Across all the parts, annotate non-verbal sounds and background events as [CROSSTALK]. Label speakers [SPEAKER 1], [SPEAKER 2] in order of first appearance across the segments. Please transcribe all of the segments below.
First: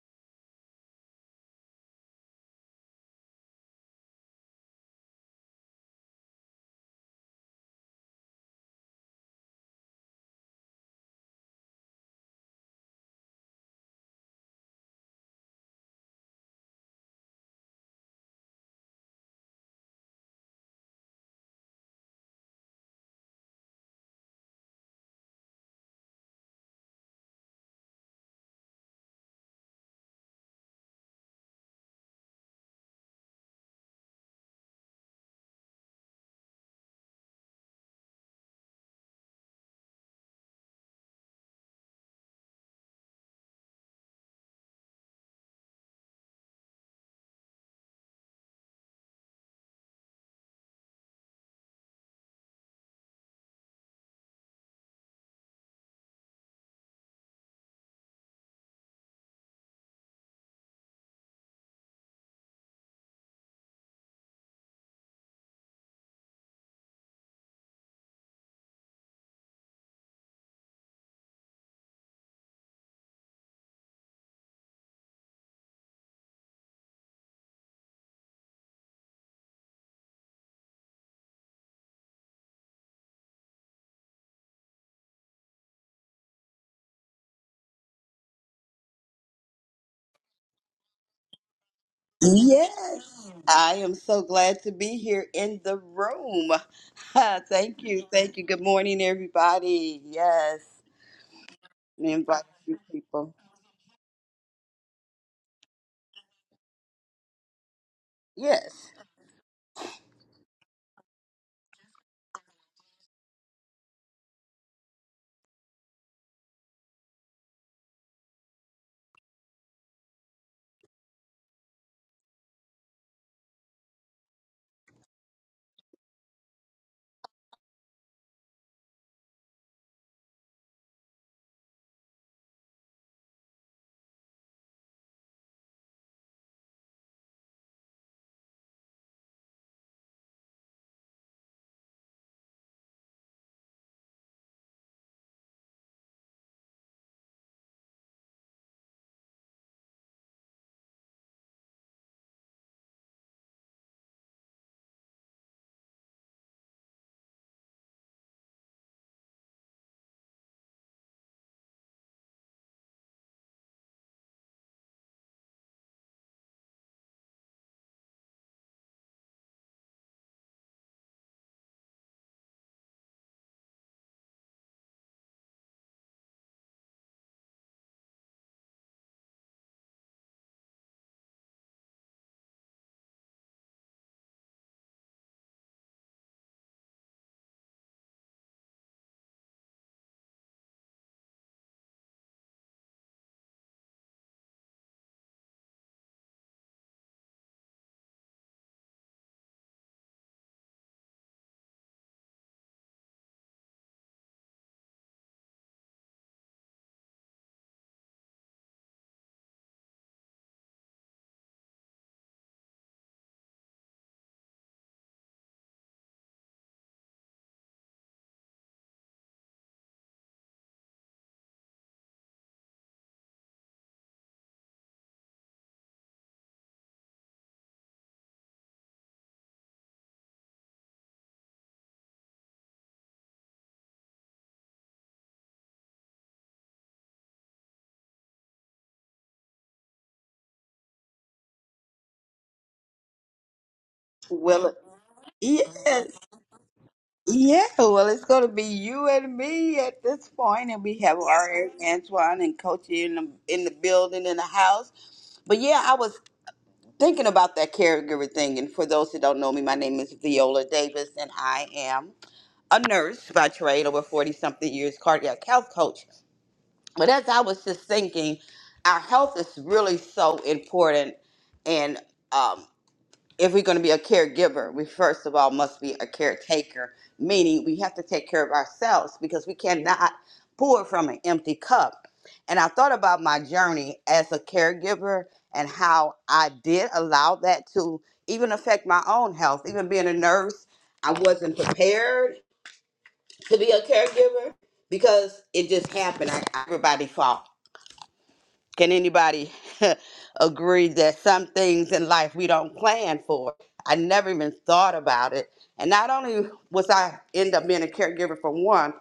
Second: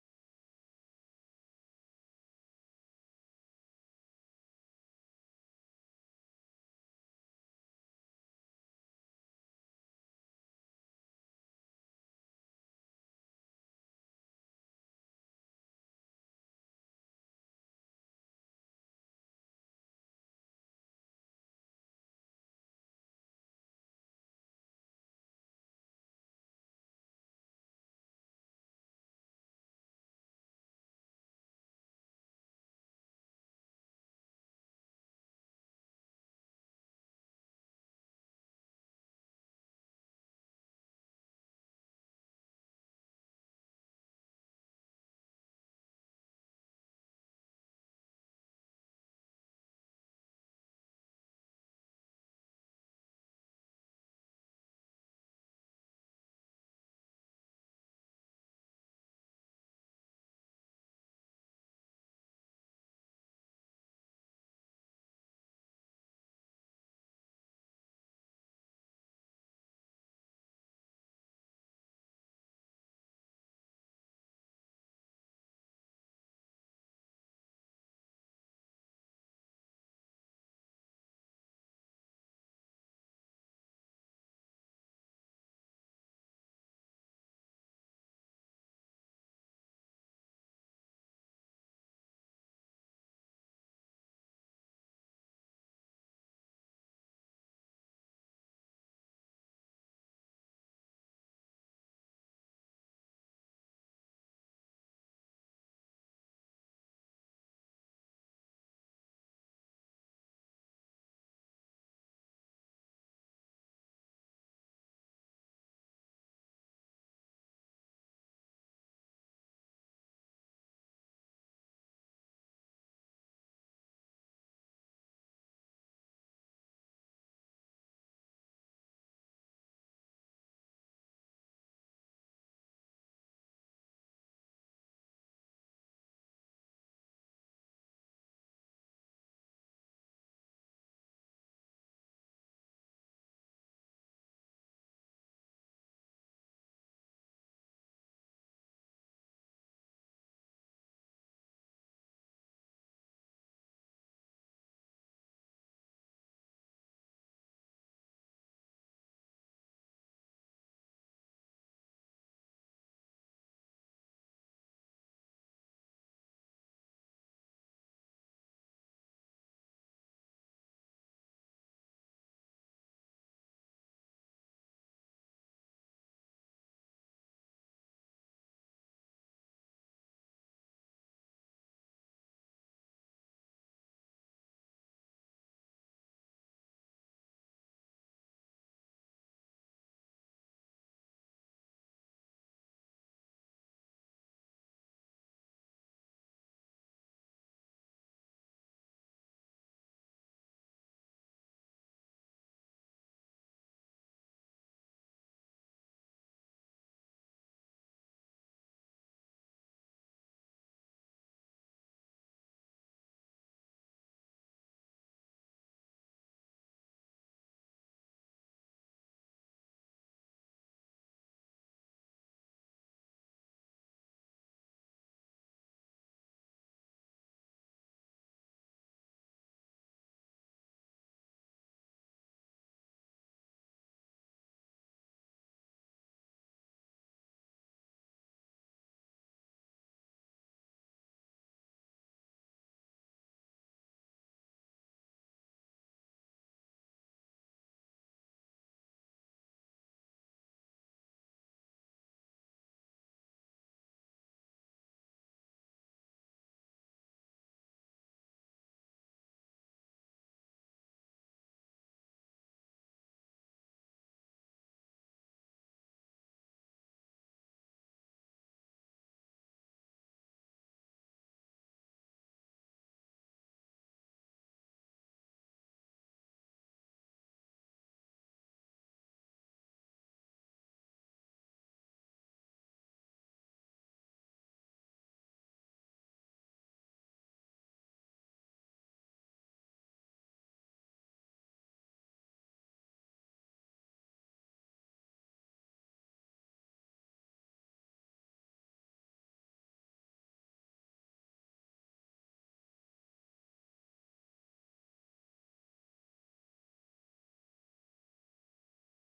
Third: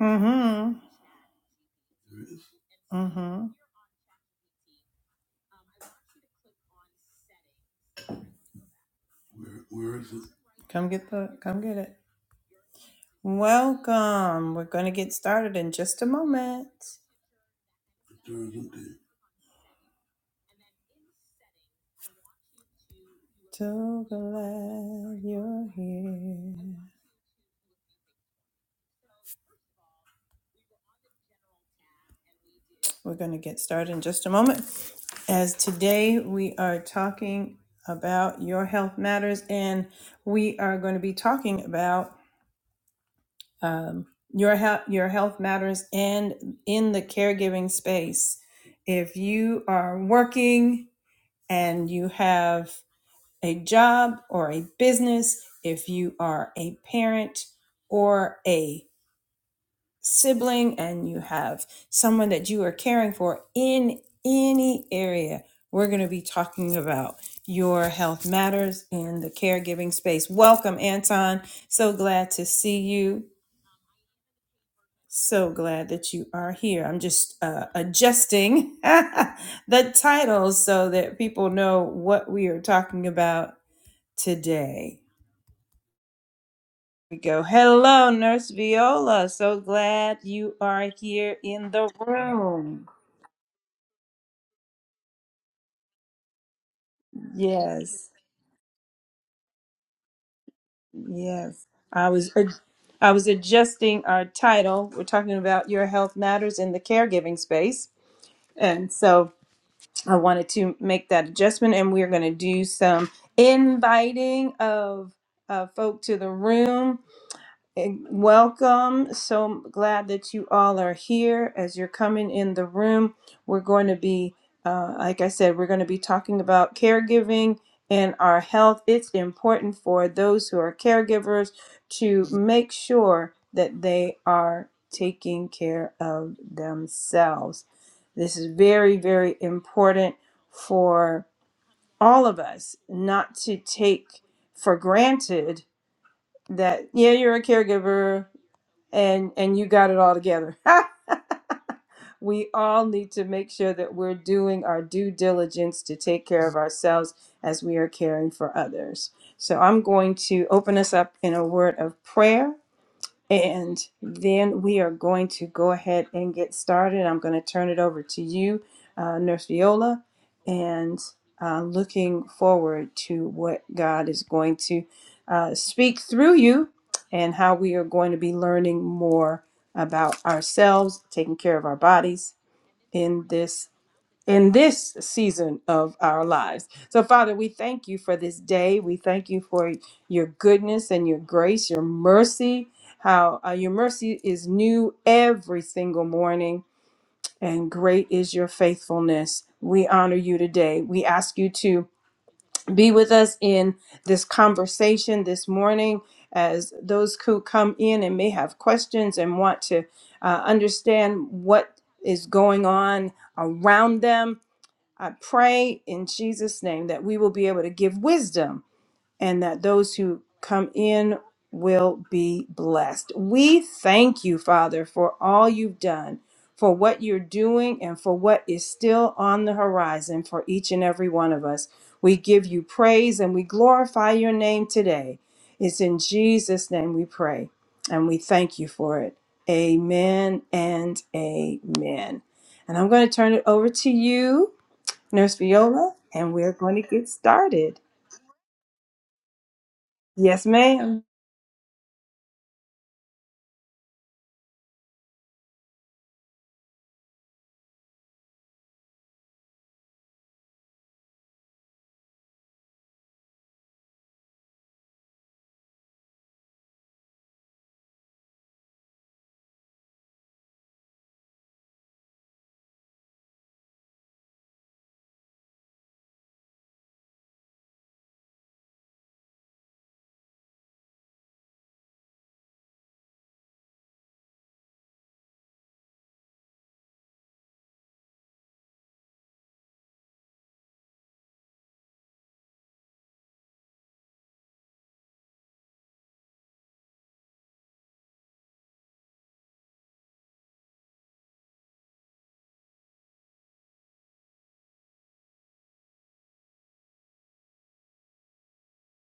[SPEAKER 1] Mm-hmm. Mm-hmm. Come get the come get it. Welcome. We're gonna get started in just a moment. So glad you're here. We're gonna get started in just a moment. As today we are talking about your health matters, and we are going to be talking about um, your health your health matters and in the caregiving space if you are working and you have a job or a business if you are a parent or a sibling and you have someone that you are caring for in any area we're going to be talking about your health matters in the caregiving space welcome anton so glad to see you So glad that you are here. I'm just uh, adjusting [LAUGHS] the titles so that people know what we are talking about today. We go, hello, Nurse Viola. So glad you are here in the room.
[SPEAKER 2] Yes, I am so glad to be here in the room. [LAUGHS] Thank you,
[SPEAKER 1] Yes,
[SPEAKER 2] thank you. Good morning, everybody. Yes,
[SPEAKER 1] yes. I
[SPEAKER 2] we
[SPEAKER 1] was
[SPEAKER 2] invite
[SPEAKER 1] ad-
[SPEAKER 2] you
[SPEAKER 1] I was
[SPEAKER 2] people.
[SPEAKER 1] adjusting our title. We're talking about your health matters in the caregiving space,
[SPEAKER 2] Yes,
[SPEAKER 1] and so I wanted to make that adjustment, and we're going to do some inviting of uh, folk to the room. Eh, Welcome. So glad that you all are here. As you're coming in the room, we're going to be, uh, like I said, we're going to be talking about caregiving and our health. It's important for those who are caregivers to make sure that they are taking care of themselves. This is very, very important for all of us not to take for granted that, yeah, you're a caregiver and and you got it all together. [LAUGHS] we all need to make sure that we're doing our due diligence to take care of ourselves as we are caring for others. So I'm going to open us up in a word of prayer and then we are going to go ahead and get started. I'm going to turn it over to you, uh, Nurse Viola, and uh, looking forward to what God is going to uh, speak through you and how we are going to be learning more about ourselves, taking care of our bodies in this in this season of our lives. So, Father, we thank you for this day. We thank you for your goodness and your grace, your mercy. How uh, your mercy is new every single morning, and great is your faithfulness. We honor you today. We ask you to be with us in this conversation this morning as those who come in and may have questions and want to uh, understand what is going on around them I pray in Jesus' name that we will be able to give wisdom and that those who come in will be blessed. We thank you, Father, for all you've done, for what you're doing, and for what is still on the horizon for each and every one of us. We give you praise and we glorify your name today. It's in Jesus' name we pray and we thank you for it. Amen and amen. And I'm going to turn it over to you.
[SPEAKER 2] well, it-
[SPEAKER 1] Nurse Viola,
[SPEAKER 2] yes,
[SPEAKER 1] and we're going to get
[SPEAKER 2] yeah.
[SPEAKER 1] started.
[SPEAKER 2] Well, it's going to be you and me at this
[SPEAKER 1] Yes,
[SPEAKER 2] point, and we
[SPEAKER 1] ma'am.
[SPEAKER 2] have our Antoine and Coach in the in the building in the house. But yeah, I was thinking about that caregiver thing, and for those who don't know me, my name is Viola Davis, and I am. a nurse by trade, over 40 something years, cardiac health coach. But as I was just thinking, our health is really so important. And um, if we're going to be a caregiver, we first of all must be a caretaker, meaning we have to take care of ourselves because we cannot pour from an empty cup. And I thought about my journey as a caregiver and how I did allow that to even affect my own health, even being a nurse. I wasn't prepared to be a caregiver because it just happened. I, everybody fought. Can anybody [LAUGHS] agree that some things in life we don't plan for? I never even thought about it. And not only was I end up being a caregiver for one,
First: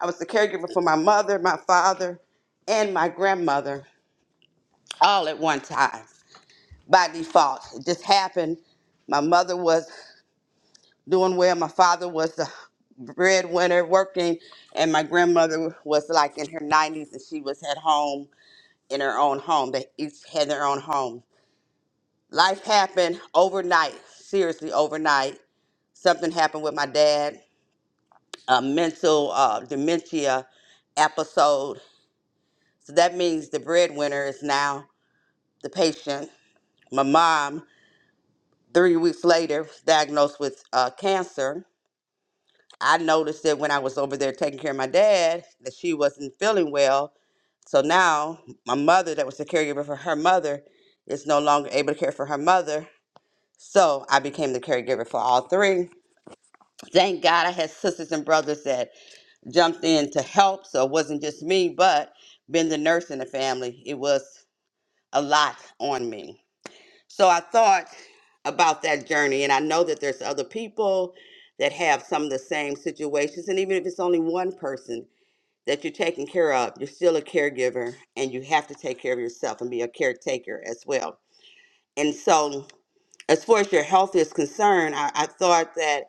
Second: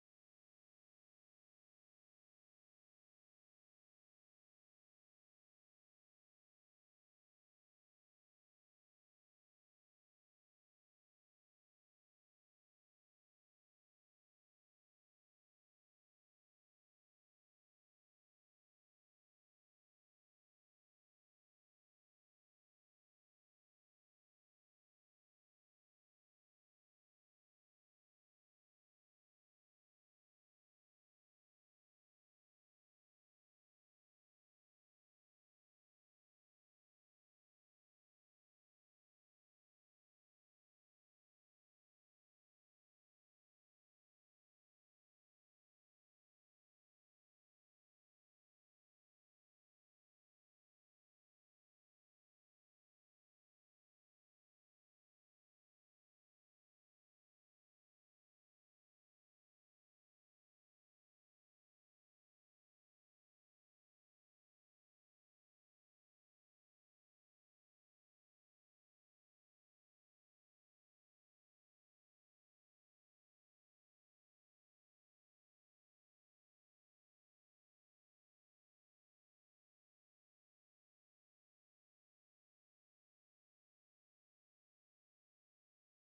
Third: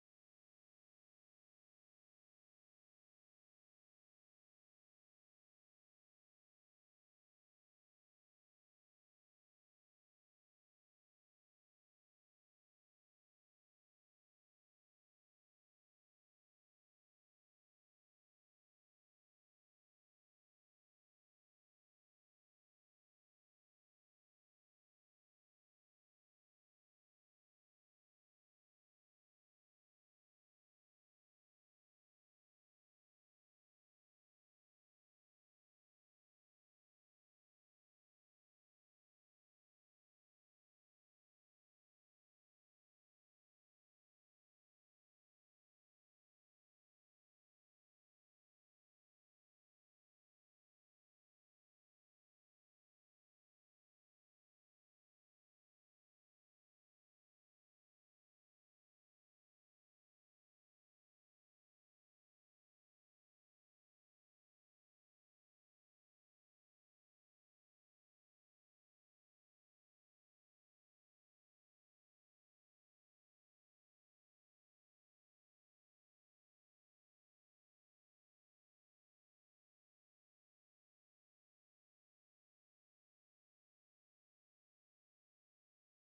[SPEAKER 2] I was the caregiver for my mother, my father, and my grandmother all at one time by default. It just happened. My mother was doing well. My father was the breadwinner working, and my grandmother was like in her 90s and she was at home in her own home. They each had their own home. Life happened overnight, seriously, overnight. Something happened with my dad, a mental uh, dementia episode. So that means the breadwinner is now the patient. My mom, three weeks later, was diagnosed with uh, cancer I noticed that when I was over there taking care of my dad, that she wasn't feeling well. So now my mother, that was the caregiver for her mother, is no longer able to care for her mother. So I became the caregiver for all three. Thank God I had sisters and brothers that jumped in to help. So it wasn't just me, but being the nurse in the family, it was a lot on me. So I thought about that journey, and I know that there's other people that have some of the same situations, and even if it's only one person that you're taken care of. You're still a caregiver and you have to take care of yourself and be a caretaker as well. And so, as far as your health is concerned, I, I thought that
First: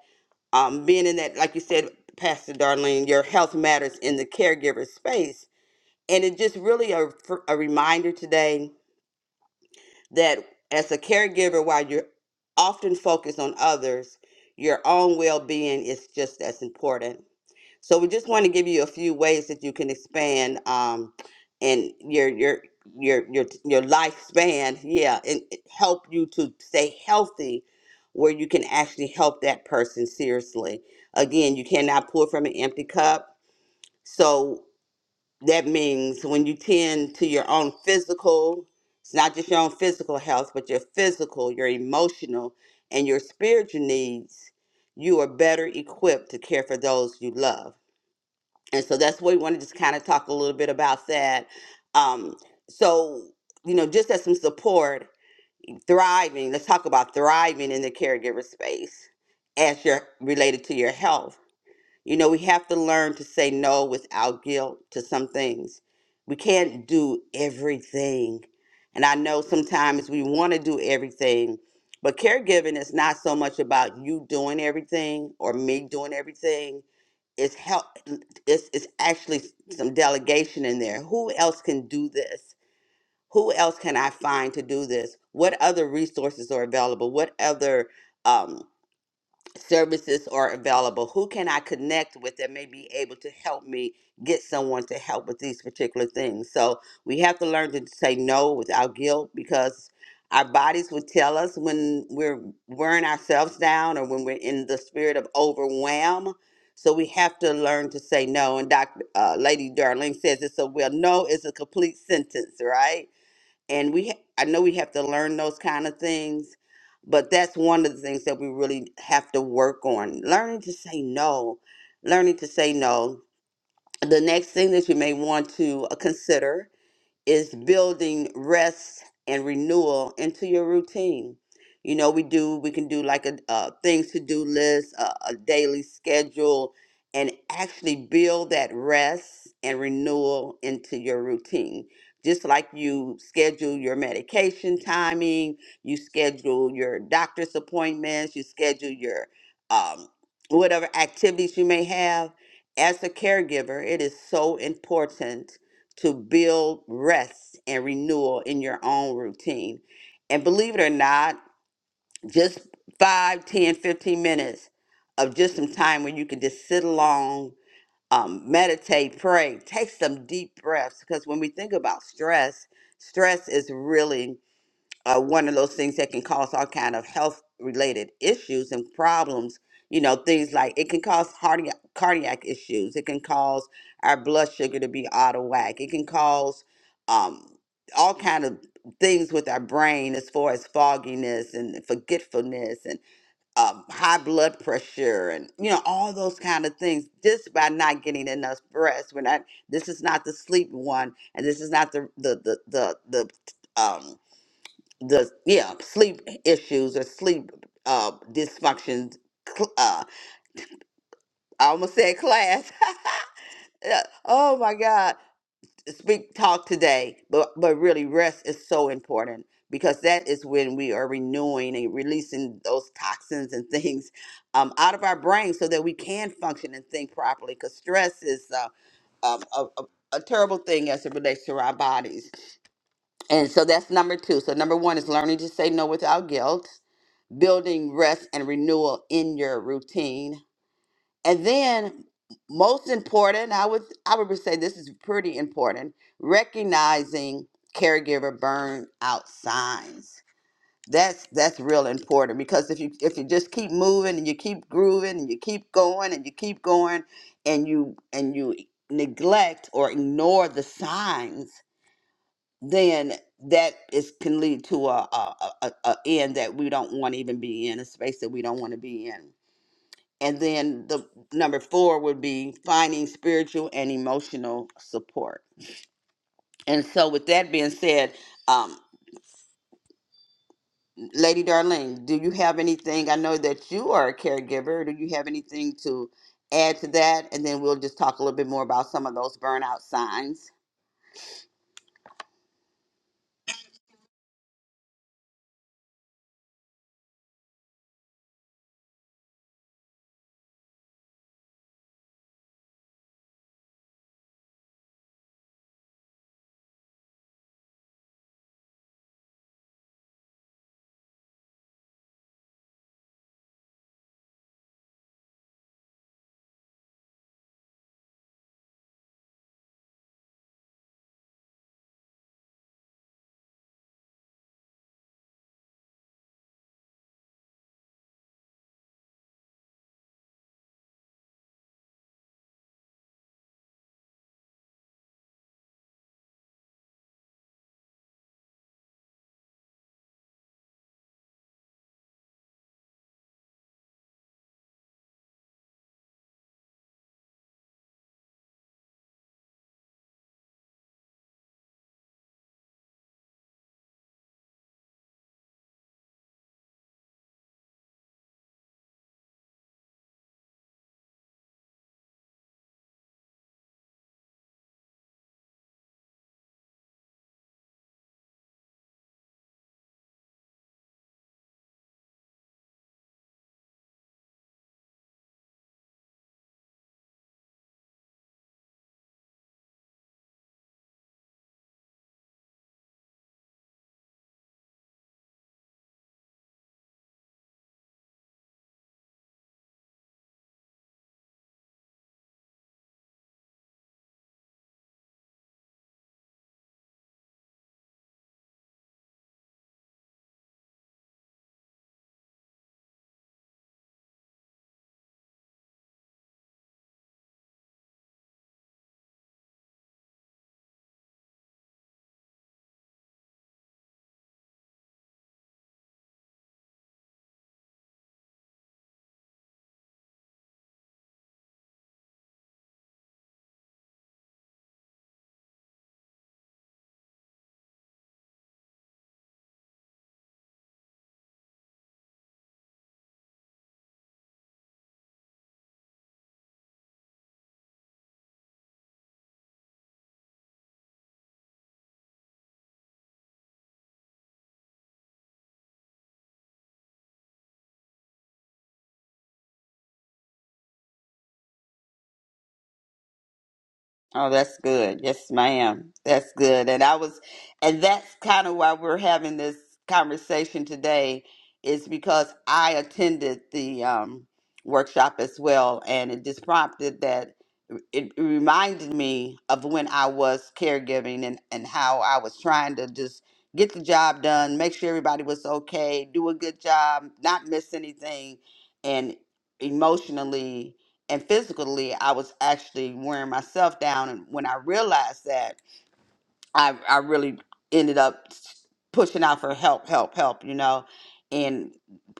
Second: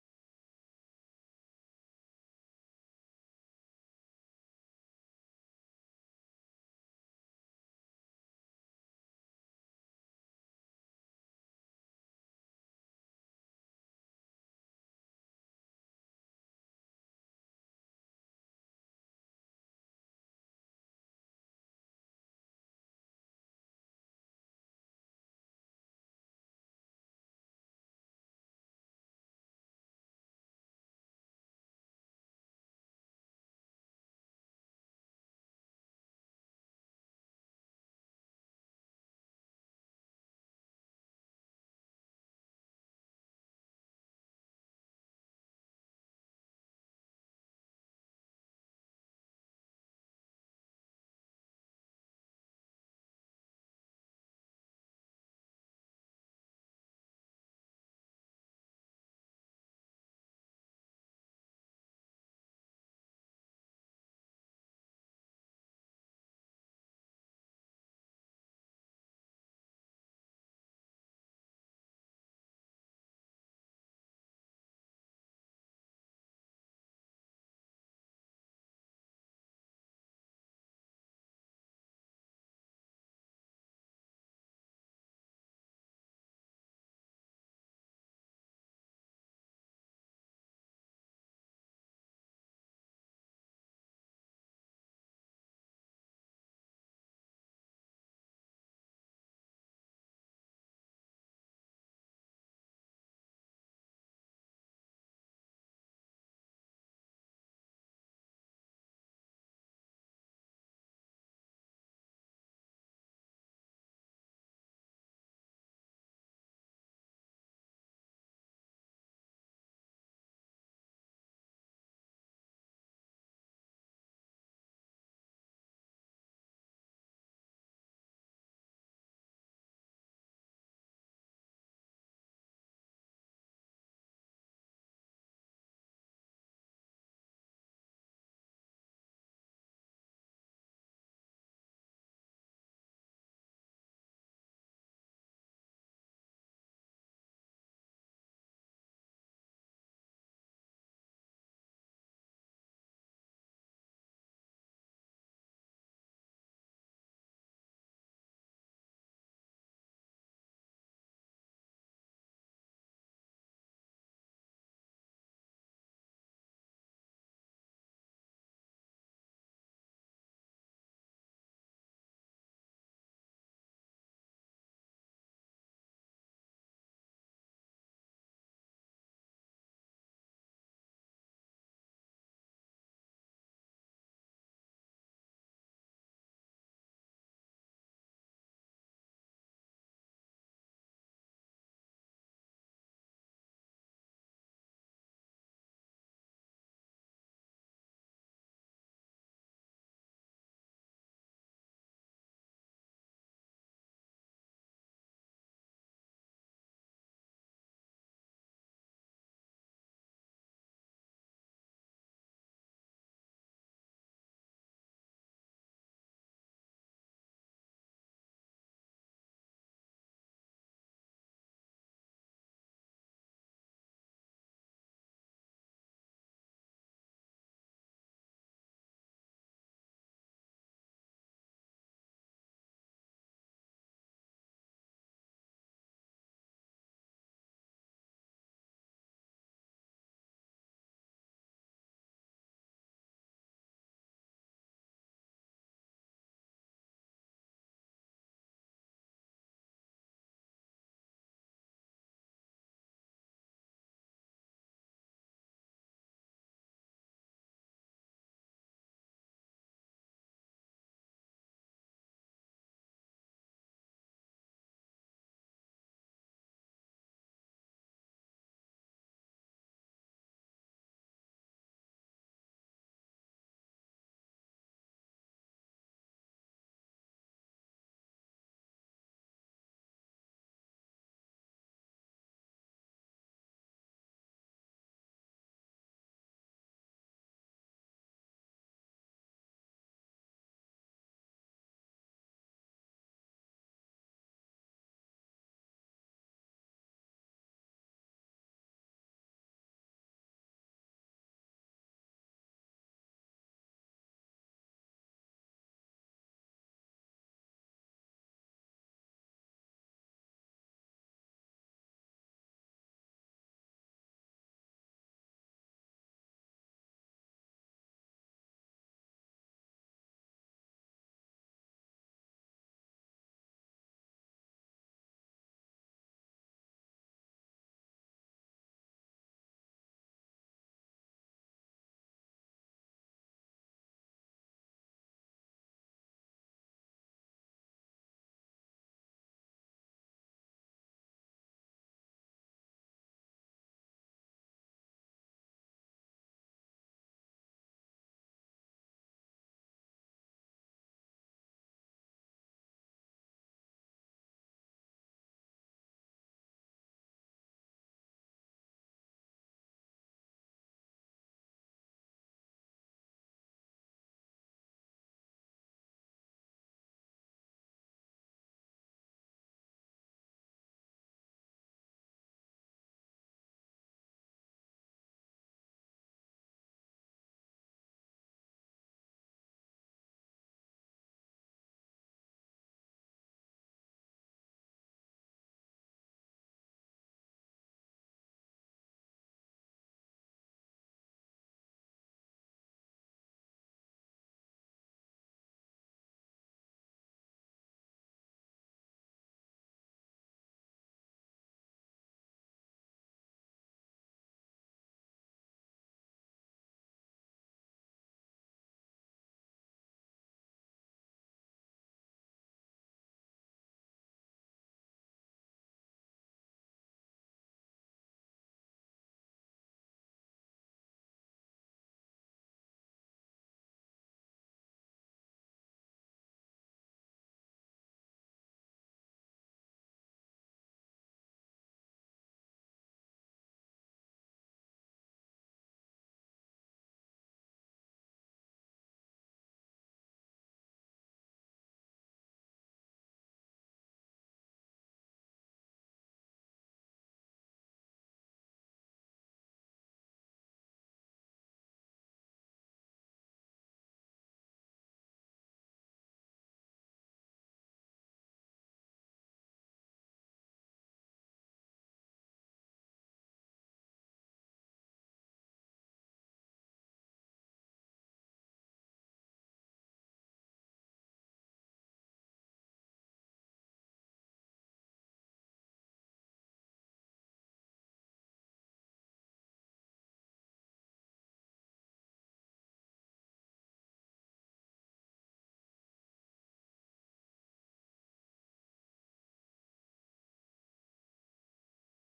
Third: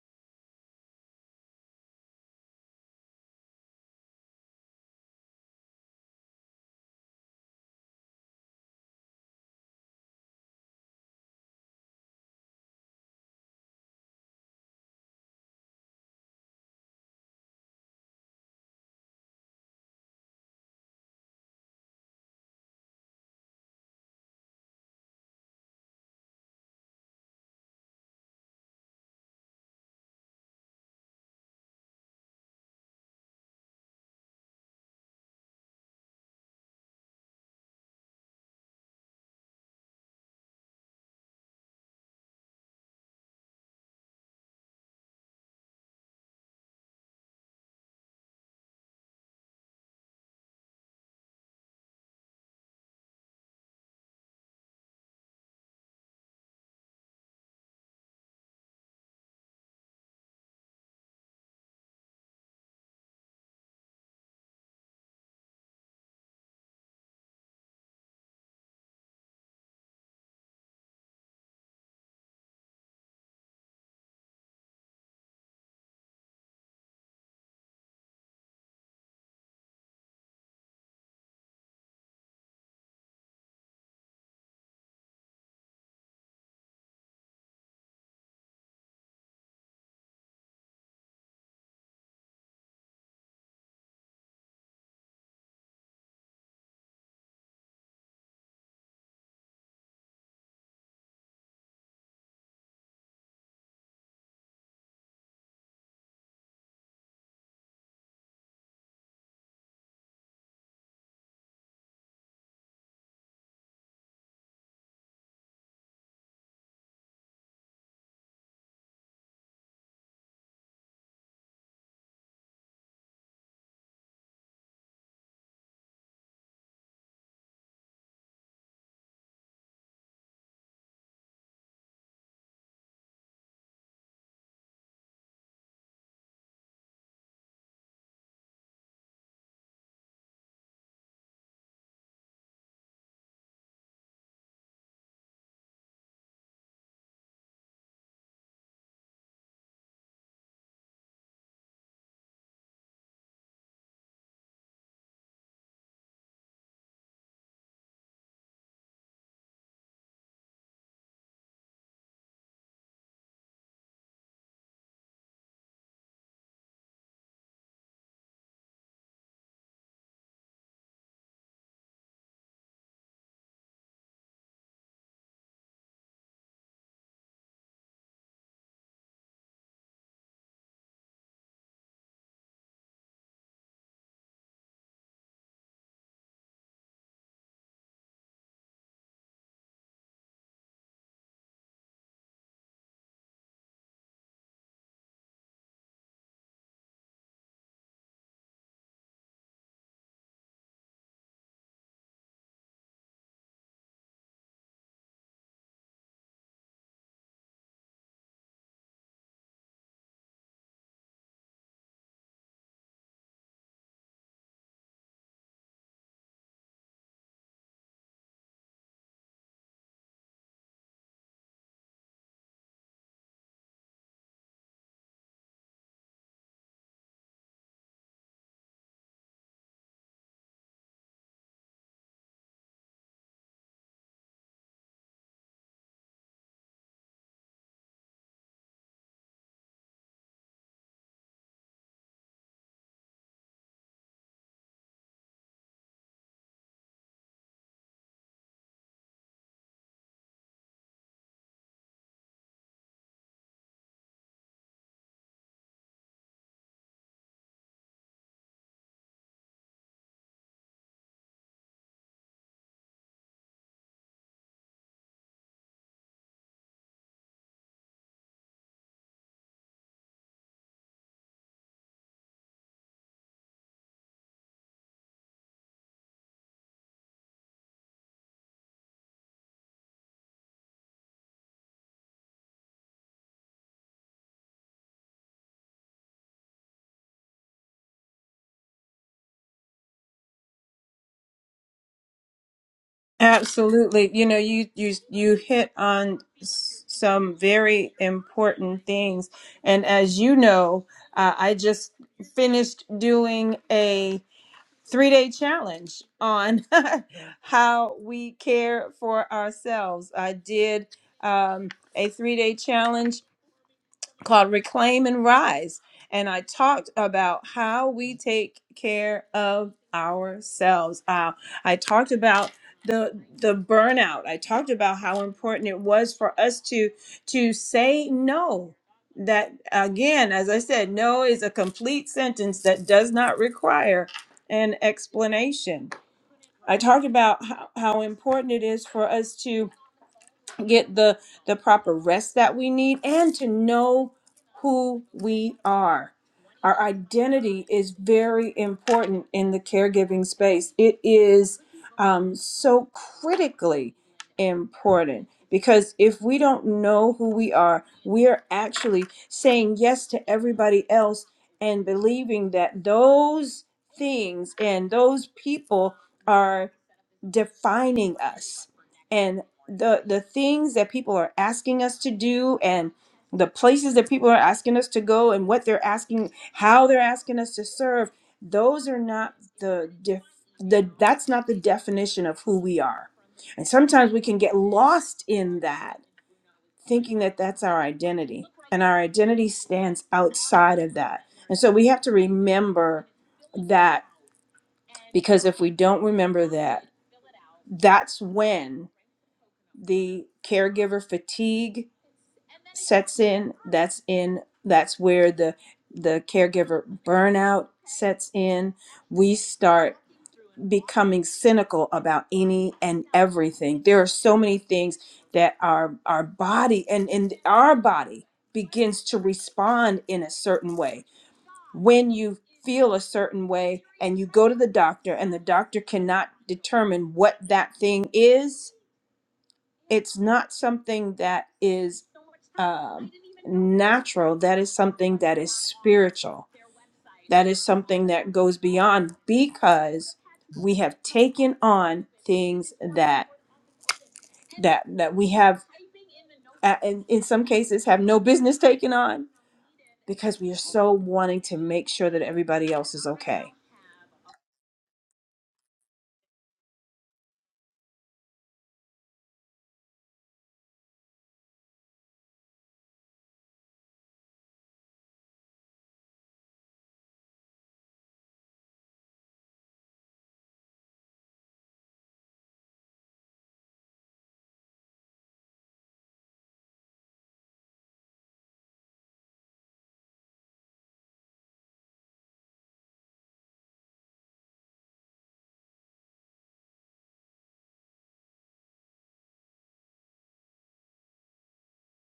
[SPEAKER 2] um, being in that, like you said, Pastor Darlene, your health matters in the caregiver space. And it just really a, a reminder today that as a caregiver, while you're often focused on others, your own well being is just as important so we just want to give you a few ways that you can expand um and your your your your your lifespan, yeah, and it help you to stay healthy where you can actually help that person seriously. Again, you cannot pour from an empty cup. So that means when you tend to your own physical, it's not just your own physical health, but your physical, your emotional, and your spiritual needs, you are better equipped to care for those you love and so that's what we want to just kind of talk a little bit about that um so you know just as some support thriving let's talk about thriving in the caregiver space as you're related to your health you know we have to learn to say no without guilt to some things we can't do everything and i know sometimes we want to do everything but caregiving is not so much about you doing everything or me doing everything it's help. It's, it's actually some delegation in there. Who else can do this? Who else can I find to do this? What other resources are available? What other? um services are available who can i connect with that may be able to help me get someone to help with these particular things so we have to learn to say no without guilt because our bodies would tell us when we're wearing ourselves down or when we're in the spirit of overwhelm so we have to learn to say no and dr uh, lady darling says it so well no is a complete sentence right and we ha- i know we have to learn those kind of things but that's one of the things that we really have to work on learning to say no learning to say no the next thing that you may want to uh, consider is building rest and renewal into your routine. You know, we do, we can do like a, uh things to do list, a, a daily schedule, and actually build that rest and renewal into your routine. Just like you schedule your medication timing, you schedule your doctor's appointments, you schedule your um, whatever activities you may have. As a caregiver, it is so important to build rest and renewal in your own routine. And believe it or not, just 5, 10, 15 minutes of just some time where you can just sit along, um, meditate, pray, take some deep breaths. Because when we think about stress, stress is really uh, one of those things that can cause all kind of health related issues and problems you know things like it can cause cardiac cardiac issues it can cause our blood sugar to be out of whack it can cause um, all kind of things with our brain as far as fogginess and forgetfulness and um, high blood pressure and you know all those kind of things just by not getting enough rest we're not this is not the sleep one and this is not the the the the, the um the yeah sleep issues or sleep uh dysfunctions cl- uh i almost said class [LAUGHS] Yeah, oh my god speak talk today but but really rest is so important because that is when we are renewing and releasing those toxins and things um, out of our brain so that we can function and think properly because stress is uh, um, a, a, a terrible thing as it relates to our bodies. And so that's number two. So number one is learning to say no without guilt. building rest and renewal in your routine. And then most important, I would I would say this is pretty important, recognizing caregiver burnout signs. That's that's real important because if you if you just keep moving and you keep grooving and you keep going and you keep going and you and you neglect or ignore the signs then that is can lead to a a, a, a a end that we don't want to even be in a space that we don't want to be in and then the number four would be finding spiritual and emotional support and so with that being said um, lady Darlene, do you have anything i know that you are a caregiver do you have anything to add to that and then we'll just talk a little bit more about some of those burnout signs
[SPEAKER 1] Absolutely. You know, you you you hit on s- some very important things, and as you know, uh, I just finished doing a three-day challenge on [LAUGHS] how we care for ourselves. I did um, a three-day challenge called Reclaim and Rise. And I talked about how we take care of ourselves. Uh, I talked about the the burnout. I talked about how important it was for us to to say no. That again, as I said, no is a complete sentence that does not require an explanation. I talked about how, how important it is for us to get the the proper rest that we need and to know who we are our identity is very important in the caregiving space it is um, so critically important because if we don't know who we are we are actually saying yes to everybody else and believing that those things and those people defining us and the the things that people are asking us to do and the places that people are asking us to go and what they're asking how they're asking us to serve those are not the def- the that's not the definition of who we are and sometimes we can get lost in that thinking that that's our identity and our identity stands outside of that and so we have to remember that because if we don't remember that that's when the caregiver fatigue sets in that's in that's where the the caregiver burnout sets in we start becoming cynical about any and everything there are so many things that our our body and and our body begins to respond in a certain way when you feel a certain way and you go to the doctor and the doctor cannot determine what that thing is it's not something that is um, natural. That is something that is spiritual. That is something that goes beyond because we have taken on things that that that we have uh, in, in some cases have no business taking on because we are so wanting to make sure that everybody else is okay.
[SPEAKER 2] Oh, that's good. Yes, ma'am. That's good. And I was, and that's kind of why we're having this conversation today, is because I attended the um, workshop as well, and it just prompted that it reminded me of when I was caregiving and, and how I was trying to just get the job done, make sure everybody was okay, do a good job, not miss anything, and emotionally and physically i was actually wearing myself down and when i realized that i, I really ended up s- pushing out for help help help you know and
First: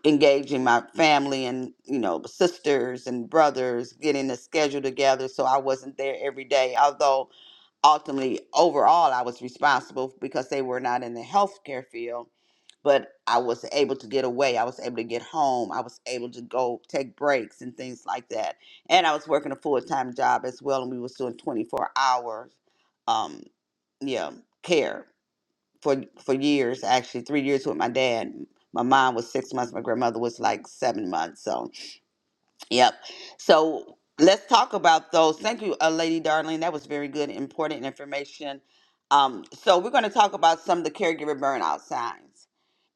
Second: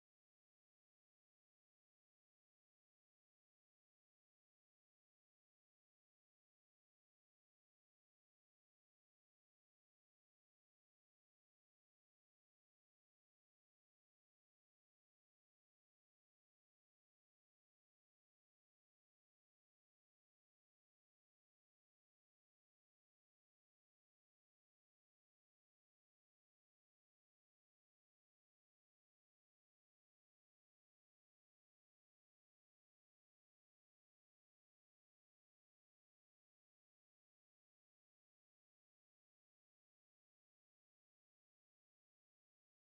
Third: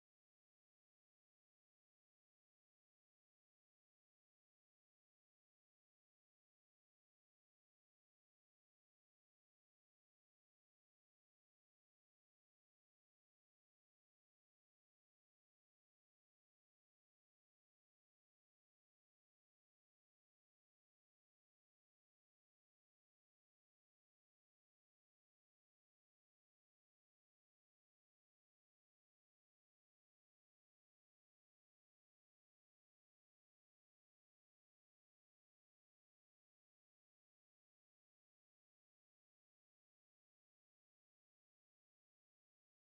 [SPEAKER 2] engaging my family and you know sisters and brothers getting a schedule together so i wasn't there every day although ultimately overall I was responsible because they were not in the healthcare field, but I was able to get away. I was able to get home. I was able to go take breaks and things like that. And I was working a full time job as well, and we was doing twenty four hours, um, yeah, care for for years. Actually, three years with my dad. My mom was six months. My grandmother was like seven months. So. Yep. So let's talk about those. Thank you, uh, Lady Darling. That was very good, important information. Um, so we're going to talk about some of the caregiver burnout signs.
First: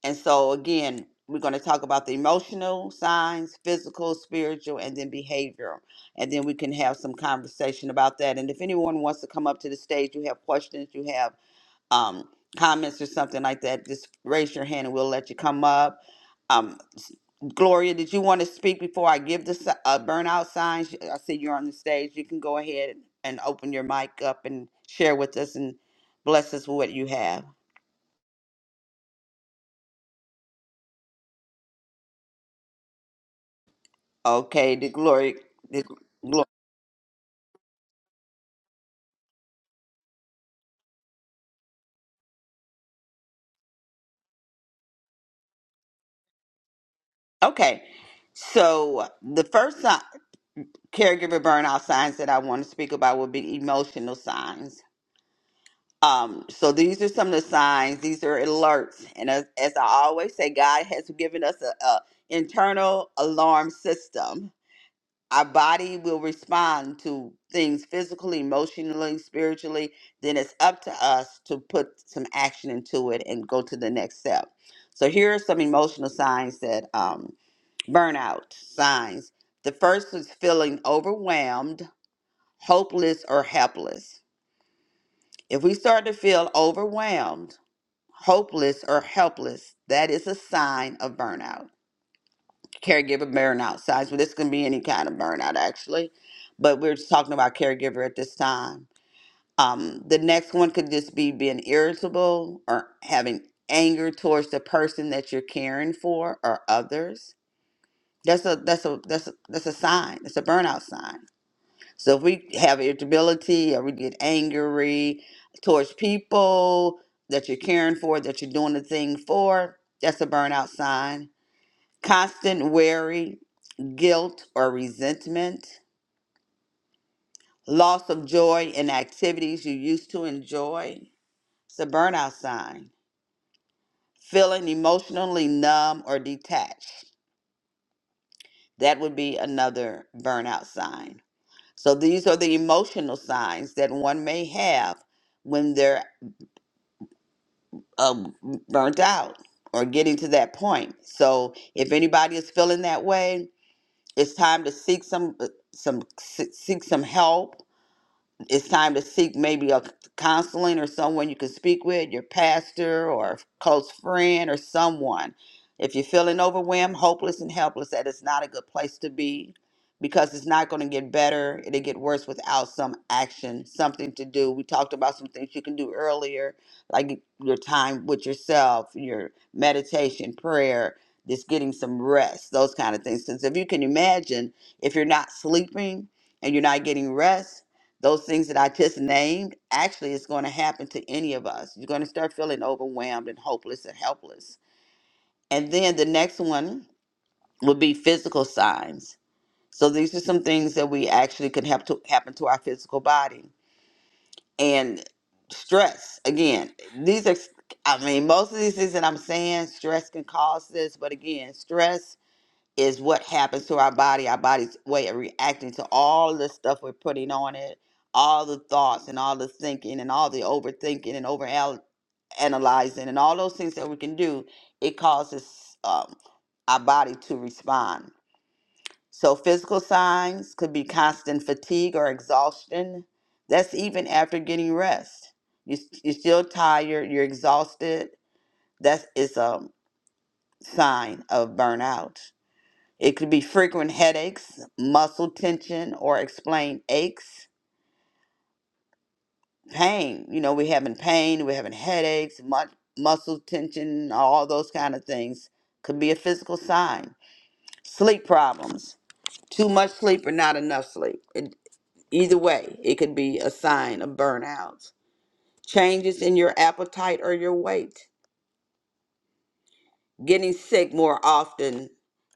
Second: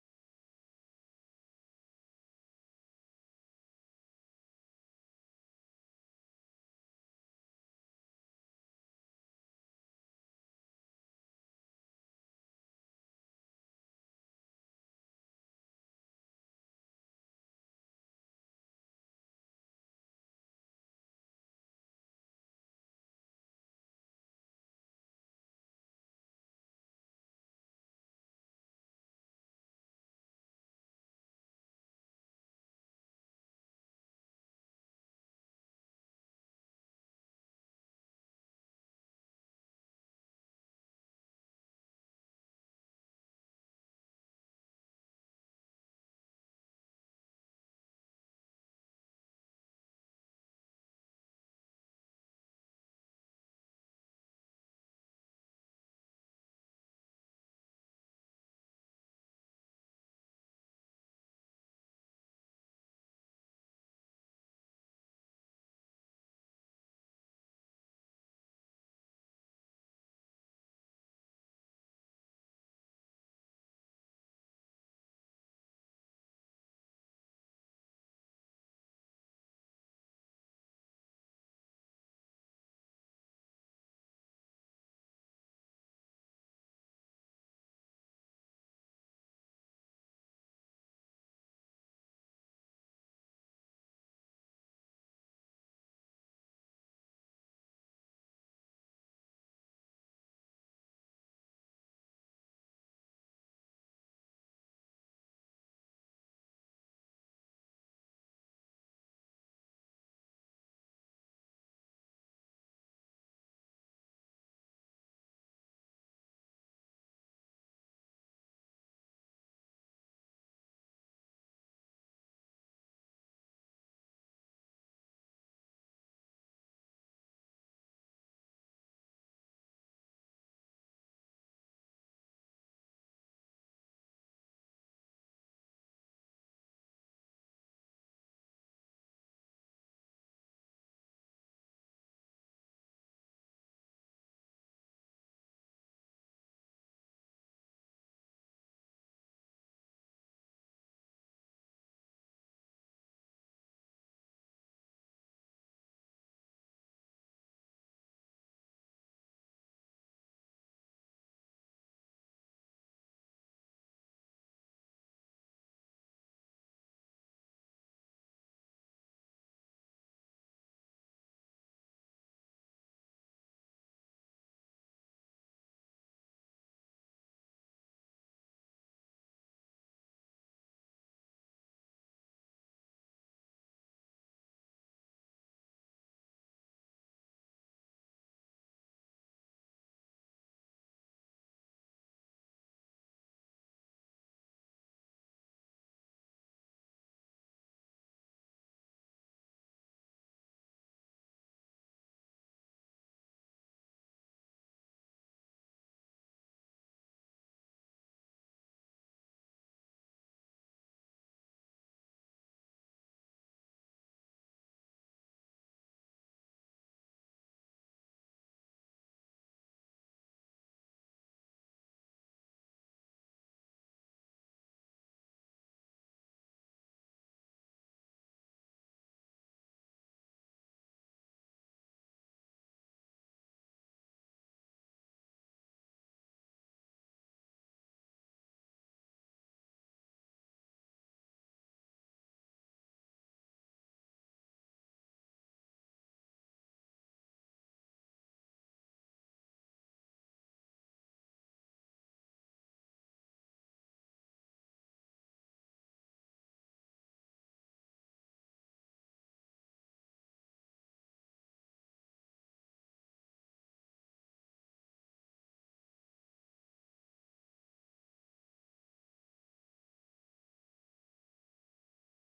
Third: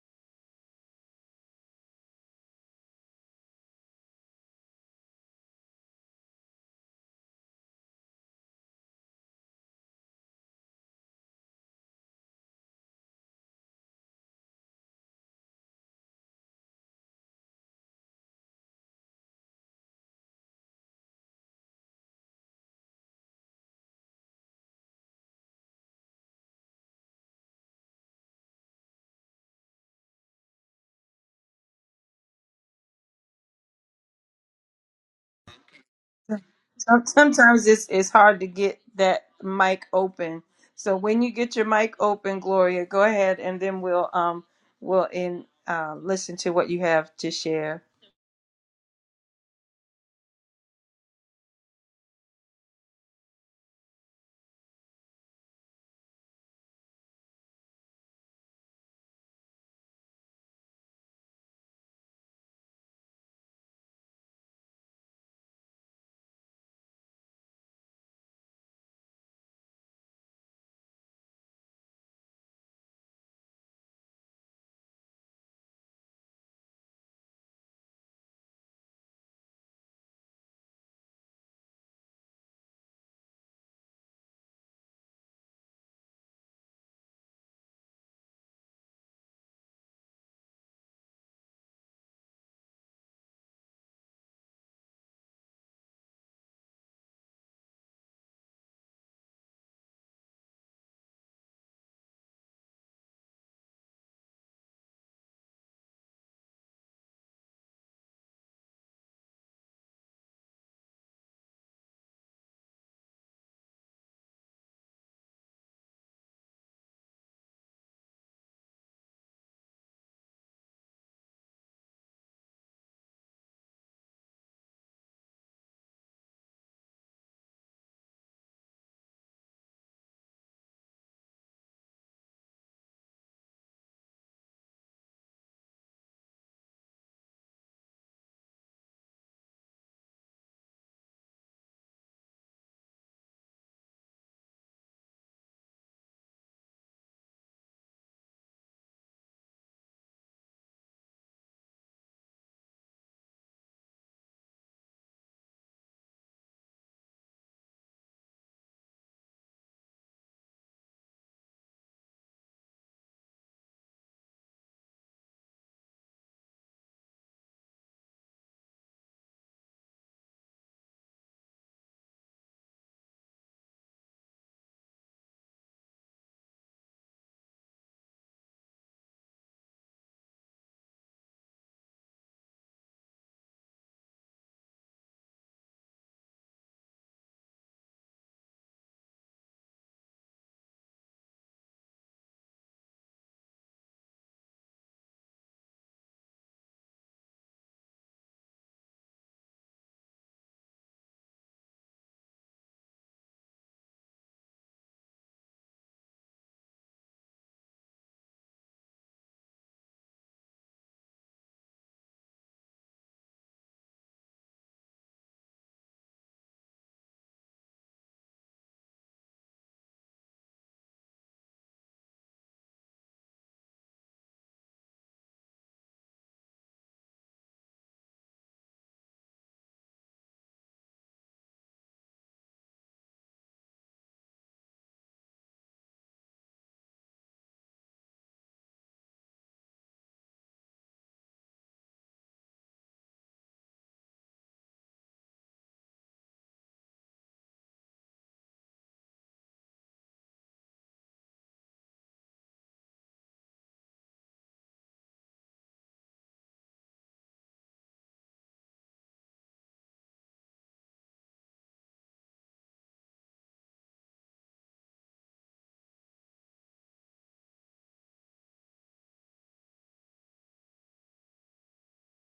[SPEAKER 2] And so again, we're going to talk about the emotional signs, physical, spiritual, and then behavioral. And then we can have some conversation about that. And if anyone wants to come up to the stage, you have questions, you have um, comments or something like that, just raise your hand and we'll let you come up. Um, s- Gloria, did you want to speak before I give the si- uh, burnout signs? I see you're on the stage. You can go ahead and open your mic up and share with us and bless us with what you have. Okay, did Gloria? Did Gloria?
[SPEAKER 1] Some- Sometimes it's it's hard to get that mic open. So when you get your mic open, Gloria, go ahead, and then we'll um we'll in uh, listen to what you have to share.
[SPEAKER 2] Okay. So the first si- caregiver burnout signs that I want to speak about would be emotional signs Um, so these are some of the signs. These are alerts, and as, as I always say, God has given us a, a internal alarm system. Our body will respond to things physically, emotionally, spiritually. Then it's up to us to put some action into it and go to the next step. So here are some emotional signs that um, burnout signs. The first is feeling overwhelmed, hopeless, or helpless. If we start to feel overwhelmed hopeless or helpless, that is a sign of burnout. Caregiver burnout signs, but this can be any kind of burnout actually. But we're just talking about caregiver at this time. Um, the next one could just be being irritable or having anger towards the person that you're caring for or others. That's a that's a that's a, that's a sign. That's a burnout sign so if we have irritability or we get angry towards people that you're caring for, that you're doing the thing for, that's a burnout sign. Constant worry, guilt, or resentment. Loss of joy in activities you used to enjoy. It's a burnout sign. Feeling emotionally numb or detached. That would be another burnout sign. So these are the emotional signs that one may have when they're. uh, burnt out or getting to that point. So if anybody is feeling that way, it's time to seek some uh, some seek some help it's time to seek maybe a counseling or someone you can speak with, your pastor or close friend or someone. If you're feeling overwhelmed, hopeless, and helpless, that is not a good place to be because it's not going to get better. It'll get worse without some action, something to do. We talked about some things you can do earlier, like your time with yourself, your meditation, prayer, just getting some rest, those kind of things. Because if you can imagine, if you're not sleeping and you're not getting rest, those things that I just named actually is going to happen to any of us. You're going to start feeling overwhelmed and hopeless and helpless. And then the next one would be physical signs. So these are some things that we actually could have to happen to our physical body. And stress, again, these are, I mean, most of these things that I'm saying, stress can cause this, but again, stress is what happens to our body, our body's way of reacting to all the stuff we're putting on it, all the thoughts and all the thinking and all the overthinking and over analyzing and all those things that we can do. It causes um, our body to respond. So, physical signs could be constant fatigue or exhaustion. That's even after getting rest. You, you're still tired, you're exhausted. That is a sign of burnout it could be frequent headaches, muscle tension, or explained aches, pain. You know, we're having pain, we're having headaches, mu- muscle tension, all those kind of things. Could be a physical sign. Sleep problems, too much sleep or not enough sleep. It, either way, it could be a sign of burnout. Changes in your appetite or your weight. Getting sick more often,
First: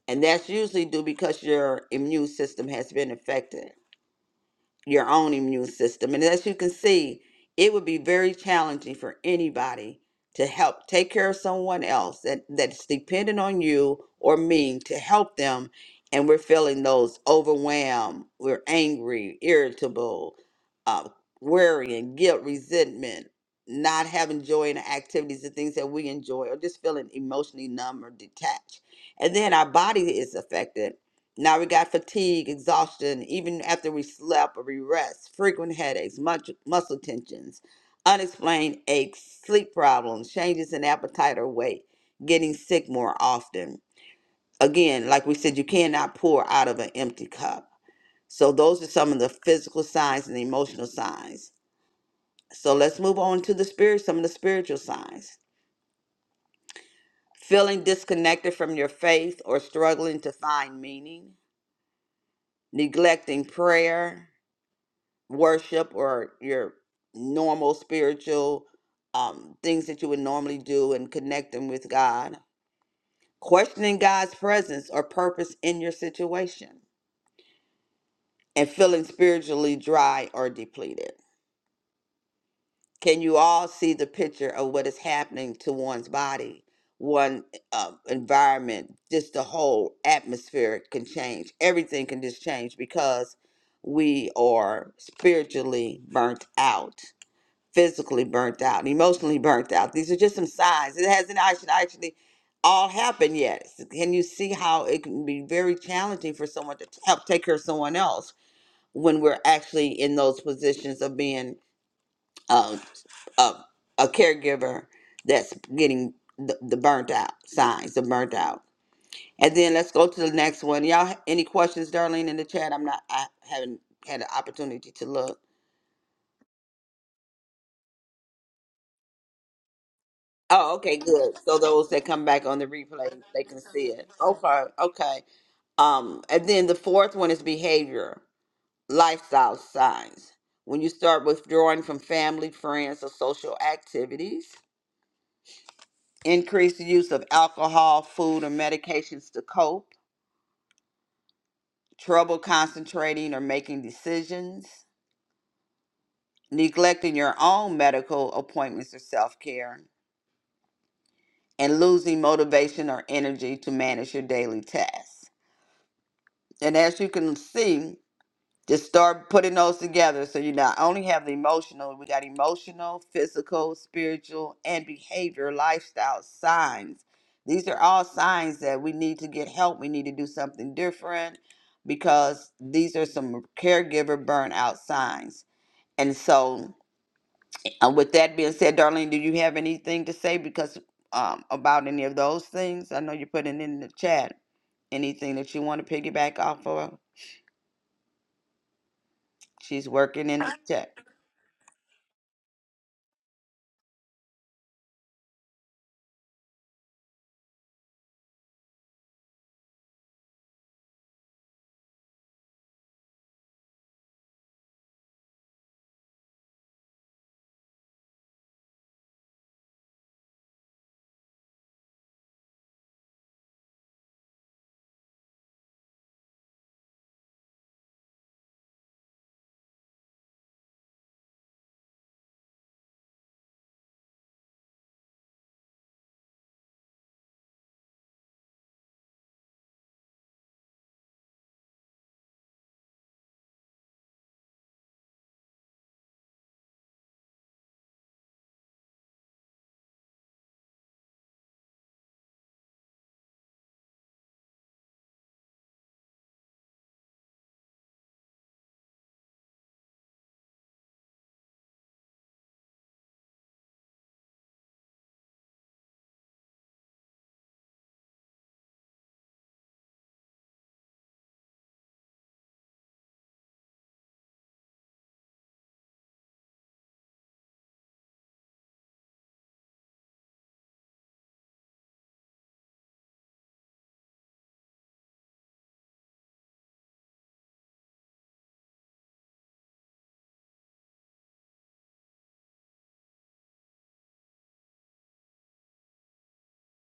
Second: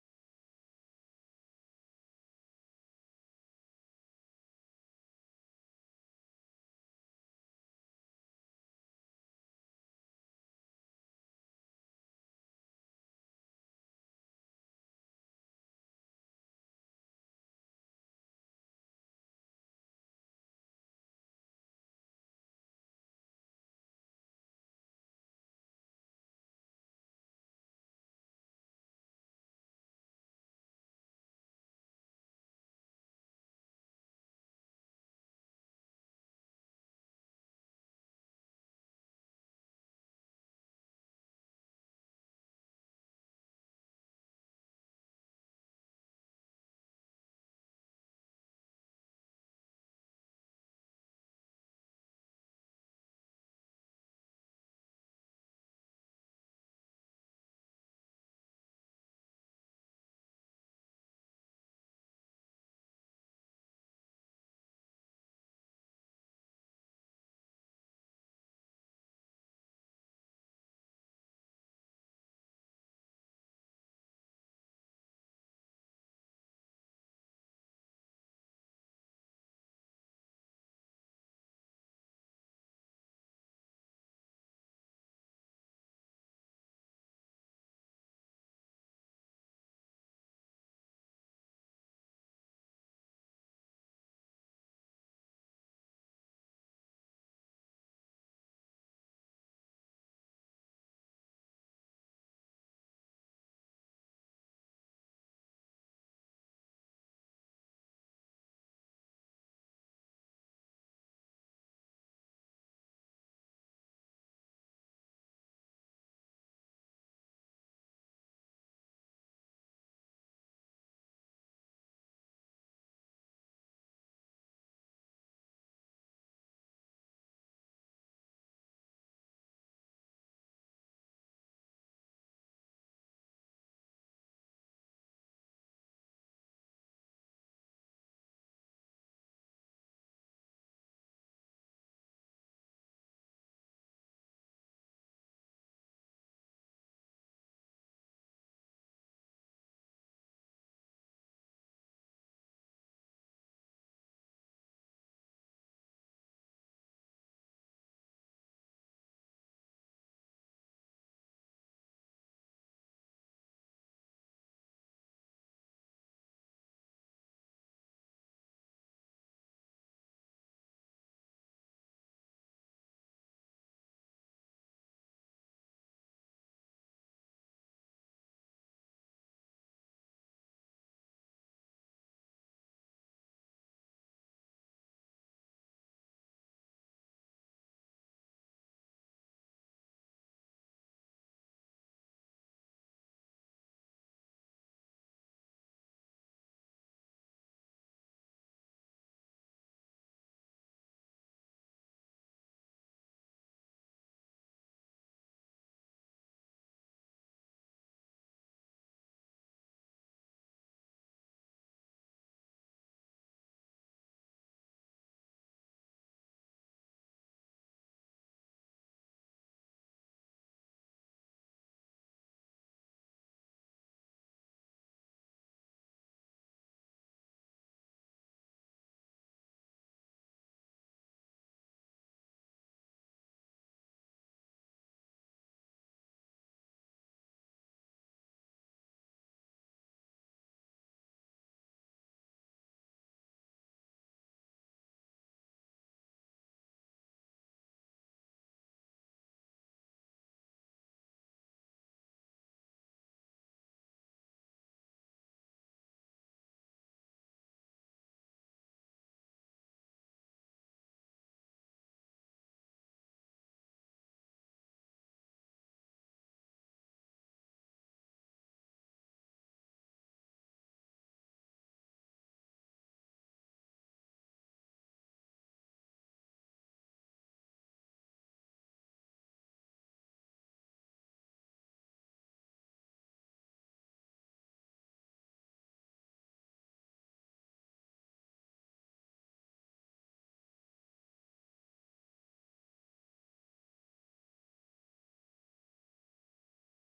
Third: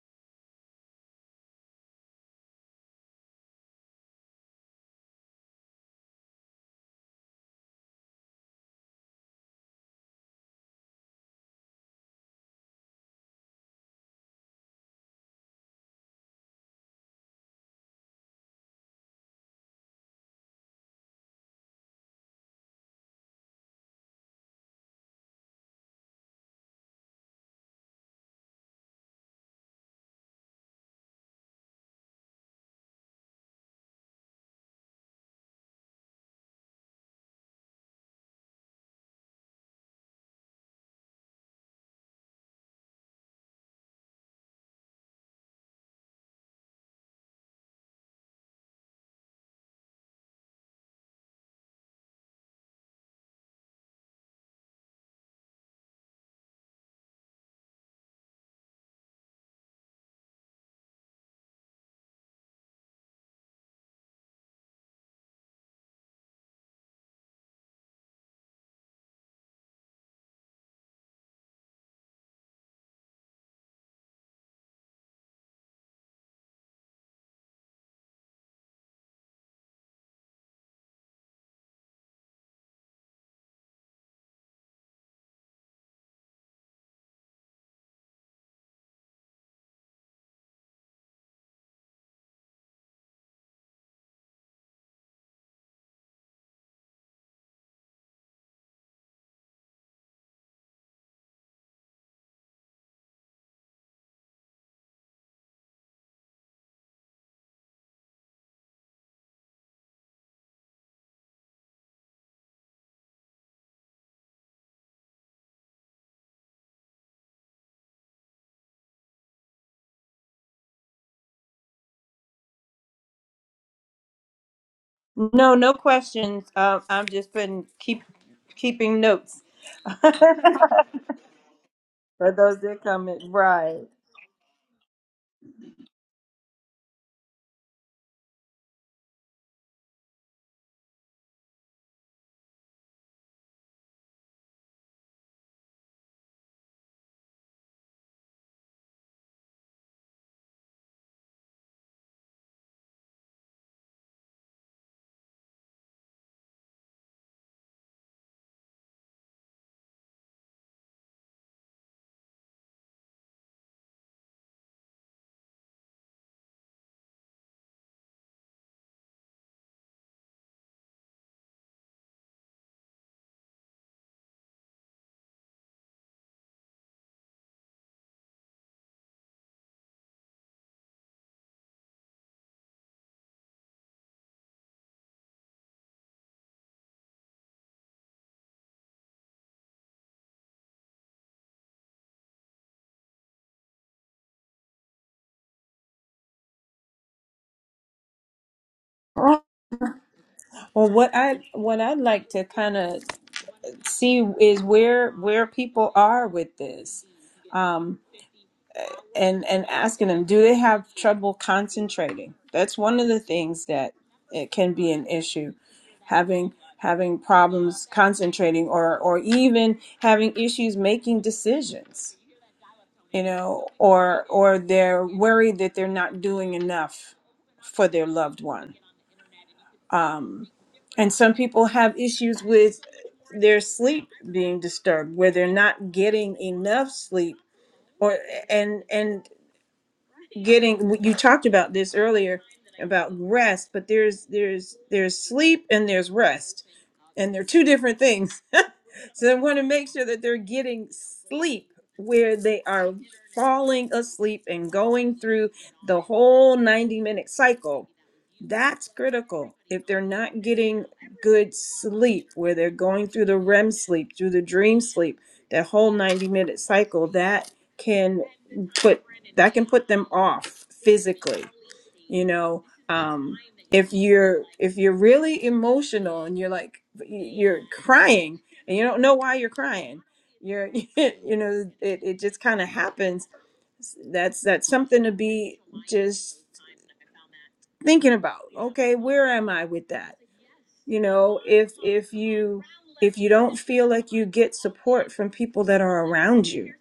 [SPEAKER 2] and that's usually due because your immune system has been affected your own immune system. And as you can see, it would be very challenging for anybody to help take care of someone else that, that's dependent on you or me to help them. And we're feeling those overwhelmed, we're angry, irritable, uh, worrying, guilt, resentment, not having joy in the activities and things that we enjoy, or just feeling emotionally numb or detached. And then our body is affected now we got fatigue, exhaustion, even after we slept or we rest, frequent headaches, much muscle tensions, unexplained aches, sleep problems, changes in appetite or weight, getting sick more often. Again, like we said, you cannot pour out of an empty cup. So those are some of the physical signs and the emotional signs. So let's move on to the spirit, some of the spiritual signs. Feeling disconnected from your faith or struggling to find meaning, neglecting prayer, worship or your normal spiritual um, things that you would normally do and connecting with God, questioning God's presence or purpose in your situation, and feeling spiritually dry or depleted. Can you all see the picture of what is happening to one's body, one uh, environment, just the whole atmosphere can change? Everything can just change because we are spiritually burnt out physically burnt out, emotionally burnt out. These are just some signs. It hasn't actually actually all happened yet. Can you see how it can be very challenging for someone to help take care of someone else when we're actually in those positions of being um, a, a caregiver that's getting the, the burnt out signs, the burnt out. And then let's go to the next one. Y'all, ha- any questions, Darlene, in the chat? I'm not. I haven't had an opportunity to look.
[SPEAKER 1] No, no questions. Um, I'm just putting keep keeping notes [LAUGHS]
[SPEAKER 2] Oh,
[SPEAKER 1] for
[SPEAKER 2] okay, good. So those that come back on
[SPEAKER 1] those
[SPEAKER 2] the
[SPEAKER 1] that come
[SPEAKER 2] replay,
[SPEAKER 1] in.
[SPEAKER 2] they can see
[SPEAKER 1] Right.
[SPEAKER 2] it. Okay, okay. Um, and then the fourth one is behavior, lifestyle signs. When you start withdrawing from family, friends, or social activities, increase the use of alcohol, food, or medications to cope, trouble concentrating or making decisions, neglecting your own medical appointments or self care, and losing motivation or energy to manage your daily tasks. And as you can see, just start putting those together. So you not only have the emotional, we got emotional, physical, spiritual, and behavior lifestyle signs. These are all signs that we need to get help. We need to do something different because these are some caregiver burnout signs. And so, uh, with that being said, Darlene, do you have anything to say because um, about any of those things? I know you're putting in the chat anything that you want to piggyback off of.
[SPEAKER 1] Oh,
[SPEAKER 2] She's working in the
[SPEAKER 1] Well,
[SPEAKER 2] chat.
[SPEAKER 1] what I what I'd like to kind of see is where where people are with this. and and asking them do they have trouble concentrating that's one of the things that it can be an issue having having problems concentrating or or even having issues making decisions you know or or they're worried that they're not doing enough for their loved one um and some people have issues with their sleep being disturbed where they're not getting enough sleep or and and getting you talked about this earlier about rest but there's there's there's sleep and there's rest and they're two different things [LAUGHS] so they want to make sure that they're getting sleep where they are falling asleep and going through the whole 90 minute cycle that's critical if they're not getting good sleep where they're going through the rem sleep through the dream sleep that whole 90 minute cycle that can put that can put them off physically you know um if you're if you're really emotional and you're like you're crying and you don't know why you're crying you're [LAUGHS] you know it, it just kind of happens that's that's something to be just thinking about okay where am i with that you know if if you if you don't feel like you get support from people that are around you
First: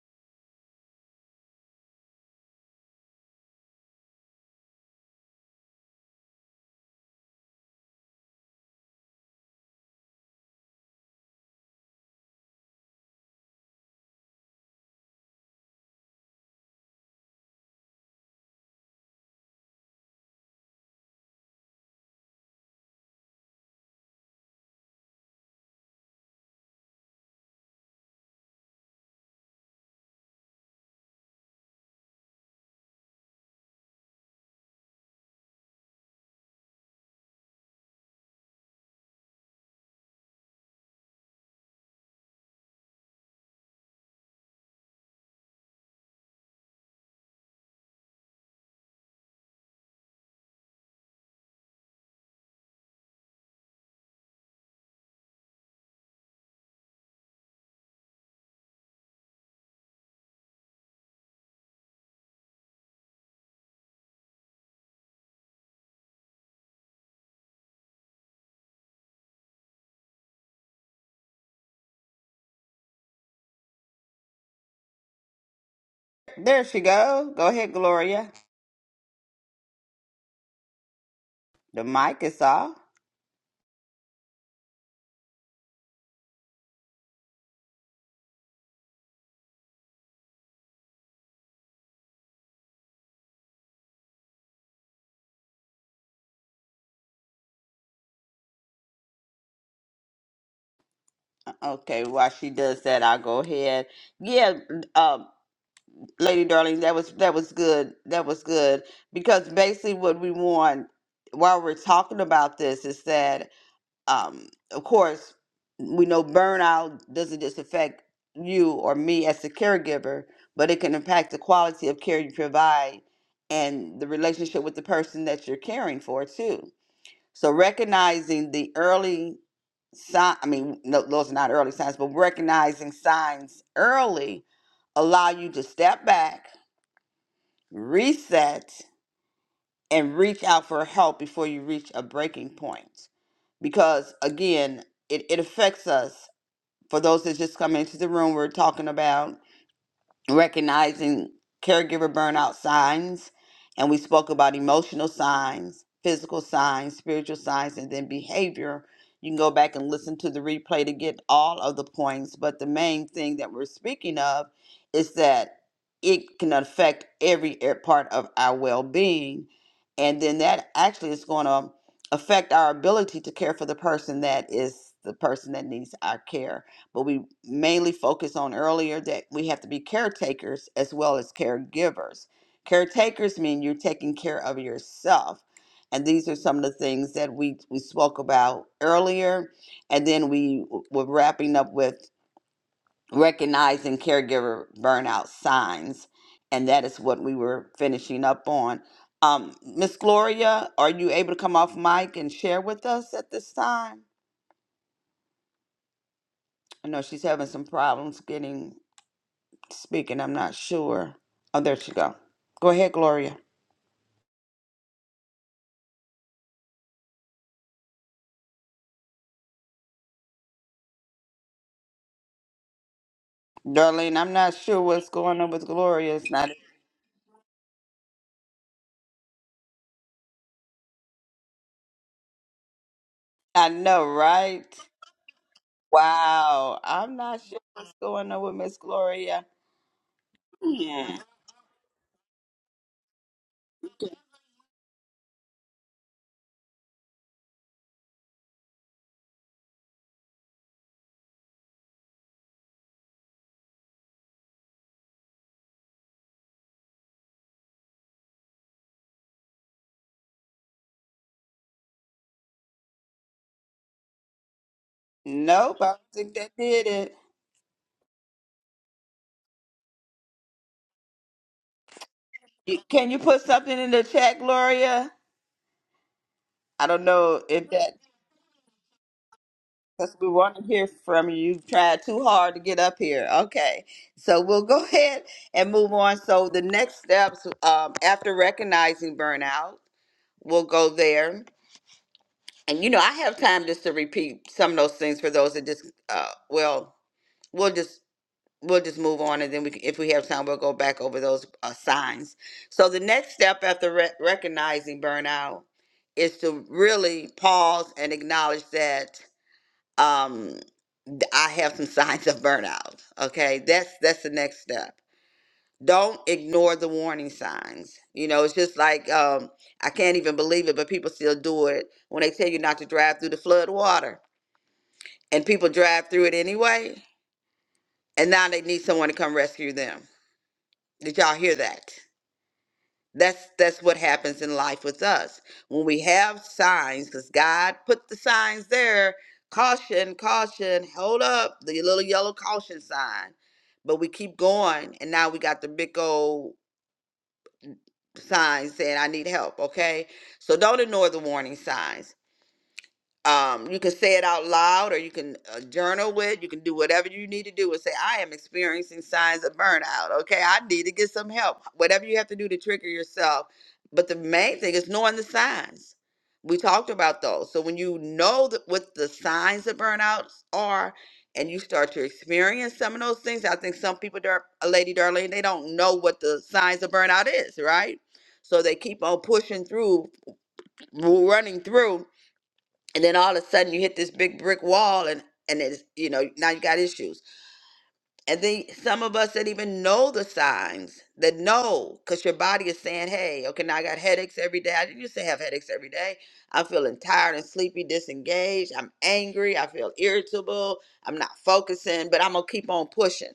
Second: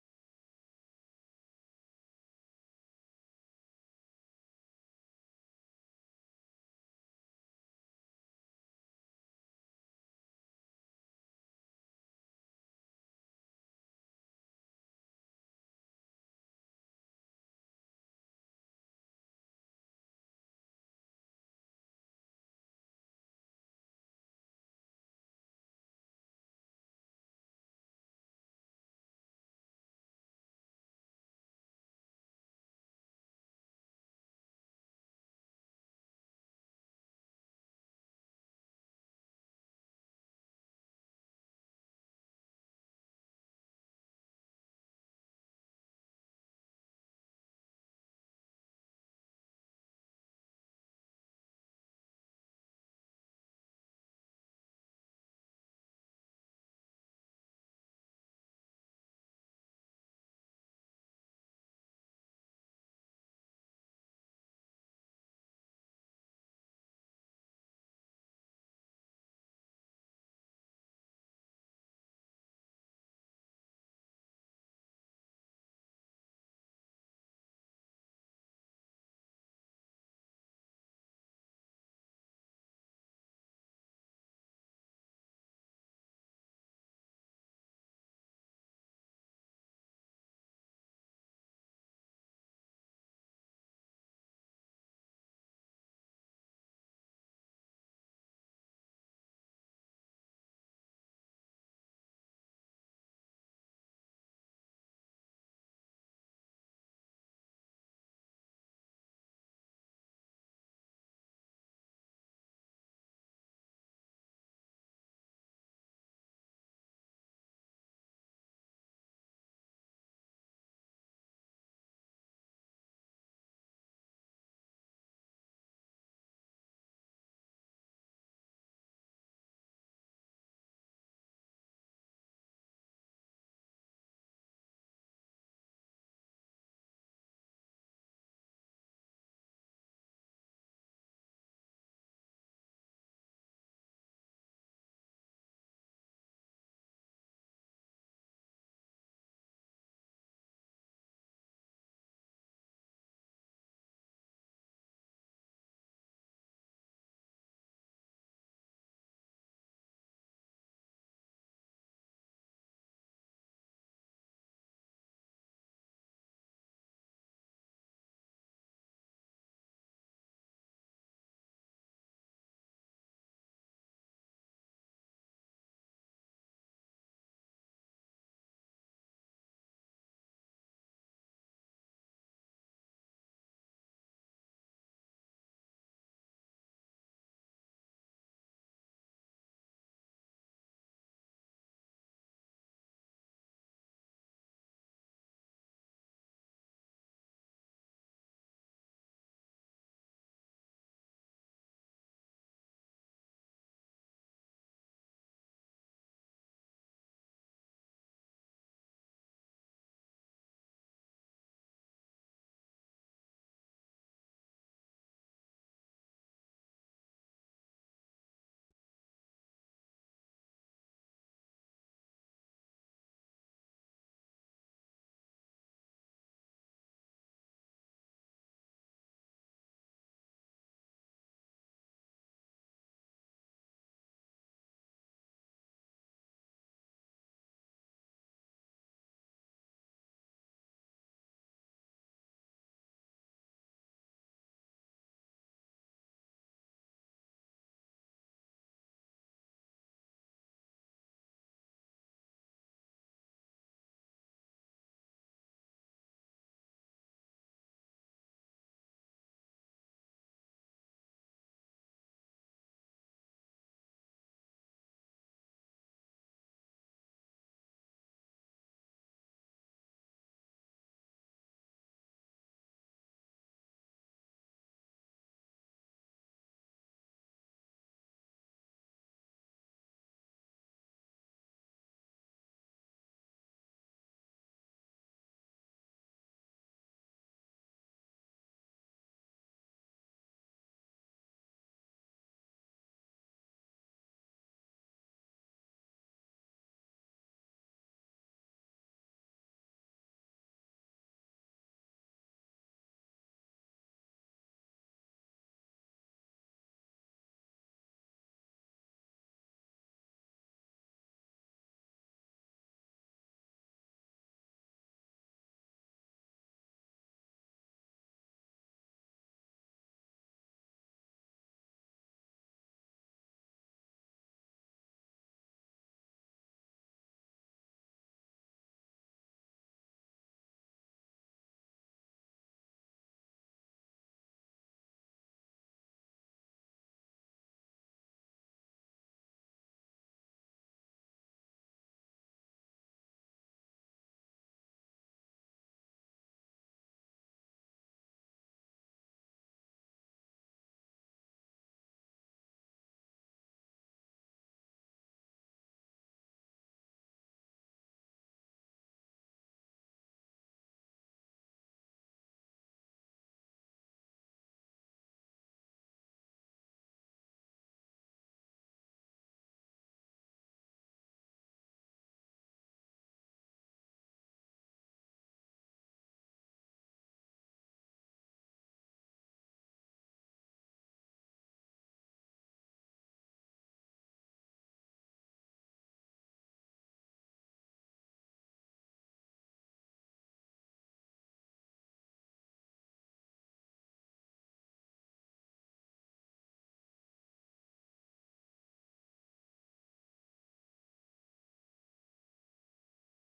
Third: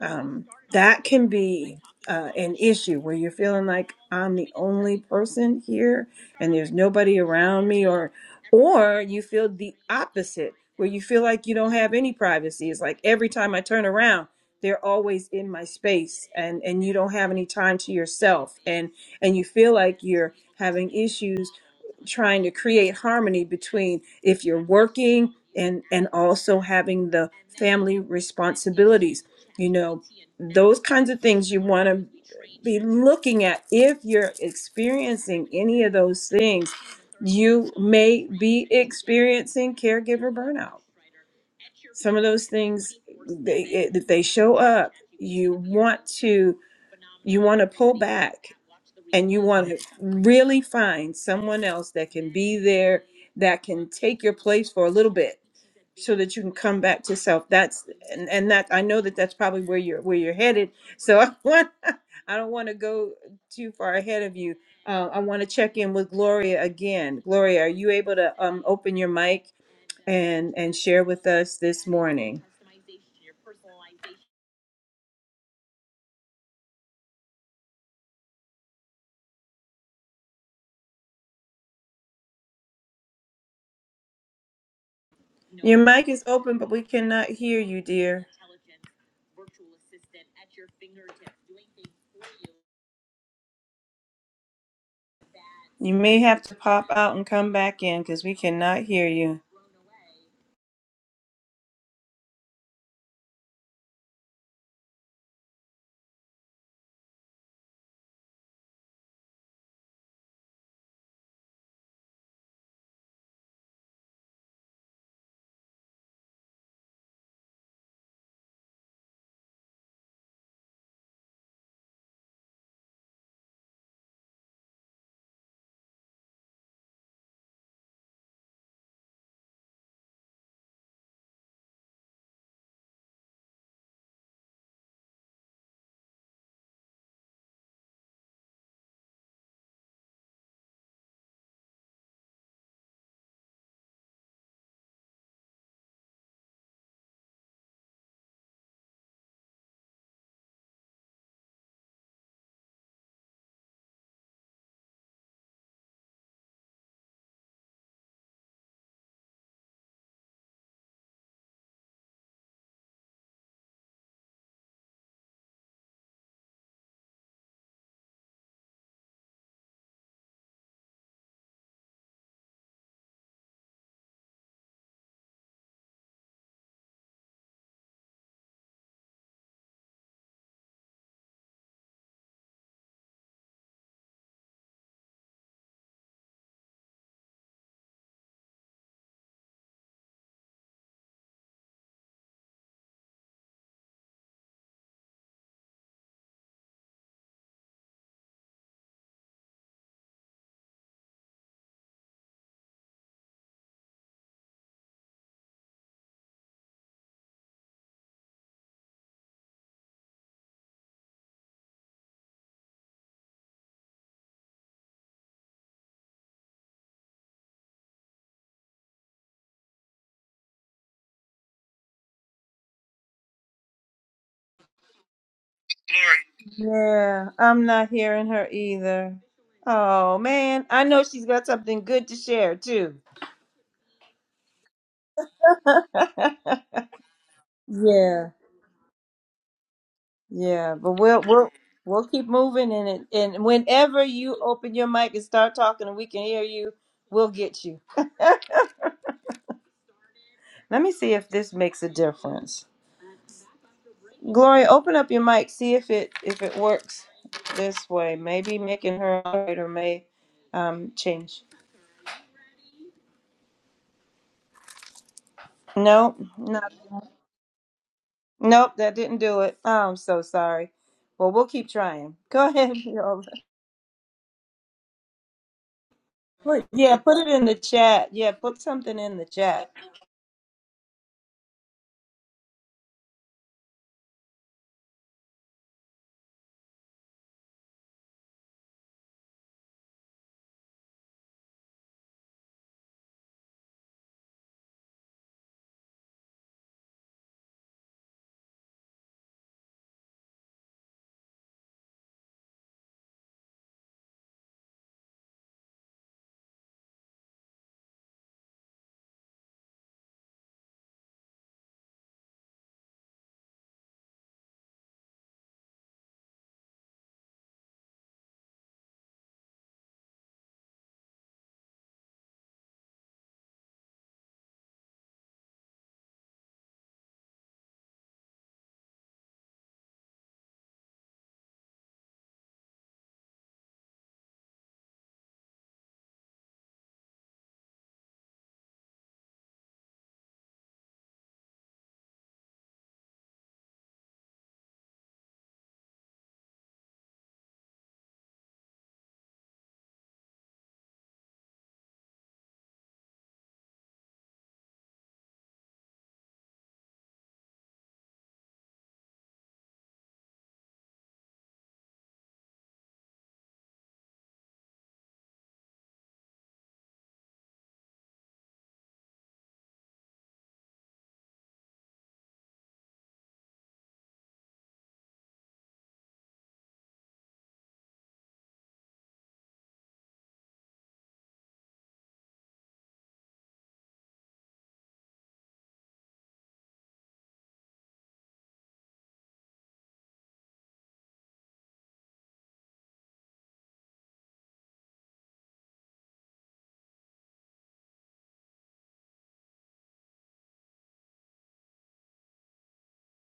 [SPEAKER 1] um, that can be uh, an issue where you're feeling like I'm the only person here and there's nobody around me, or or you feel the opposite where you feel like you don't have any privacy. It's like every time I turn around, they're always in my space, and and you don't have any time to yourself, and and you feel like you're having issues trying to create harmony between if you're working and and also having the family responsibilities, you know, those kinds of things you want to be looking at. If you're experiencing any of those things, you may be experiencing caregiver burnout. Some of those things, they, it- if they show up. You want to you want to pull back and you want to really find someone else that can be there, that can take your place for a little bit so that you can come back to self. That's and, and that I know that that's probably where you're where you're headed. So [LAUGHS] I want I don't want to go too far ahead of you. Uh, I want to check in with Gloria again. Gloria, are you able to um, open your mic and and share with us this morning?
[SPEAKER 2] There she go. Go ahead, Gloria. The mic is off.
[SPEAKER 1] Your mic is open, but we cannot hear you, dear. You may have to pop out and come back in because we cannot hear you.
[SPEAKER 2] Okay, while she does that, I'll go ahead. Yeah, um, Lady Darling, that was that was good. That was good because basically what we want while we're talking about this is that, um, of course, we know burnout doesn't just affect you or me as a caregiver, but it can impact the quality of care you provide and the relationship with the person that you're caring for too So recognizing the early sign, I mean, no, those are not early signs, but recognizing signs early allow you to step back, reset, and reach out for help before you reach a breaking point. Because again, it, it affects us. For those that just come into the room, we're talking about recognizing caregiver burnout signs, and we spoke about emotional signs, physical signs, spiritual signs, and then behavior. You can go back and listen to the replay to get all of the points, but the main thing that we're speaking of is that it can affect every a- part of our well being. And then that actually is going to affect our ability to care for the person that is the person that needs our care but we mainly focus on earlier that we have to be caretakers as well as caregivers. Caretakers mean you're taking care of yourself. And these are some of the things that we, we spoke about earlier. And then we w- were wrapping up with recognizing caregiver burnout signs. And that is what we were finishing up on. Um, Miss Gloria, are you able to come off mic and share with us at this time? I know she's having some problems getting speaking. I'm not sure. Oh, there she go. Go ahead, Gloria. Darlene, I'm not sure what's going on with Gloria. It's not.
[SPEAKER 1] Yeah, I'm not hearing her either. Oh man, I know she's got something good to share too.
[SPEAKER 2] I know, right? Wow. I'm not sure what's
[SPEAKER 1] Yeah,
[SPEAKER 2] going on with Miss Gloria.
[SPEAKER 1] yeah, but
[SPEAKER 2] Hmm.
[SPEAKER 1] we'll we'll we'll keep moving in it and whenever you open your mic and start talking and we can hear you, we'll get you. Let me see if this makes a difference. Gloria, open up your mic, see if it if it works this way. Maybe making her operator may um change.
[SPEAKER 2] Nope, I don't
[SPEAKER 1] No,
[SPEAKER 2] think that
[SPEAKER 1] no.
[SPEAKER 2] did it.
[SPEAKER 1] Nope, that didn't do it. Oh, I'm so sorry. Well, we'll keep trying. Go ahead.
[SPEAKER 2] You-
[SPEAKER 1] [LAUGHS]
[SPEAKER 2] Can you
[SPEAKER 1] Viola.
[SPEAKER 2] put something in the chat, Gloria?
[SPEAKER 1] Put-
[SPEAKER 2] I
[SPEAKER 1] Yeah,
[SPEAKER 2] don't
[SPEAKER 1] put it
[SPEAKER 2] know
[SPEAKER 1] in the
[SPEAKER 2] if that,
[SPEAKER 1] chat. Yeah, put something in the chat.
[SPEAKER 2] because we want to hear from you. You've tried too hard to get up here. Okay. So we'll go [LAUGHS] ahead and move on. So the next steps um, after recognizing burnout. We'll go there. And you know, I have time just to repeat some of those things for those that just uh well, we'll just we'll just move on and then we c- if we have time we'll go back over those uh, signs. So the next step after re- recognizing burnout is to really pause and acknowledge that um th- I have some [LAUGHS] signs of burnout. Okay? That's that's the next step don't ignore the warning signs. You know, it's just like um, I can't even believe it, but people still do it when they tell you not to drive through the flood water, and people drive through it anyway. And now they need someone to come rescue them. Did y'all hear that? That's that's what happens in life with us when we have signs, because God put the signs there. Caution, caution, hold up, the little yellow caution sign. But we keep going, and now we got the big old signs saying I need help, okay? So don't ignore the warning signs um, you can say it out loud or you can uh, journal it you can do whatever you need to do and say i am experiencing signs of burnout okay i need to get some help whatever you have to do to trigger yourself but the main thing is knowing the signs we talked about those so when you know that what the signs of burnouts are and you start to experience some of those things i think some people Dar- uh, lady Darlene, they don't know what the signs of burnout is right so they keep on pushing through running through and then all of a sudden you hit this big brick wall and and it's you know now you got issues and then some of us that even know the signs that know because your body is saying hey okay now i got headaches every day i didn't used to have headaches every day i'm feeling tired and sleepy disengaged i'm angry i feel irritable i'm not focusing but i'm gonna keep on pushing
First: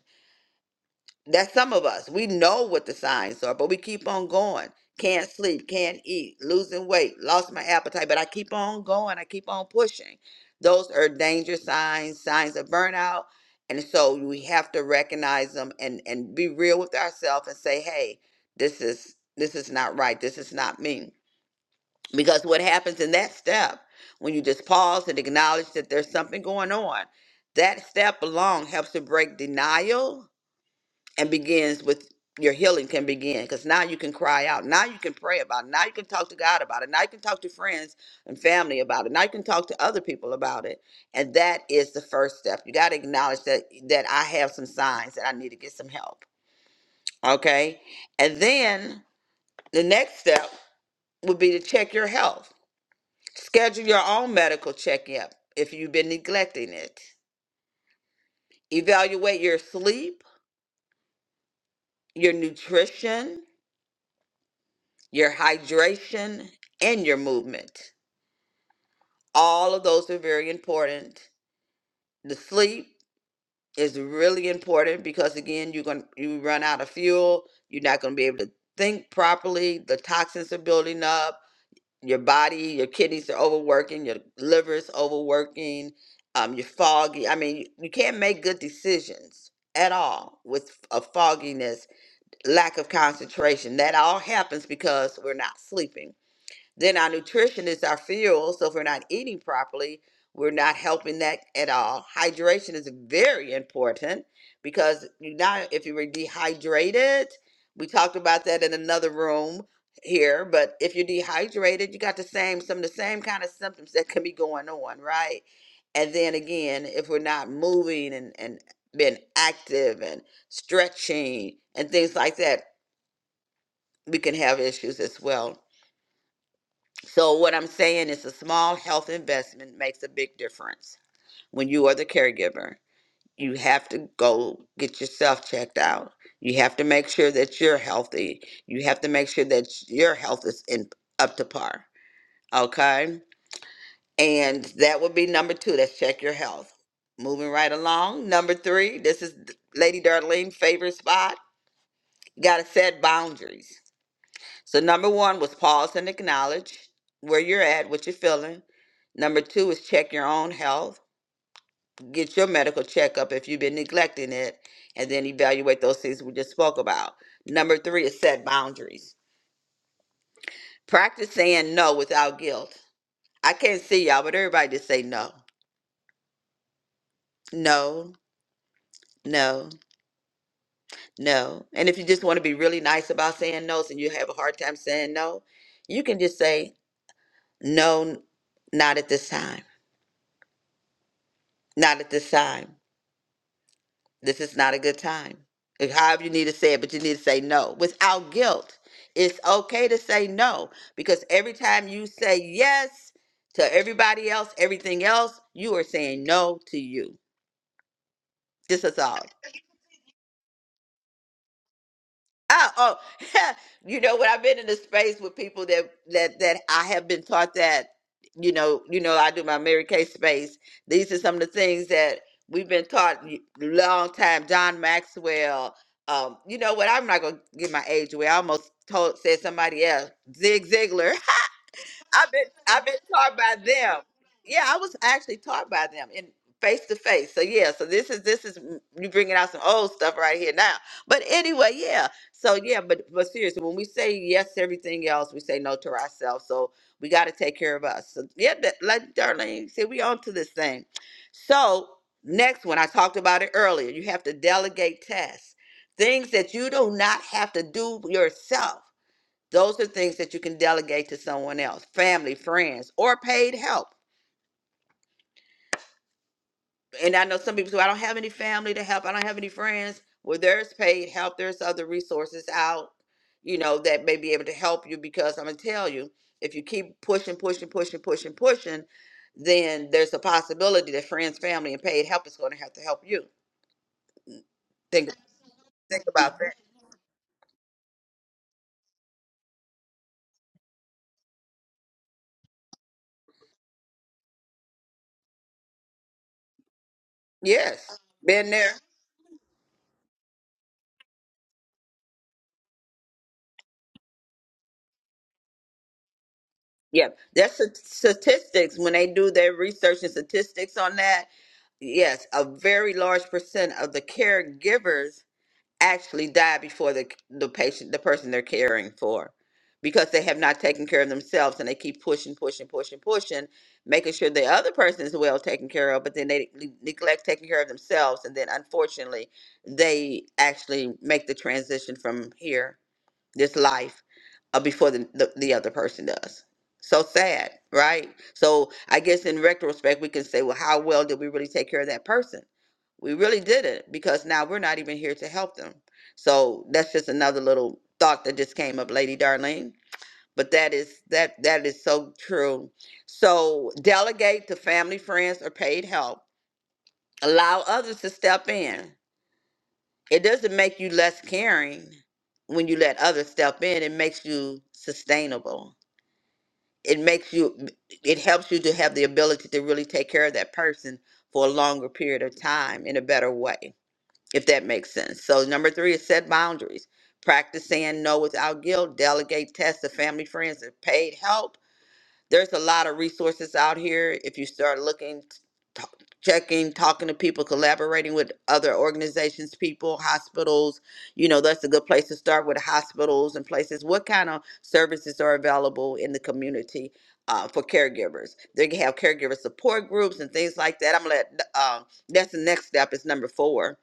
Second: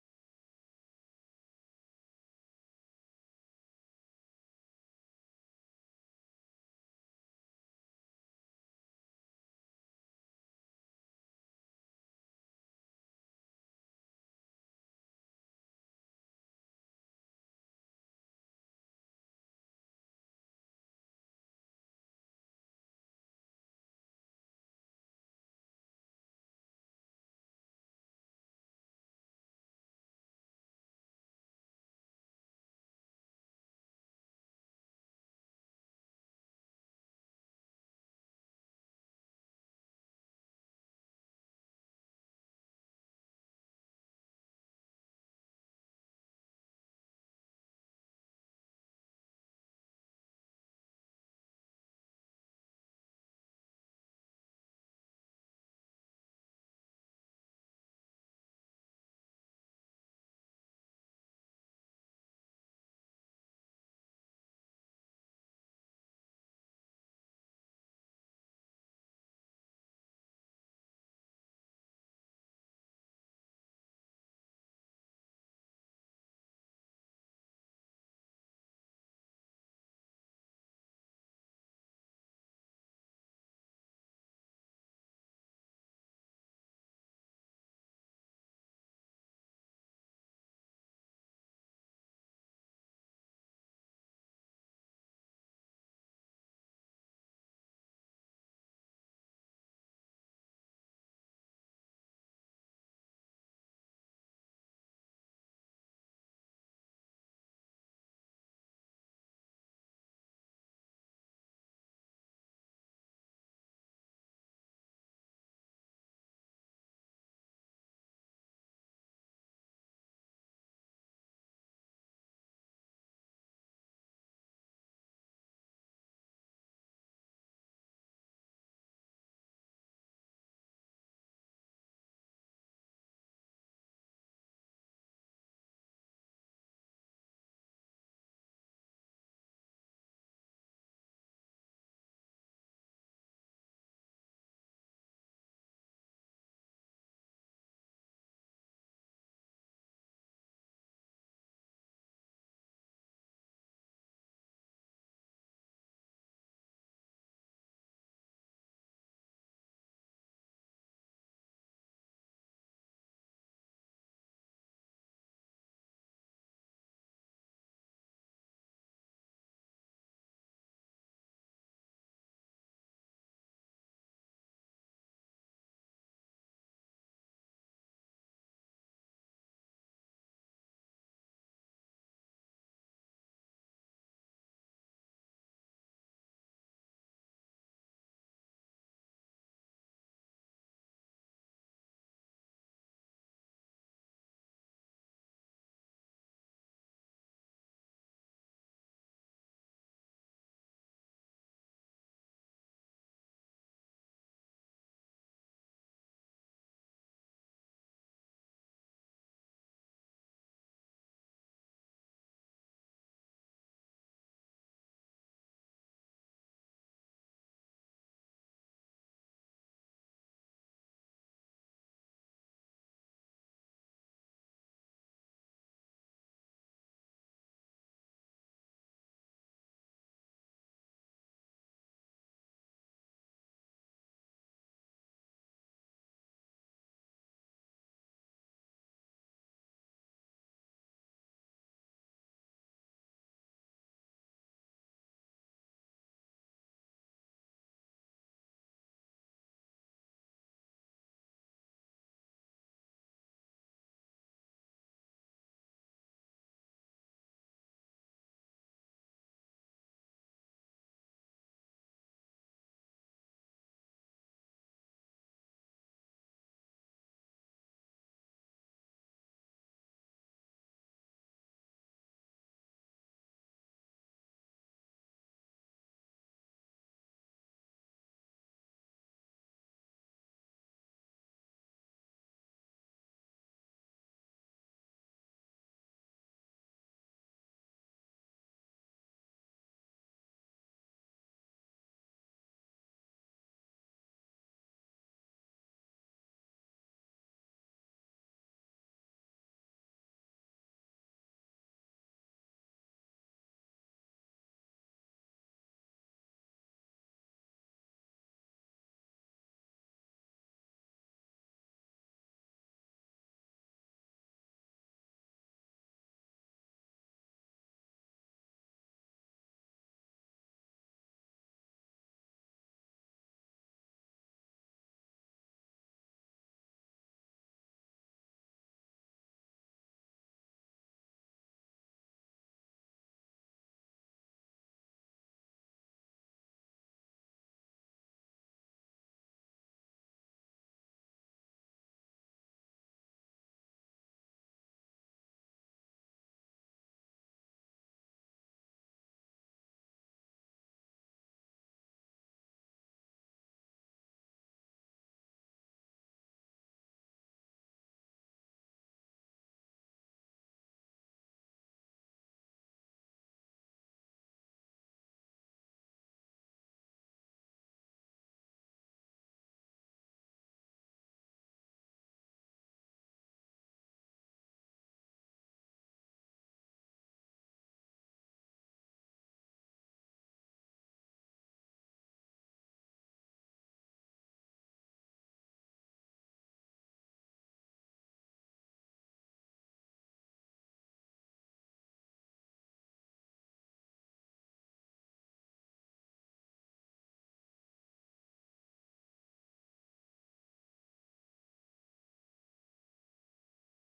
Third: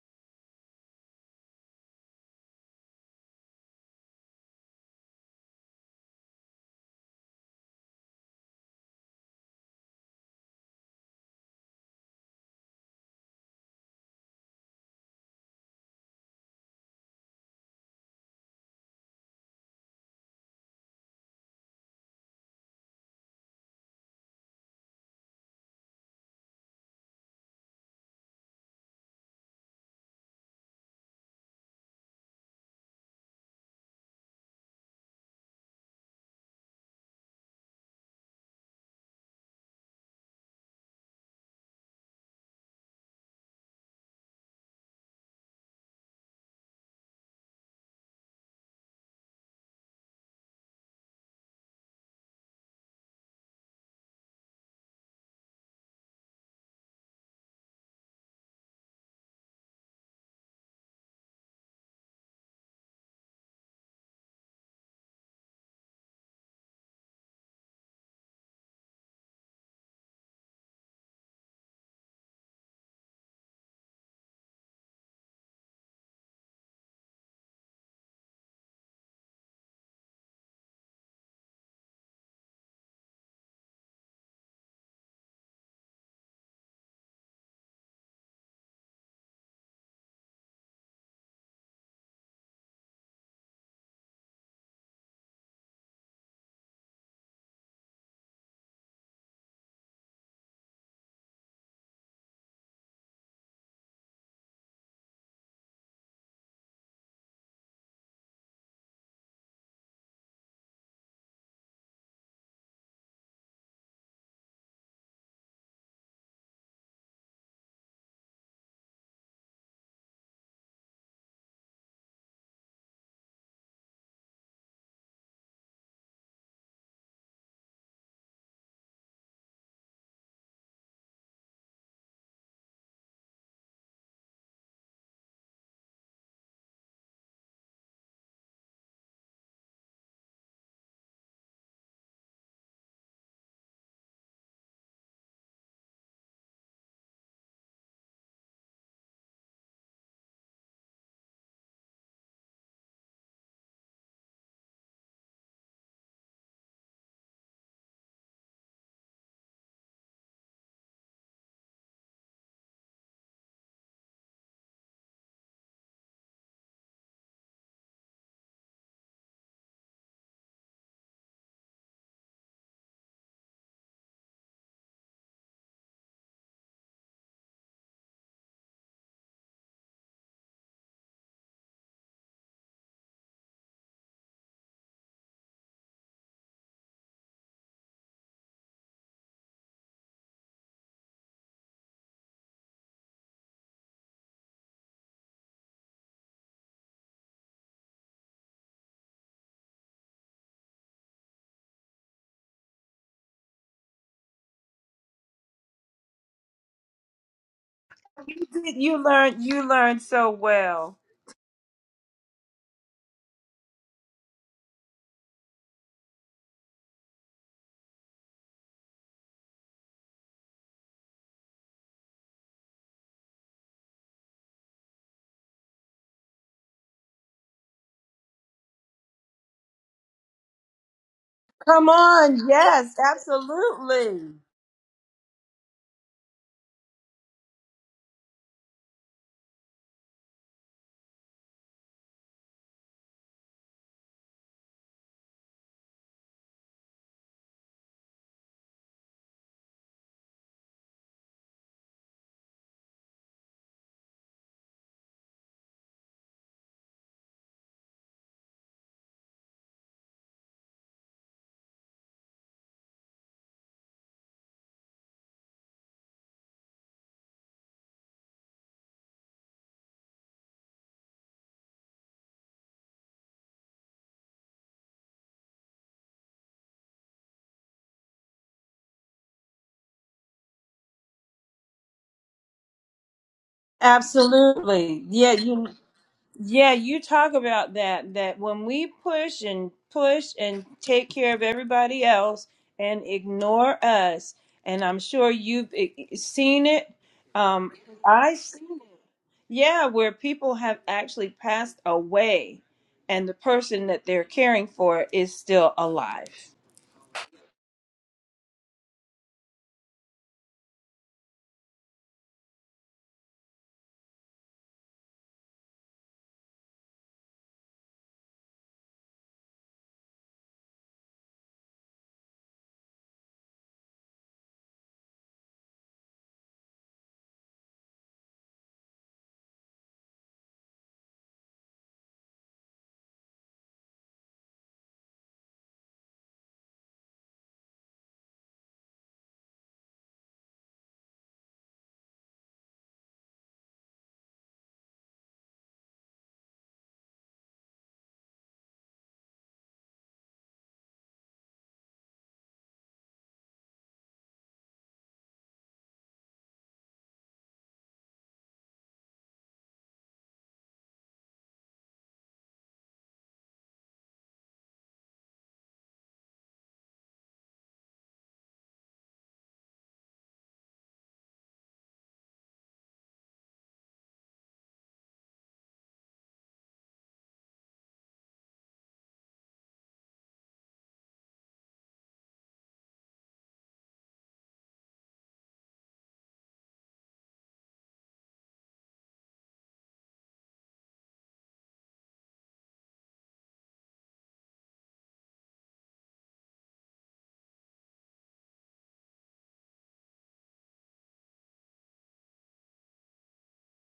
[SPEAKER 2] that's some of us. We know what the signs are, but we keep on going. Can't sleep, can't eat, losing weight, lost my appetite, but I keep on going. I keep on pushing. Those are danger signs, signs of burnout. And so we have to recognize them and, and be real with ourselves and say, hey, this is this is not right. This is not me. Because what happens in that step, when you just pause and acknowledge that there's something going on, that step alone helps to break denial and begins with your healing can begin because now you can cry out. Now you can pray about it. Now you can talk to God about it. Now you can talk to friends and family about it. Now you can talk to other people about it. And that is the first step. You got to acknowledge that that I have some signs that I need to get some help. Okay? And then the next step would be to check your health. Schedule your own medical checkup if you've been neglecting it. Evaluate your sleep, your nutrition, your hydration, and your movement. All of those are very important. The sleep is really important because again, you're going to you run out of fuel, you're not going to be able to think properly, the toxins are building up, your body, your kidneys are overworking, your liver is overworking, um you're foggy. I mean, you, you can't make good decisions at all with a fogginess, lack of concentration. That all happens because we're not sleeping. Then our nutrition is our fuel. So if we're not eating properly, we're not helping that at all. Hydration is very important because you not if you were dehydrated, we talked about that in another room here, but if you're dehydrated, you got the same some of the same kind of symptoms that can be going on, right? And then again, if we're not moving and, and being active and stretching and things like that, we can have issues as well. So what I'm saying is a small health investment makes a big difference. When you are the caregiver, you have to go get yourself checked out. You have to make sure that you're healthy. You have to make sure that your health is in, up to par. Okay? And that would be number 2, that's check your health. Moving right along, number 3, this is Lady Darlene's favorite spot. You got to set boundaries So number one was pause and acknowledge where you're at, what you're feeling. Number two is check your own health, get your medical checkup if you've been neglecting it, and then evaluate those things we just spoke about. Number three is set boundaries. Practice saying no without guilt. I can't see y'all, but everybody just say no. No, no, no. And if you just want to be really nice about saying no's and you have a hard time saying no, you can just say no, n- not at this time, not at this time This is not a good time. If- However, you need to say it, but you need to say no without guilt. It's okay to say no because every time you say yes to everybody else, everything else, you are saying no to you.
[SPEAKER 1] You did.
[SPEAKER 2] This is
[SPEAKER 1] You
[SPEAKER 2] all.
[SPEAKER 1] learned. You learned so well.
[SPEAKER 2] Oh, oh, [LAUGHS] you know when I've been in a space with people that that that I have been taught that, you know, you know, I do my Mary Kay space. These are some of the things that we've been taught y- long time. John Maxwell. Um, you know what? I'm not gonna give my age away. I almost told said somebody else, Zig Ziglar.
[SPEAKER 1] Come
[SPEAKER 2] I've been
[SPEAKER 1] on.
[SPEAKER 2] I've been
[SPEAKER 1] Yes,
[SPEAKER 2] taught by them.
[SPEAKER 1] absolutely.
[SPEAKER 2] Yeah, I was actually taught by them in face to face. So yeah, so this is this is you bringing out some old stuff right here now. But anyway, yeah. So yeah, but but seriously, when we say yes to everything else, we say no to ourselves. So we got to take care of us. So yeah, that, like Darlene said, we on to this thing. So next one, I talked about it earlier. You have to delegate tasks, things that you do not have to do yourself those are things that you can delegate to someone else, family, friends, or paid help. And I know some people say, "Well, I don't have any family to help. I don't have any friends. Well, there's paid help. There's other resources out, you know, that may be able to help you because I'm going to tell you, if you keep pushing, pushing, pushing, pushing, pushing, then there's a possibility that friends, family, and paid help is going to have to help you.
[SPEAKER 1] Absolutely.
[SPEAKER 2] Think,
[SPEAKER 1] Yeah, you.
[SPEAKER 2] think about that.
[SPEAKER 1] Yeah, you talk about that. That when we push and push and take care of everybody else and ignore us, and I'm sure you've eh, eh, seen it. Um,
[SPEAKER 2] Yes,
[SPEAKER 1] I
[SPEAKER 2] been there.
[SPEAKER 1] Yeah, where people have actually passed away and the person that they're caring for is still alive.
[SPEAKER 2] Yeah, that's the statistics. When they do their research and statistics on that, yes, a very large percent of the caregivers actually die before the the patient, the person they're caring for, because they have not taken care of themselves and they keep pushing, pushing, pushing, pushing, making sure the other person is well taken care of, but then they ne- neglect taking care of themselves, and then unfortunately, they actually make the transition from here this life uh, before the, the, the other person does. So sad, right? So I guess in retrospect, we can say, well, how well did we really take care of that person? We really didn't because now we're not even here to help them. So that's just another little thought that just came up, Lady Darlene. But that is that that is so true. So delegate to family, friends, or paid help. Allow others to step in. It doesn't make you less caring when you let others step in. It makes you sustainable. It makes you, it helps you to have the ability to really take care of that person for a longer period of time in a better way, if that makes sense. So, number three is set boundaries. Practice saying no without guilt, delegate tasks to family, friends, and paid help there's a lot of resources out here if you start looking t- checking talking to people collaborating with other organizations people hospitals you know that's a good place to start with hospitals and places what kind of services are available in the community uh, for caregivers they can have caregiver support groups and things like that i'm gonna let um, that's the next step is number four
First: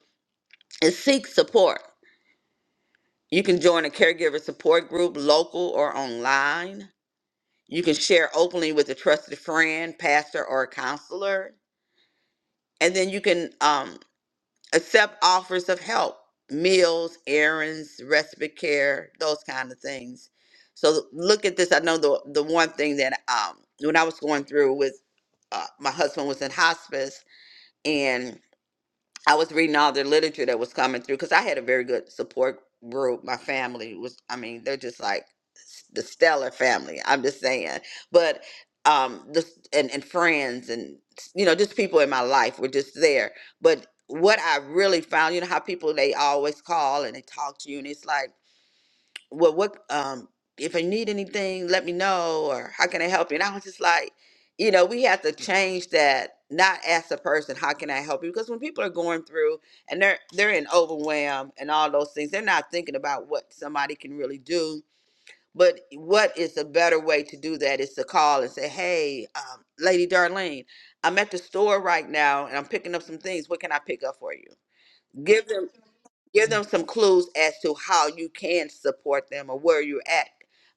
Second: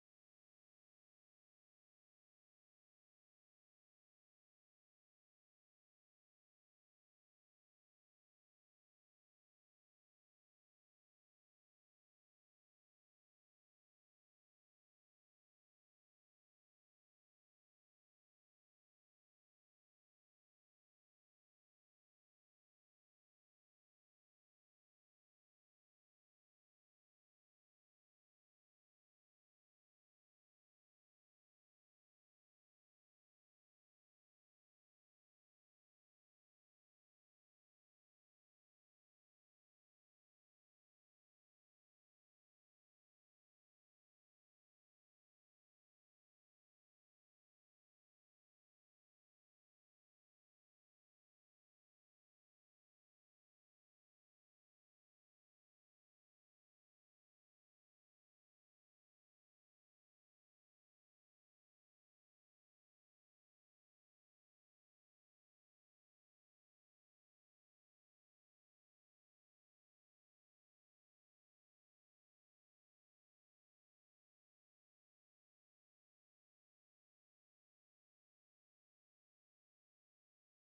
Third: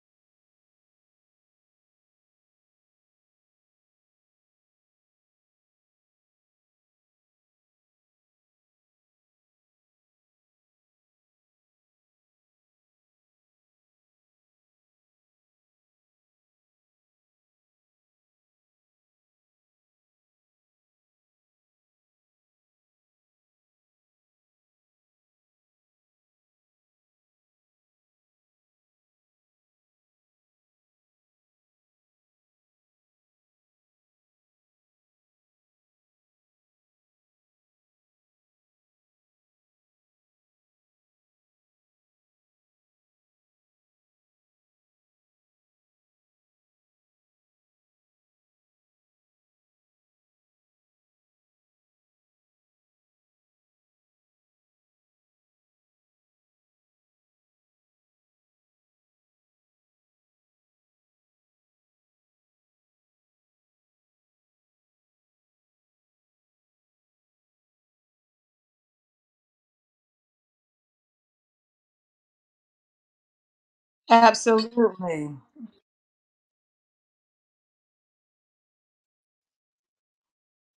[SPEAKER 2] is seek support you can join a caregiver support group local or online you can share openly with a trusted friend, pastor, or counselor. And then you can um, accept offers of help, meals, errands, respite care, those kind of things. So look at this. I know the, the one thing that um, when I was going through with uh, my husband was in hospice, and. I was reading all the literature that was coming through because I had a very good support group. My family was, I mean, they're just like s- the stellar family. I'm just saying, but um, this and and friends and you know just people in my life were just there. But what I really found, you know, how people they always call and they talk to you, and it's like well, what, um, if I need anything, let me know, or how can I help you? And I was just like, you know, we have to change that, not ask the person, how can I help you? Because when people are going through and they're, they're in overwhelm and all those things, they're not thinking about what somebody can really do. But what is a better way to do that is to call and say, hey, um, Lady Darlene, I'm at the store right now and I'm picking up some things. What can I pick up for you?
[SPEAKER 1] Absolutely.
[SPEAKER 2] Give them give them some clues as to how you can support them or where you're at.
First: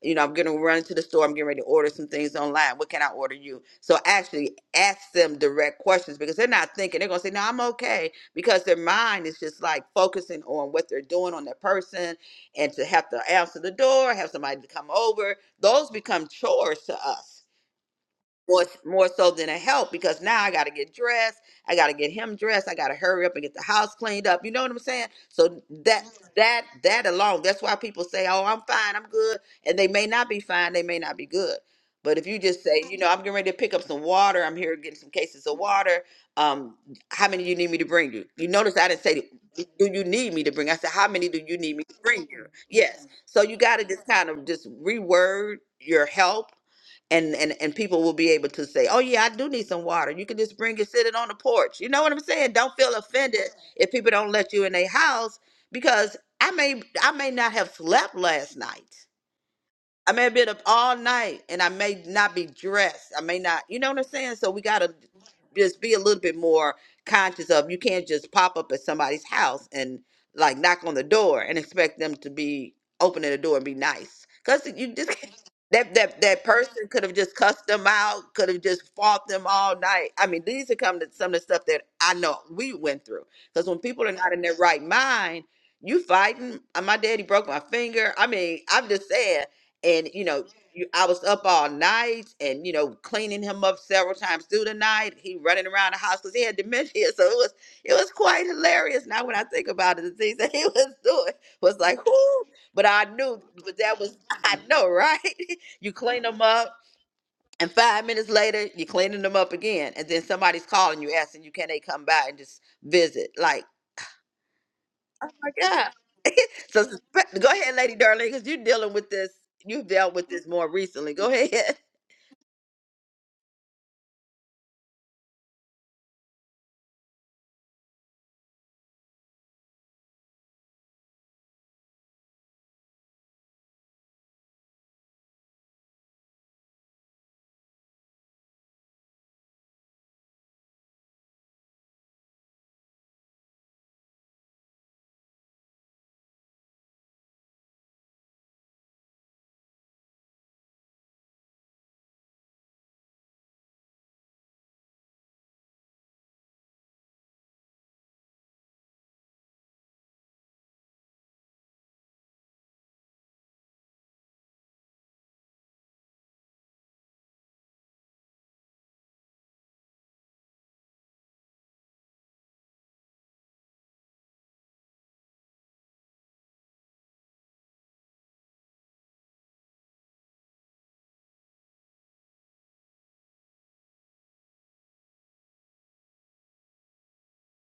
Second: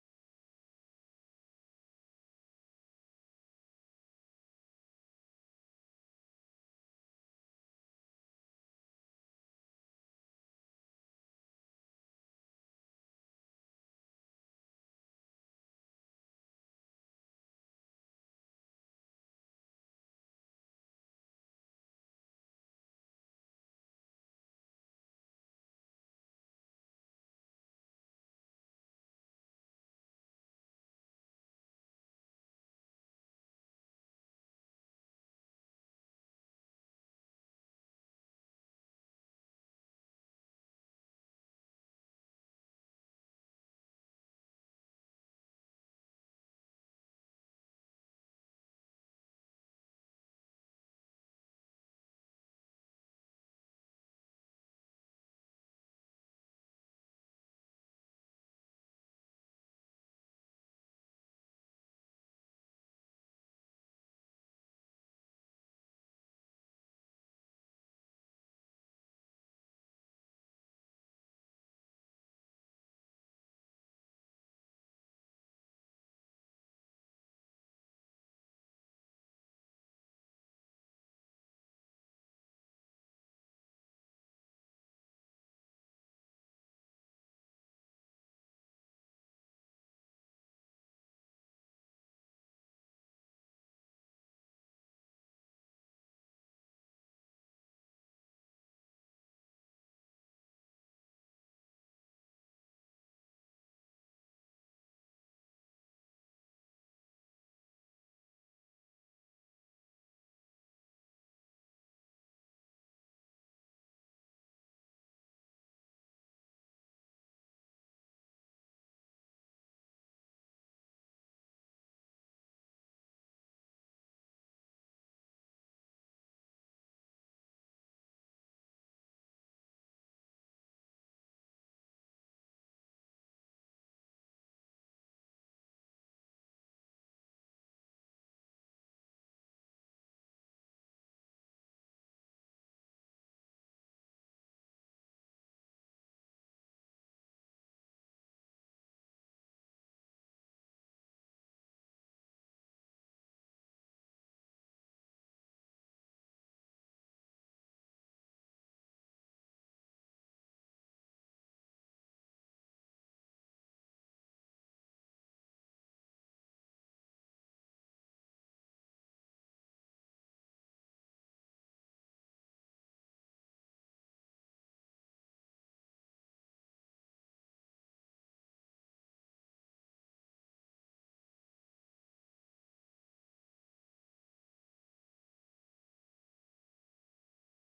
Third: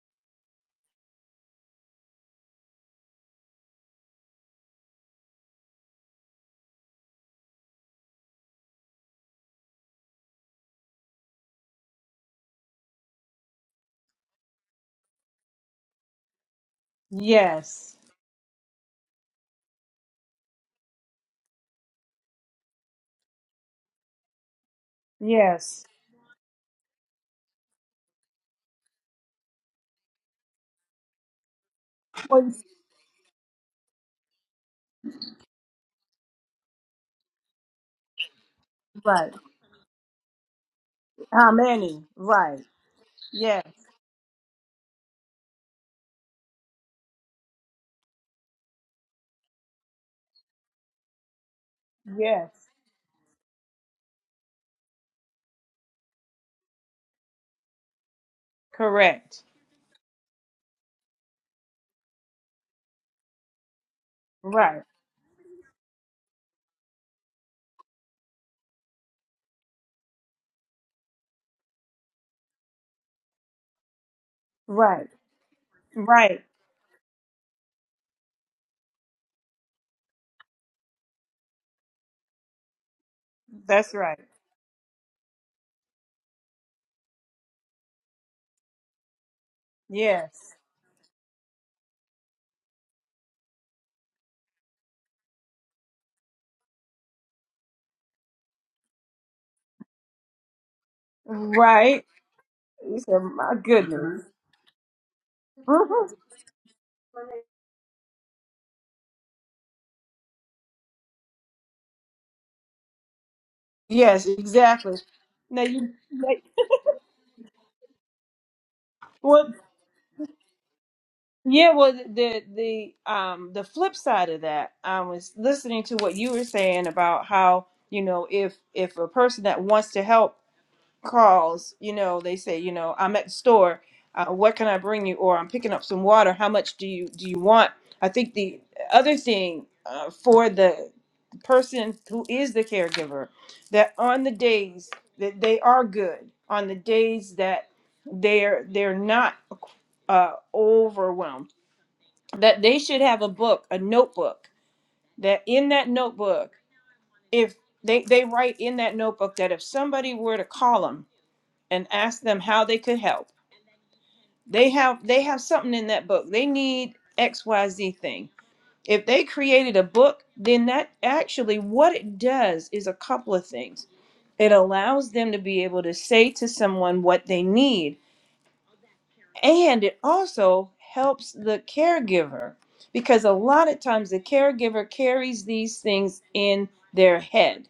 [SPEAKER 2] You know, I'm going to run to the store. I'm getting ready to order some things online. What can I order you? So actually ask them direct questions because they're not thinking. They're going to say, no, I'm okay. Because their mind is just like focusing on what they're doing on their person and to have to answer the door, have somebody to come over. Those become chores to us
[SPEAKER 1] Yes.
[SPEAKER 2] more more so than a help because now I got to get dressed, I got to get him dressed, I got to hurry up and get the house cleaned up. You know what I'm saying? So
[SPEAKER 1] Yes.
[SPEAKER 2] that Mhm. that that alone, that's why people say, "Oh, I'm fine, I'm good," and they may not be fine, they may not be good. But if you
[SPEAKER 1] Well,
[SPEAKER 2] just say, you know, I'm getting ready to pick up some water, I'm here getting some cases of water. Um, how many you need me to bring you? You notice I didn't say,
[SPEAKER 1] Right.
[SPEAKER 2] do you need me to bring? I said, how many do
[SPEAKER 1] How
[SPEAKER 2] you need me to
[SPEAKER 1] many?
[SPEAKER 2] bring you?
[SPEAKER 1] Right.
[SPEAKER 2] Yes. So you
[SPEAKER 1] Yes.
[SPEAKER 2] got to just kind of just reword your help and and and people will be able to say, "Oh yeah, I do need some water." You can just bring it, sit it on the porch. You know what I'm
[SPEAKER 1] Yes.
[SPEAKER 2] saying? Don't feel offended if people don't let you in their house because I may I may not have slept last night.
[SPEAKER 1] Correct.
[SPEAKER 2] I may have been up all night and I may not be dressed. I may not, you know what I'm saying? So we got
[SPEAKER 1] Right.
[SPEAKER 2] to just be a little bit more conscious of you can't just pop up at somebody's house and like knock on the door and expect them to be opening the door and be nice. Cuz you
[SPEAKER 1] Right.
[SPEAKER 2] just can't- that that that
[SPEAKER 1] Right.
[SPEAKER 2] person could have just cussed them out, could have just fought them all night. I mean, these are come to some of the stuff that I know we went through. Cuz when
[SPEAKER 1] That's
[SPEAKER 2] people are
[SPEAKER 1] right.
[SPEAKER 2] not in their right mind, you fighting. Uh, My daddy broke my finger. I mean, I'm just saying and you know
[SPEAKER 1] Yes.
[SPEAKER 2] you, i was up all night and you know cleaning him up several times through the night he running around the house because he had dementia [LAUGHS] so it was it was quite hilarious now when i think about it the things that he [LAUGHS] was doing was
[SPEAKER 1] Right.
[SPEAKER 2] like whoo but
[SPEAKER 1] You
[SPEAKER 2] i
[SPEAKER 1] said,
[SPEAKER 2] knew
[SPEAKER 1] my
[SPEAKER 2] but that was
[SPEAKER 1] goodness.
[SPEAKER 2] [LAUGHS] i know right [LAUGHS] you
[SPEAKER 1] Mhm. [LAUGHS]
[SPEAKER 2] clean them up and five minutes later you're cleaning them up again and then somebody's calling you asking you can they come by and just visit like
[SPEAKER 1] Yes, exactly.
[SPEAKER 2] oh my
[SPEAKER 1] Now
[SPEAKER 2] god
[SPEAKER 1] you Right.
[SPEAKER 2] [LAUGHS] so sp- go ahead lady darling because you're dealing with this you've dealt with this more recently go [LAUGHS]
[SPEAKER 1] Yeah,
[SPEAKER 2] ahead
[SPEAKER 1] well, the the um the flip side of that, I was listening to what you were saying about how you know if if a person that wants to help calls, you know, they say, you know, I'm at the store, uh, what can I bring you? Or I'm picking up some water. How much do you do you want? I think the other thing uh, for the person who is the caregiver that on the days that they are good, on the days that they're they're not uh, overwhelmed that they should have a book, a notebook, that in that notebook, if they, they write in that notebook that if somebody were to call them and ask them how they could help, they have they have something in that book. They need XYZ thing. If they created a book, then that actually what it does is a couple of things. It allows them to be able to say to someone what they need and it also helps the caregiver because a lot of times the caregiver carries these things in their head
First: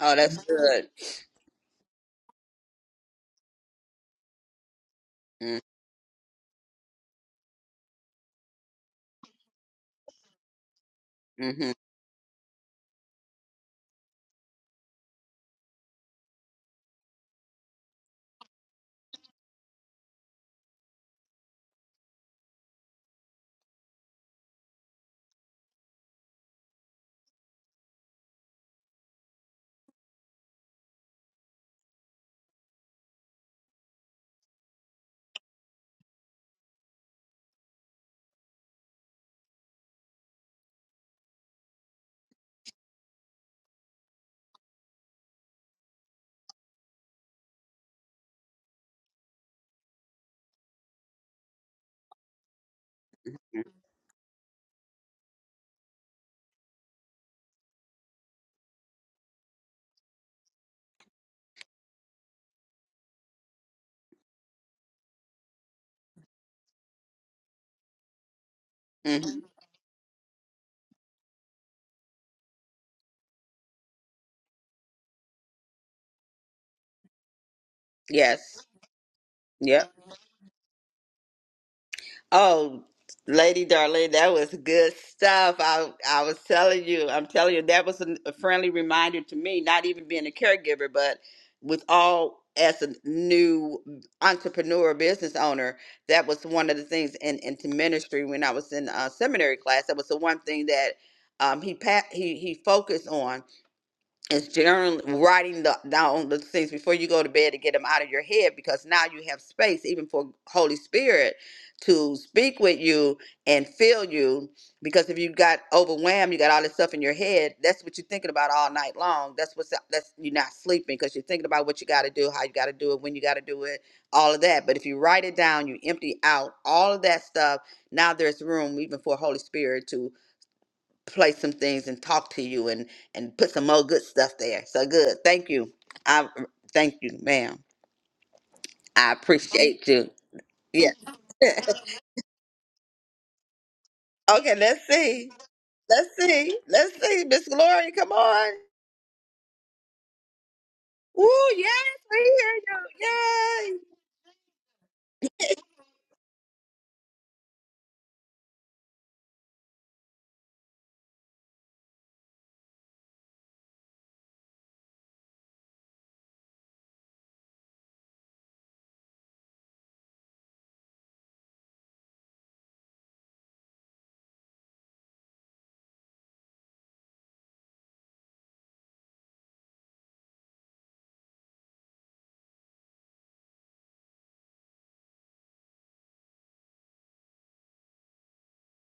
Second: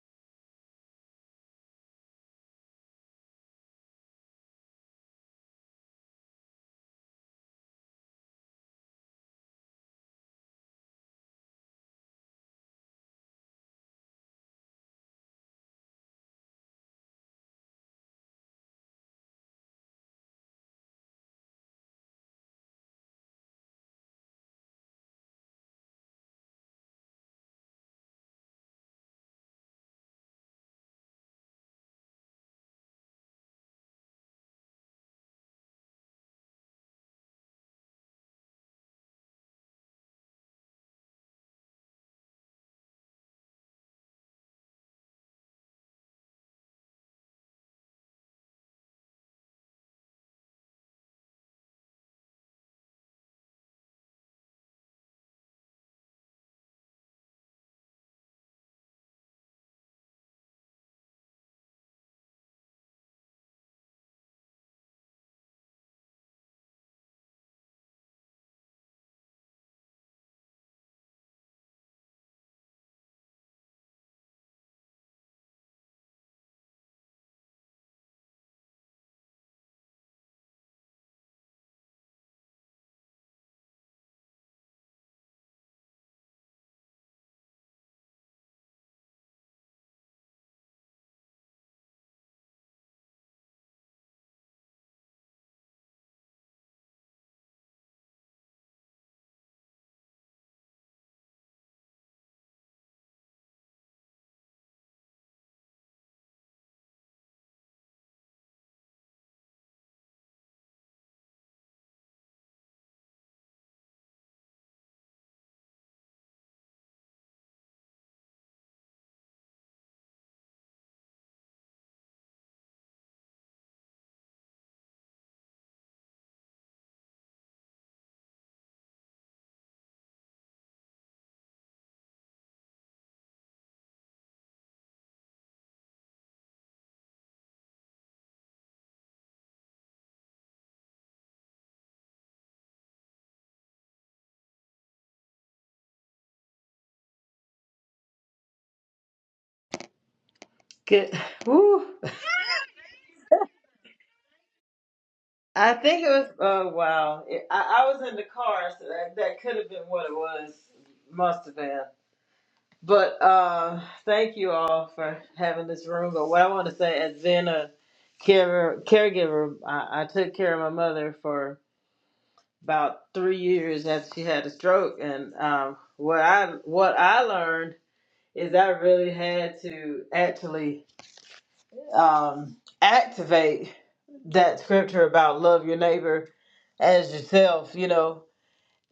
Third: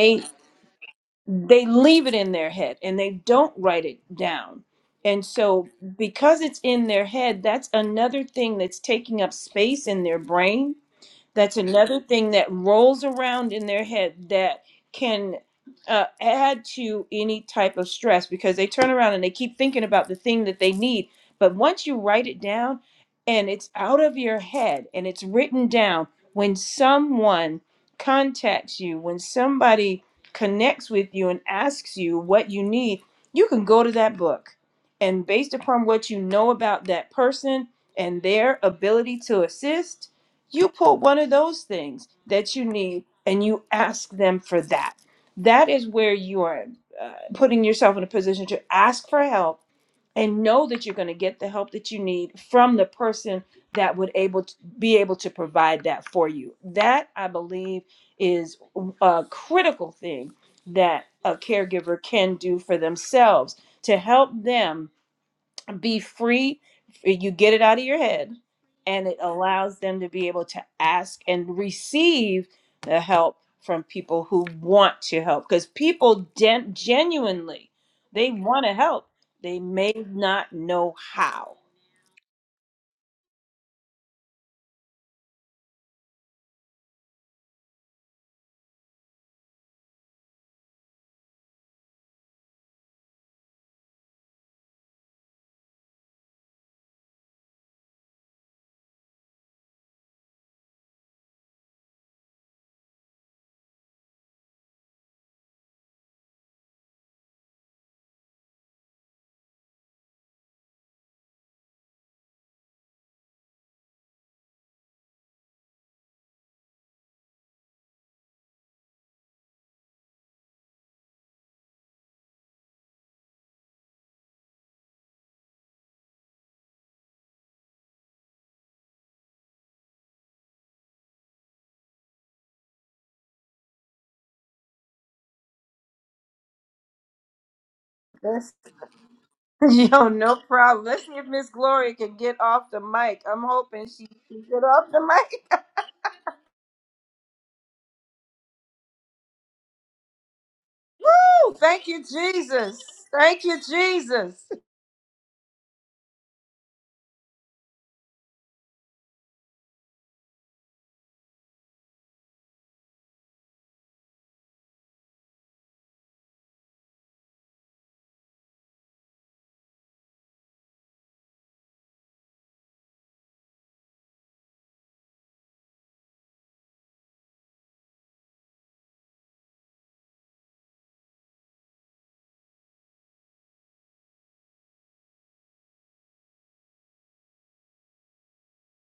[SPEAKER 2] Oh, that's good.
[SPEAKER 1] they leave it in their head and they don't write it down and so because it's in their head that's another thing that's taking up space in their brain that's
[SPEAKER 2] Mm-hmm.
[SPEAKER 1] another thing that rolls around in their head that can uh, add to any type of stress because they turn around and they keep thinking about the thing that they need. But once you write it down and it's out of your head and it's written down, when someone contacts you, when somebody connects with you and asks you what you need, you can go to that book. And based upon what you know about that person and their ability to assist, you put one of those things that you need and you ask them for that. That is where you are uh, putting yourself in a position to ask for help and know that you're going to get the help that you need from the person that would able to be able to provide that for you. That I believe is a critical thing that a caregiver can do for themselves to help them be free eh, you get it out of your head and it
[SPEAKER 2] hmm
[SPEAKER 1] allows them to be able to ask and receive the help from people who want to help because people gen- genuinely they
[SPEAKER 2] Yes.
[SPEAKER 1] want to help they
[SPEAKER 2] Yep.
[SPEAKER 1] may not know how
[SPEAKER 2] Oh, Lady Darlene, that was good stuff. I I was telling you, I'm telling you, that was a a friendly reminder to me, not even being a caregiver, but with all as a new entrepreneur business owner, that was one of the things in into ministry when I was in uh, seminary class. That was the one thing that um, he pa- he he focused on It's generally writing the, down the things before you go to bed to get them out of your head because now you have space even for Holy Spirit to speak with you and fill you because if you got overwhelmed you got all this stuff in your head that's what you're thinking about all night long that's what's that's you're not sleeping because you're thinking about what you got to do how you got to do it when you got to do it all of that but if you write it down you empty out all of that stuff now there's room even for Holy Spirit to play some things and talk to you and and put some more good stuff there. So good. Thank you. I thank you, ma'am.
[SPEAKER 1] Yes.
[SPEAKER 2] I
[SPEAKER 1] [LAUGHS]
[SPEAKER 2] appreciate
[SPEAKER 1] yo
[SPEAKER 2] you.
[SPEAKER 1] no problem
[SPEAKER 2] Yes.
[SPEAKER 1] let's see if
[SPEAKER 2] [LAUGHS]
[SPEAKER 1] miss gloria can get off the mic i'm hoping she can
[SPEAKER 2] okay,
[SPEAKER 1] get
[SPEAKER 2] let's
[SPEAKER 1] off the
[SPEAKER 2] see.
[SPEAKER 1] mic
[SPEAKER 2] Let's see. Let's see. Miss Glory, come on.
[SPEAKER 3] Good.
[SPEAKER 2] Woo,
[SPEAKER 3] [SIGHS]
[SPEAKER 1] Woo!
[SPEAKER 2] yes,
[SPEAKER 3] Woo.
[SPEAKER 1] thank you
[SPEAKER 2] we hear
[SPEAKER 1] jesus thank you
[SPEAKER 2] you.
[SPEAKER 1] jesus
[SPEAKER 3] I think it was. Oh wow! It, I, I was in the car, so that, that could have been what it was. Must have been. But uh, thank you all for having this room. But what I want to say, as being a care, caregiver, I, I took care of my mother for about three years after she had a stroke, and um, what I what I learned is I really had to actually um, activate that scripture about love your neighbor as yourself. You know,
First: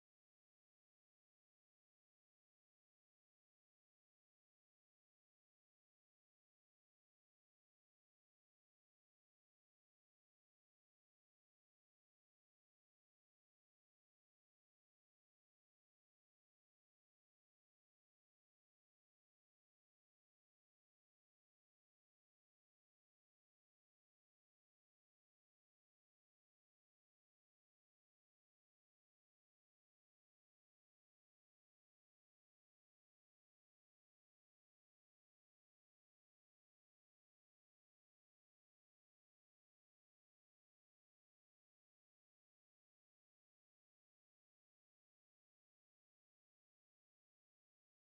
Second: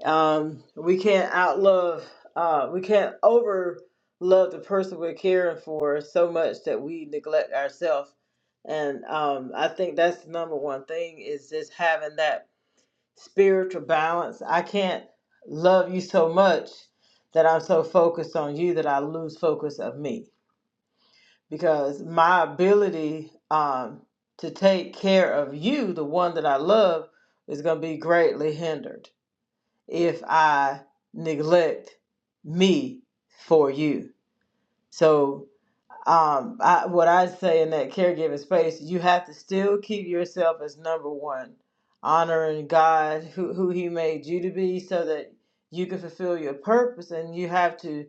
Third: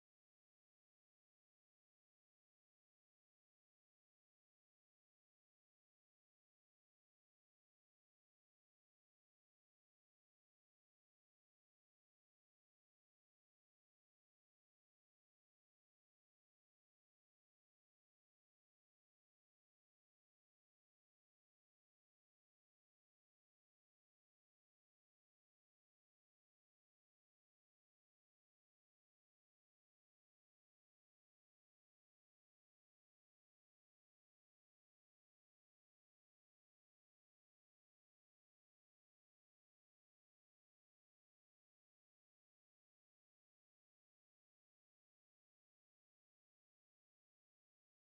[SPEAKER 3] um, we can't outlove, uh, we can't over love the person we're caring for so much that we neglect ourselves. And um, I think that's the number one thing is just having that spiritual balance. I can't love you so much that I'm so focused on you that I lose focus of me because my ability um, to take care of you, the one that I love, is going to be greatly hindered if I neglect me for you. So um, I, what I say in that caregiving space, you have to still keep yourself as number one, honoring God, who, who He made you to be, so that you can fulfill your purpose. And you have to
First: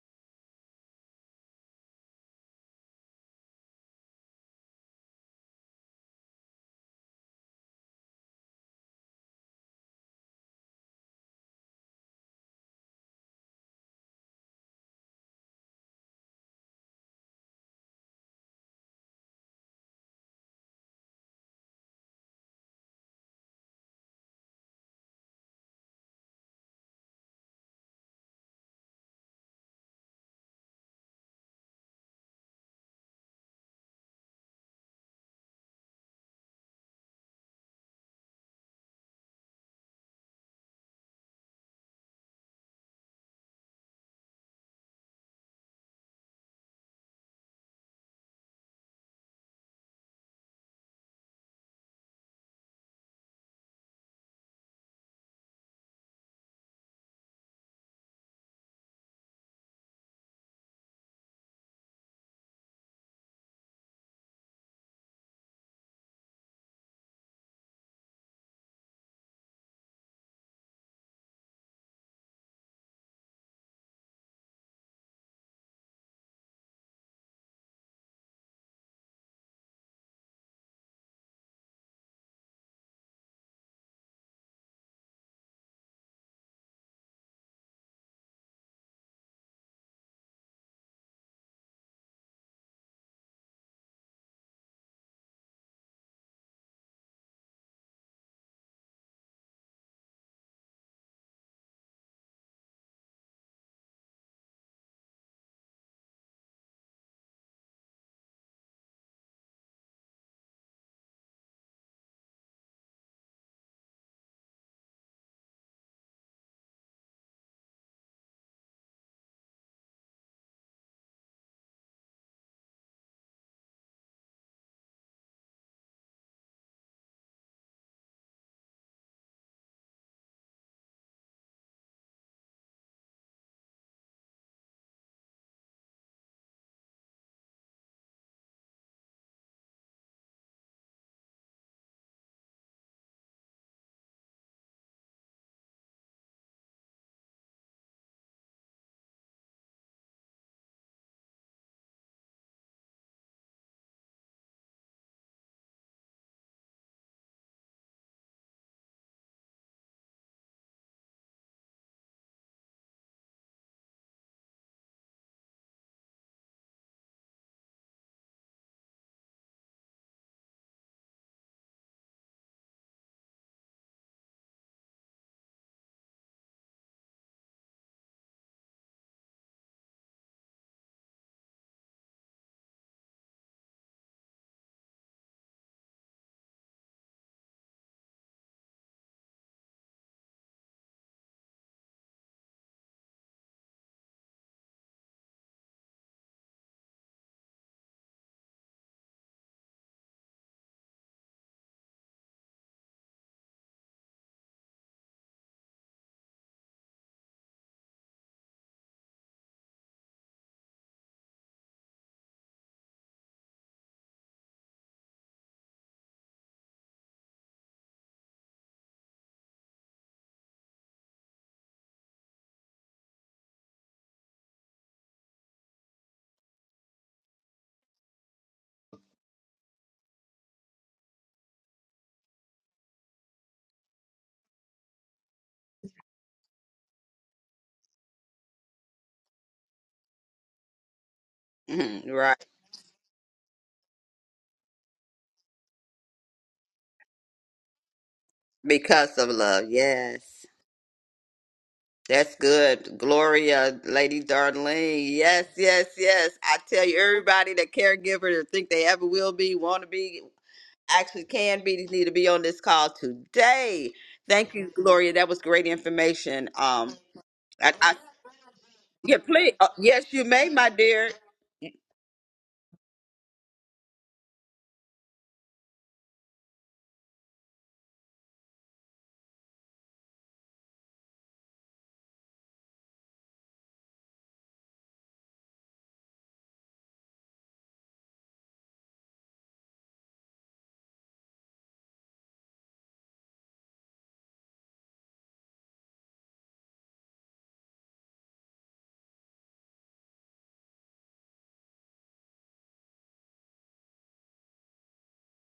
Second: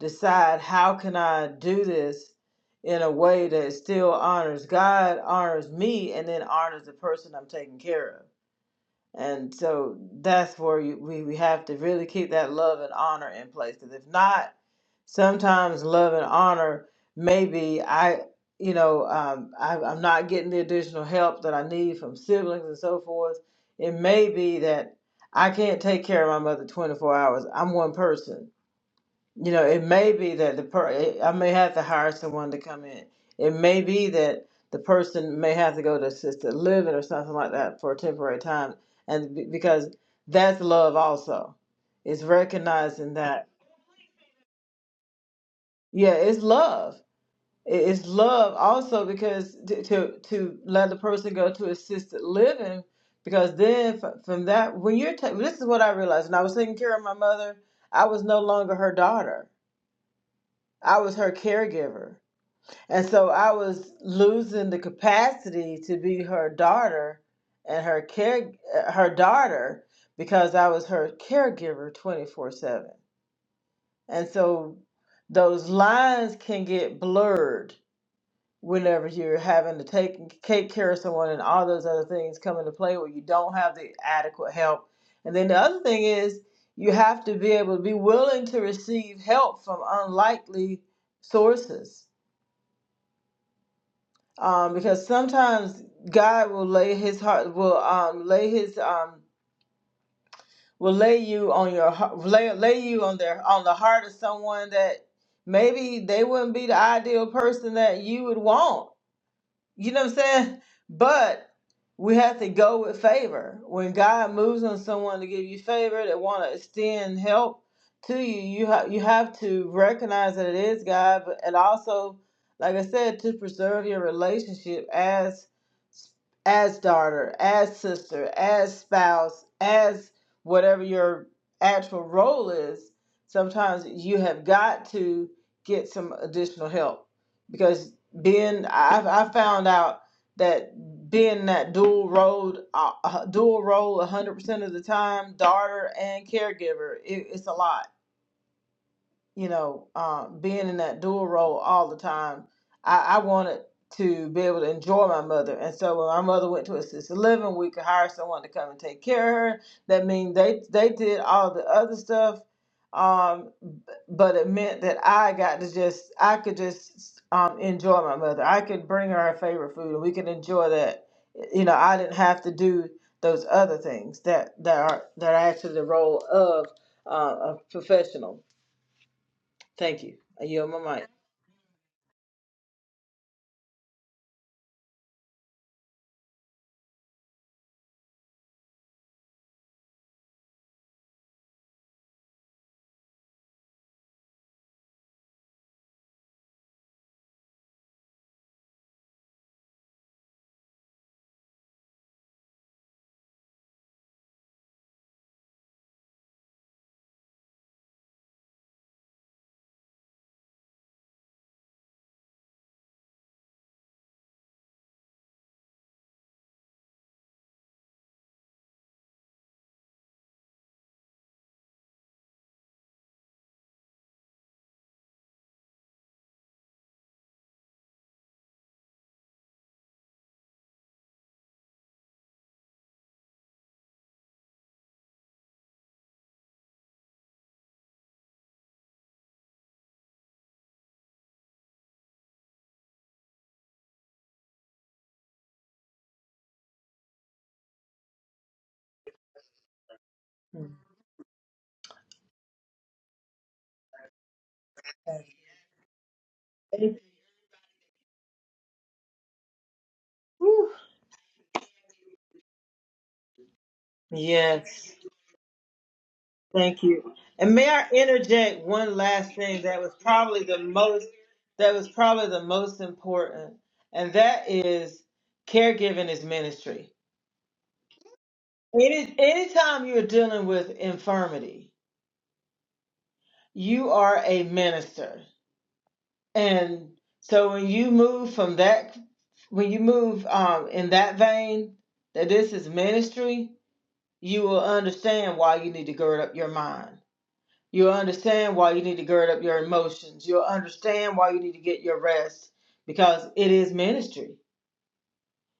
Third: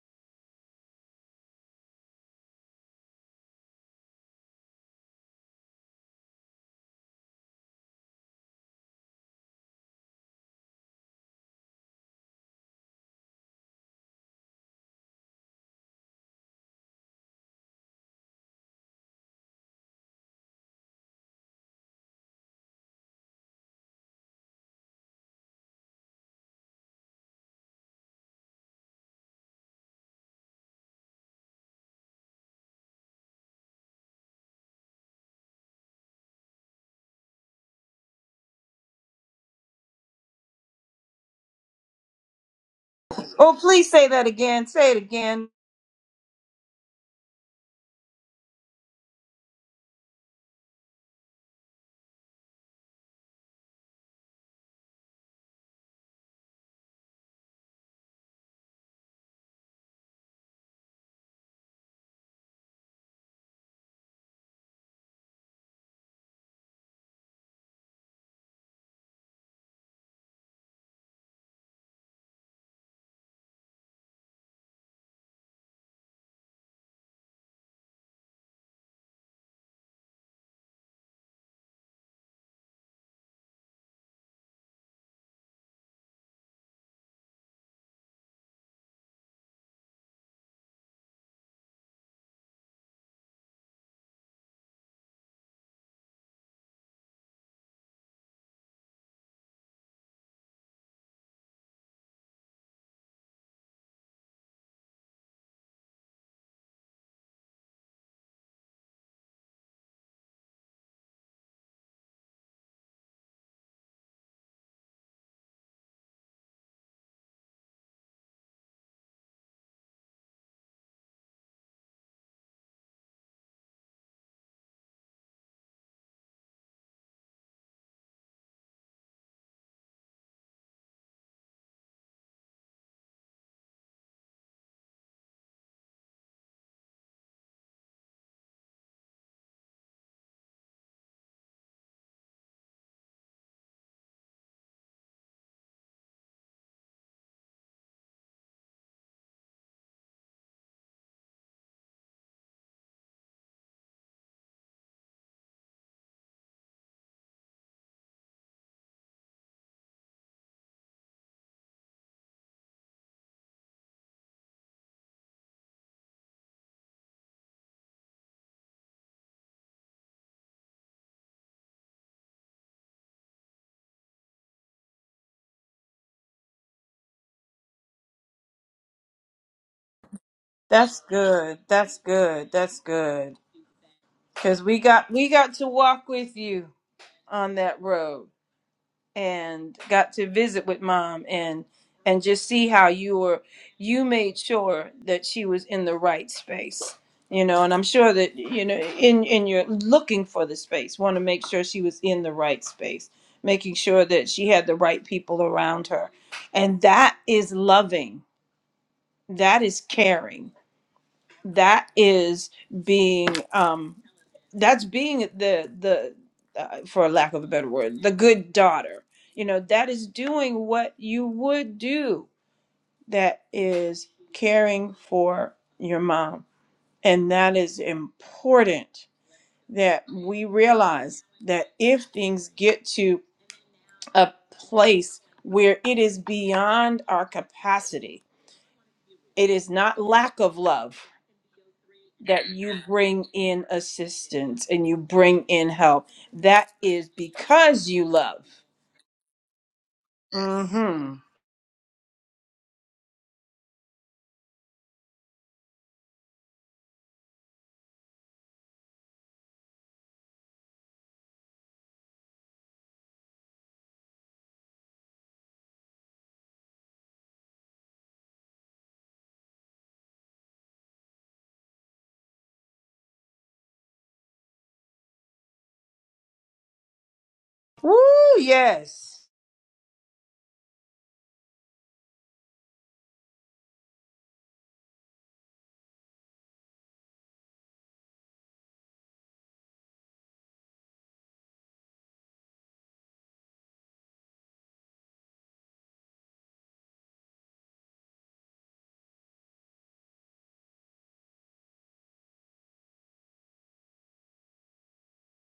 [SPEAKER 3] decide how can I do this in a way that still honors God, honors me, and then honors the person I'm taking care of. And so that's where you, we, we have to really keep that love and honor in place. Because if not, sometimes love and honor maybe I, you know, um, I, I'm not getting the additional help that I need from siblings and so forth. It may be that I can't take care of my mother 24 hours. I'm one person you know, it may be that the per eh, I may have to hire someone to come in. It may be that the person may have to go to assisted living or something like that for a temporary time, and be- because that's love also. It's recognizing that,
[SPEAKER 1] oh please say that again say it again
[SPEAKER 3] yeah, it's love. It- It's love also because to to, to let the person go to assisted living because then f- from that when you're ta this is what I realized when I was taking care of my mother, I was no longer her daughter. I was her caregiver And so I was losing the capacity to be her daughter and her care uh, her daughter because I was her caregiver 24/7. And so those lines can get blurred whenever you're having to take take care of someone and all those other things come into play where you don't have the adequate help. And then the other thing is you have to be able to be willing to receive help from unlikely sources um, because sometimes God will lay His heart will um, lay His um, will lay you on your heart lay lay you on their on the heart of someone that maybe they wouldn't be the ideal person that you would want you know what I'm saying? But we have to go with favor. When God moves on someone to give you favor, that want to extend help to you, you ha- you have to recognize that it is God, but, and also, like I said, to preserve your relationship as as daughter, as sister, as spouse, as whatever your actual role is. Sometimes you have got to get some additional help because being I I found out that being that dual role uh, uh, dual role 100% of the time daughter and caregiver it, it's a lot you know, uh, being in that dual role all the time, I, I wanted to be able to enjoy my mother. And so when my mother went to assisted living, we could hire someone to come and take care of her. That means they they did all the other stuff, um, b- but it meant that I got to just I could just um, enjoy my mother. I could bring her her favorite food, and we could enjoy that. You know, I didn't have to do those other things that that are that are actually the role of uh, a professional. Thank you. I yield my
[SPEAKER 1] That's
[SPEAKER 3] mic.
[SPEAKER 1] good. That's good. That's good. Cause we got we got to walk with you on that road and got to visit with mom and and just see how you were you made sure that she was in the right space. You know, and I'm sure that you know in in your looking for the space, want to make sure she was in the right space, making sure that she had the right people around her. And that is loving. That is caring that is being um that's being the the uh, for lack of a better word the good daughter you know that is doing what you would do that is caring for your mom and that is important that we realize that if things get to a place where it is beyond our capacity it is not lack of love
[SPEAKER 2] Yay. Mhm, right.
[SPEAKER 1] that you bring in assistance and you bring in help. That is because you love.
[SPEAKER 2] Because of love. Yes.
[SPEAKER 3] Mm.
[SPEAKER 1] Mm-hmm.
[SPEAKER 2] That's good. Gloria, Lady Darlene. Yes, yes, yes. I tell
[SPEAKER 3] Thank
[SPEAKER 2] you, everybody that caregiver that think they ever will be, want to be,
[SPEAKER 3] you.
[SPEAKER 2] actually can be need to be on this call today. Thank you,
[SPEAKER 3] Yes.
[SPEAKER 2] Gloria. That was great information.
[SPEAKER 3] Thank
[SPEAKER 2] Um,
[SPEAKER 3] you. And may
[SPEAKER 2] I,
[SPEAKER 3] I
[SPEAKER 2] I
[SPEAKER 3] interject one
[SPEAKER 2] yeah,
[SPEAKER 3] last
[SPEAKER 2] please.
[SPEAKER 3] thing
[SPEAKER 2] Uh,
[SPEAKER 3] that was
[SPEAKER 2] yes, you
[SPEAKER 3] probably
[SPEAKER 2] may,
[SPEAKER 3] the
[SPEAKER 2] my
[SPEAKER 3] most
[SPEAKER 2] dear.
[SPEAKER 3] that was probably the most important, and that is caregiving is ministry.
[SPEAKER 1] Woo,
[SPEAKER 3] Any
[SPEAKER 1] yes.
[SPEAKER 3] anytime you're dealing with infirmity, you are a minister. And so when you move from that when you move um in that vein that this is ministry, you will understand why you need to gird up your mind. You'll understand why you need to gird up your emotions. You'll understand why you need to get your rest because it is ministry.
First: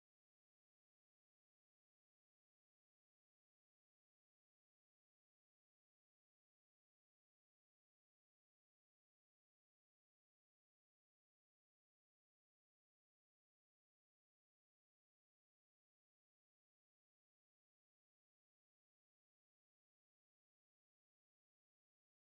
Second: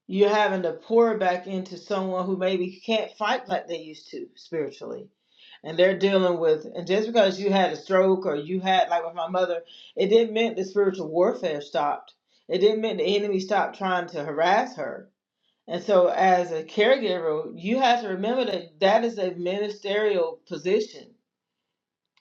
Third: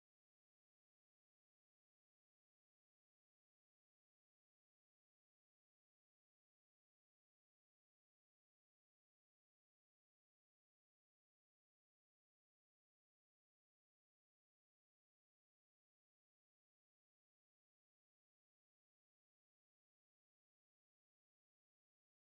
[SPEAKER 3] You're having to pour back into someone who maybe can't fight like they used to spiritually. And they're dealing with, and just because you had a stroke or you had, like with my mother, it didn't mean the spiritual warfare stopped. It didn't mean the enemy stopped trying to harass her and so, as a caregiver, you have to remember that that is a ministerial position.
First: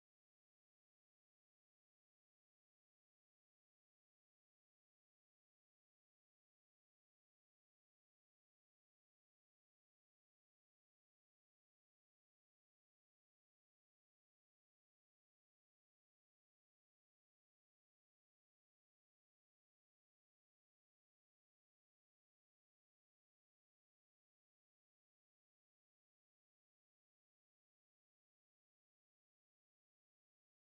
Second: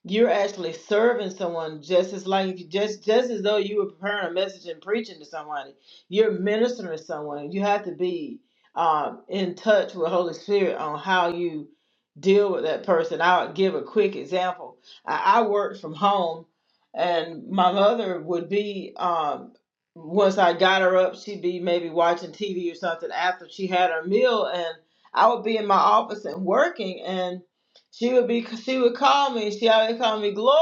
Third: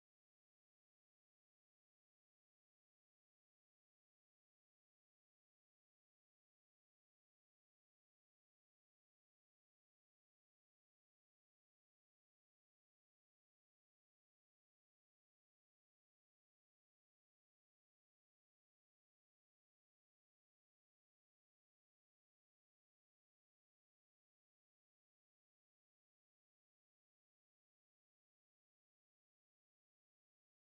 [SPEAKER 3] You're actually serving someone just as like just just as though you were preparing a message and preaching to somebody. You're ministering to someone. You have to be um, in touch with Holy Spirit on how you deal with that person. I'll give a quick example. I, I worked from home, and my mother would be um, once I got her up, she'd be maybe watching TV or something after she had her meal, and I would be in my office and working and she would be, she would call me. She always called me Gloria.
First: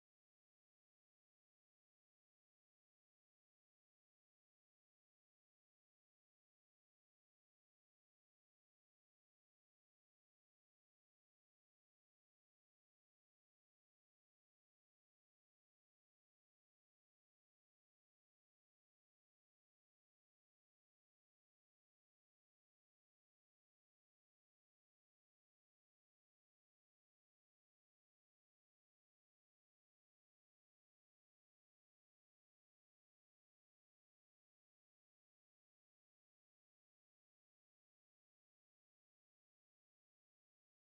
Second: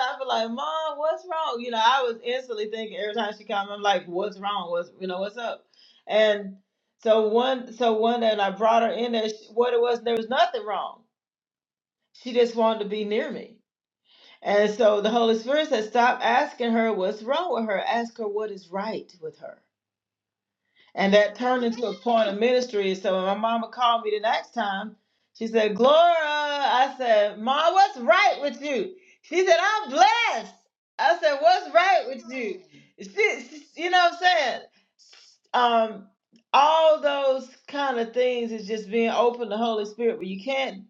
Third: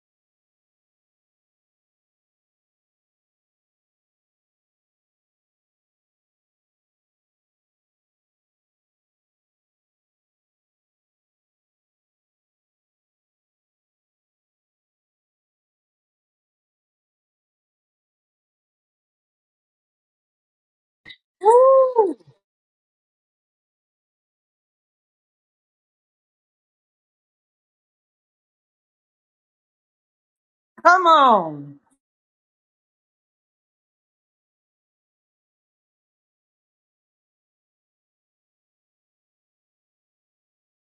[SPEAKER 3] I'd be like, Mom, what's wrong? You know, I was instantly thinking every time she called me, I'm like, what's wrong? What's, you know, what's up? And so one, so one day, and I brought her in there. She, what it was, there was nothing wrong. She just wanted to be near me. And so the Holy Spirit said, stop asking her what's wrong with her. Ask her what is right with her. And that turned into a point of ministry. So when my mama called me the next time, she said, Gloria, I said, Ma, what's right with you? She said, I'm blessed.
[SPEAKER 1] Come
[SPEAKER 3] I said, What's
[SPEAKER 1] on.
[SPEAKER 3] right with you? She, she- you know what I'm saying? Um, all those kind of things is just being open to the Holy Spirit, but you can't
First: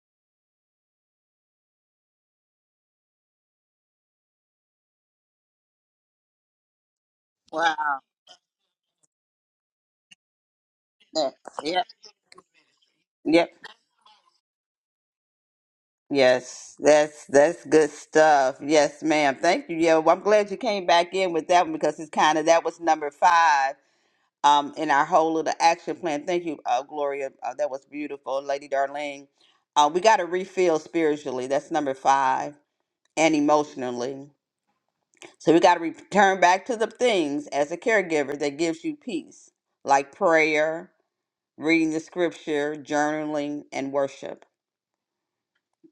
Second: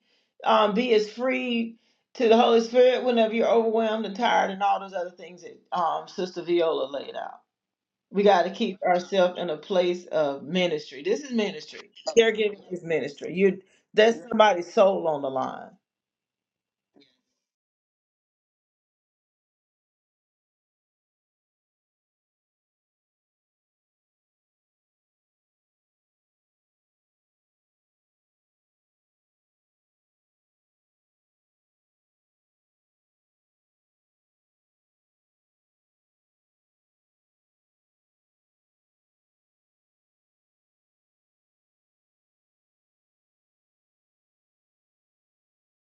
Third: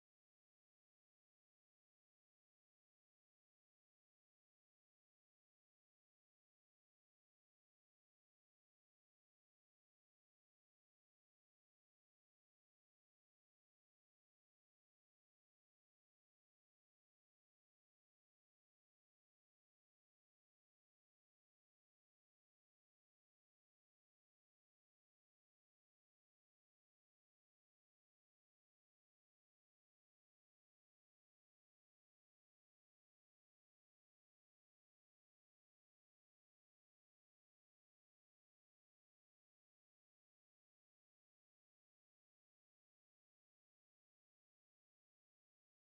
[SPEAKER 3] um, be as free to the Holy Spirit whenever you're overwhelmed and tired and all those other things that um, Sister Viola laid out.
[SPEAKER 2] Wow.
[SPEAKER 3] We got to keep ourselves in a place of ministry. This
[SPEAKER 2] Yeah.
[SPEAKER 3] is
[SPEAKER 2] Yep.
[SPEAKER 3] ministry. Caregiving is ministry.
[SPEAKER 2] Yep.
[SPEAKER 3] You there's somebody's soul on the line.
[SPEAKER 2] Yes, that's that's good stuff. Yes, ma'am. Thank you. Yeah, well, I'm glad you came back in with that one because it's kind of that was number five um in our whole little action plan. Thank you, uh, Gloria. Uh, that was beautiful, Lady Darlene. Uh, we got to refill spiritually. That's number five, and emotionally. So we got to return back to the things as a caregiver that gives you peace, like prayer, reading the scripture, journaling, and worship.